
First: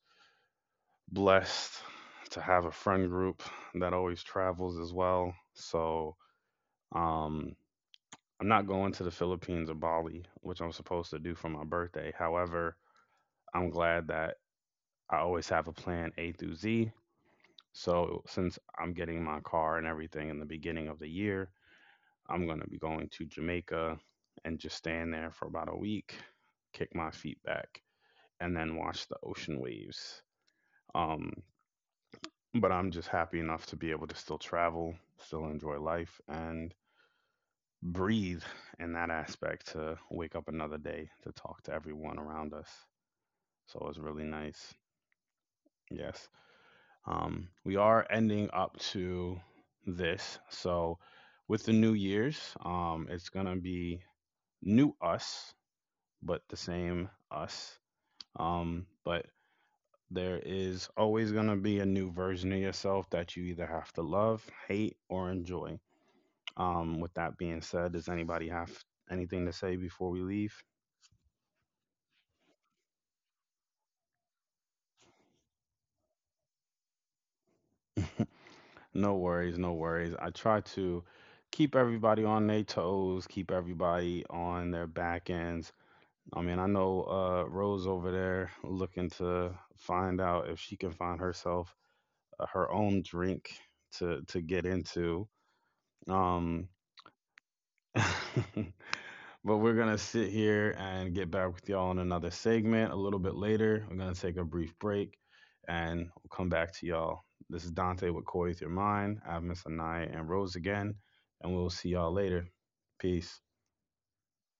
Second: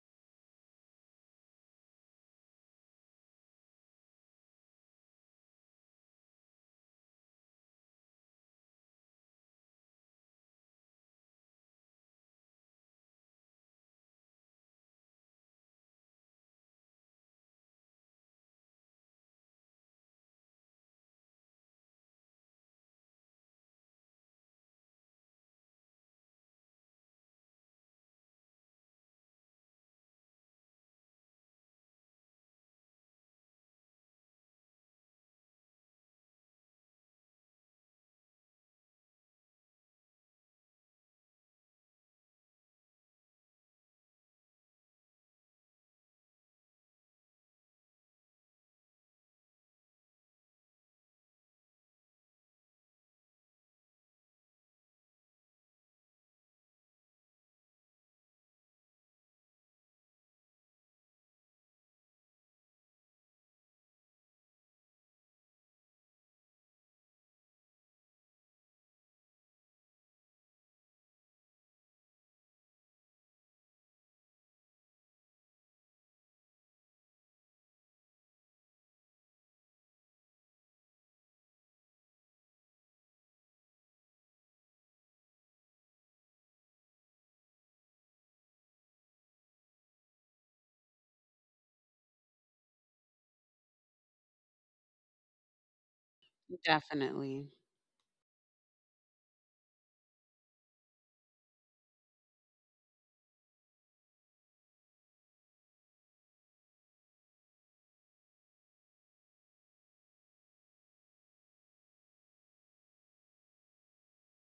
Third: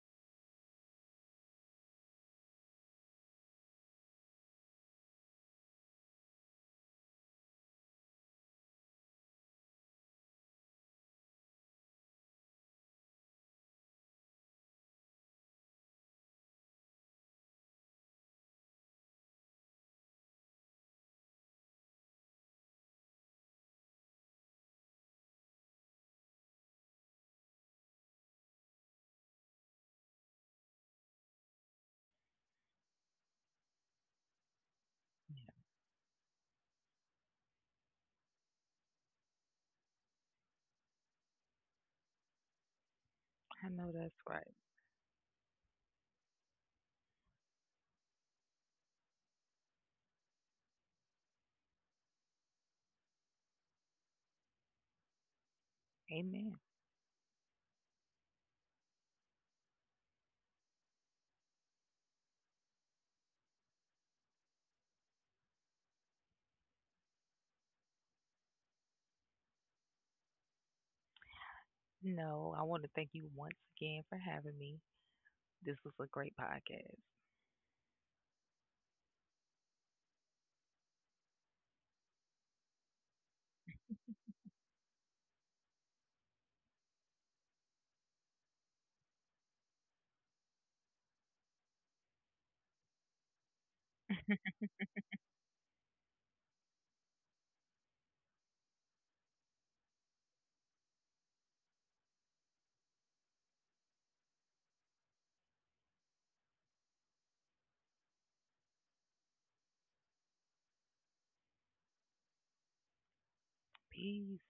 Speaker 1: blessed to have a friend group that always travels as well. So um, I'm not going to the Philippines or Bali, which I'm supposed to do for my birthday. However, I'm glad that I always have a plan A through Z. So since I'm getting my car and everything in the beginning of the year, I'm going to be going to Jamaica and just staying there for about a week, kick my feet back, and then watch the ocean waves. Um, but I'm just happy enough to be able to still travel, still
Speaker 2: Yeah,
Speaker 1: enjoy life, and breathe in that aspect to wake up another day to talk to everyone around us.
Speaker 2: I
Speaker 1: So
Speaker 2: know
Speaker 1: it's
Speaker 2: that's
Speaker 1: really
Speaker 2: right.
Speaker 1: nice. Yes. We are ending up to this. So with the new years, it's going to be new us but
Speaker 2: Amen.
Speaker 1: the same us. But there is always going to be a new version of yourself that you either have to love, hate, or enjoy. With that being said, does anybody have anything to say before we leave?
Speaker 2: No, I want to thank you once again for having me. This was a great podcast.
Speaker 1: No worries, no worries. I try to keep everybody on their toes, keep everybody on their back ends. I mean, I know Rose over there looking to find out if she can find herself her own drink to get into. Um,
Speaker 3: Definitely.
Speaker 1: but we're gonna sit here and get back with y'all in another segment a little bit later. We're gonna take a brief break and we'll come back to y'all. This is Dante with Corey with Your Mind. I have Miss Anaya and Rose again, and we'll see y'all later. Peace.
Speaker 2: Peace.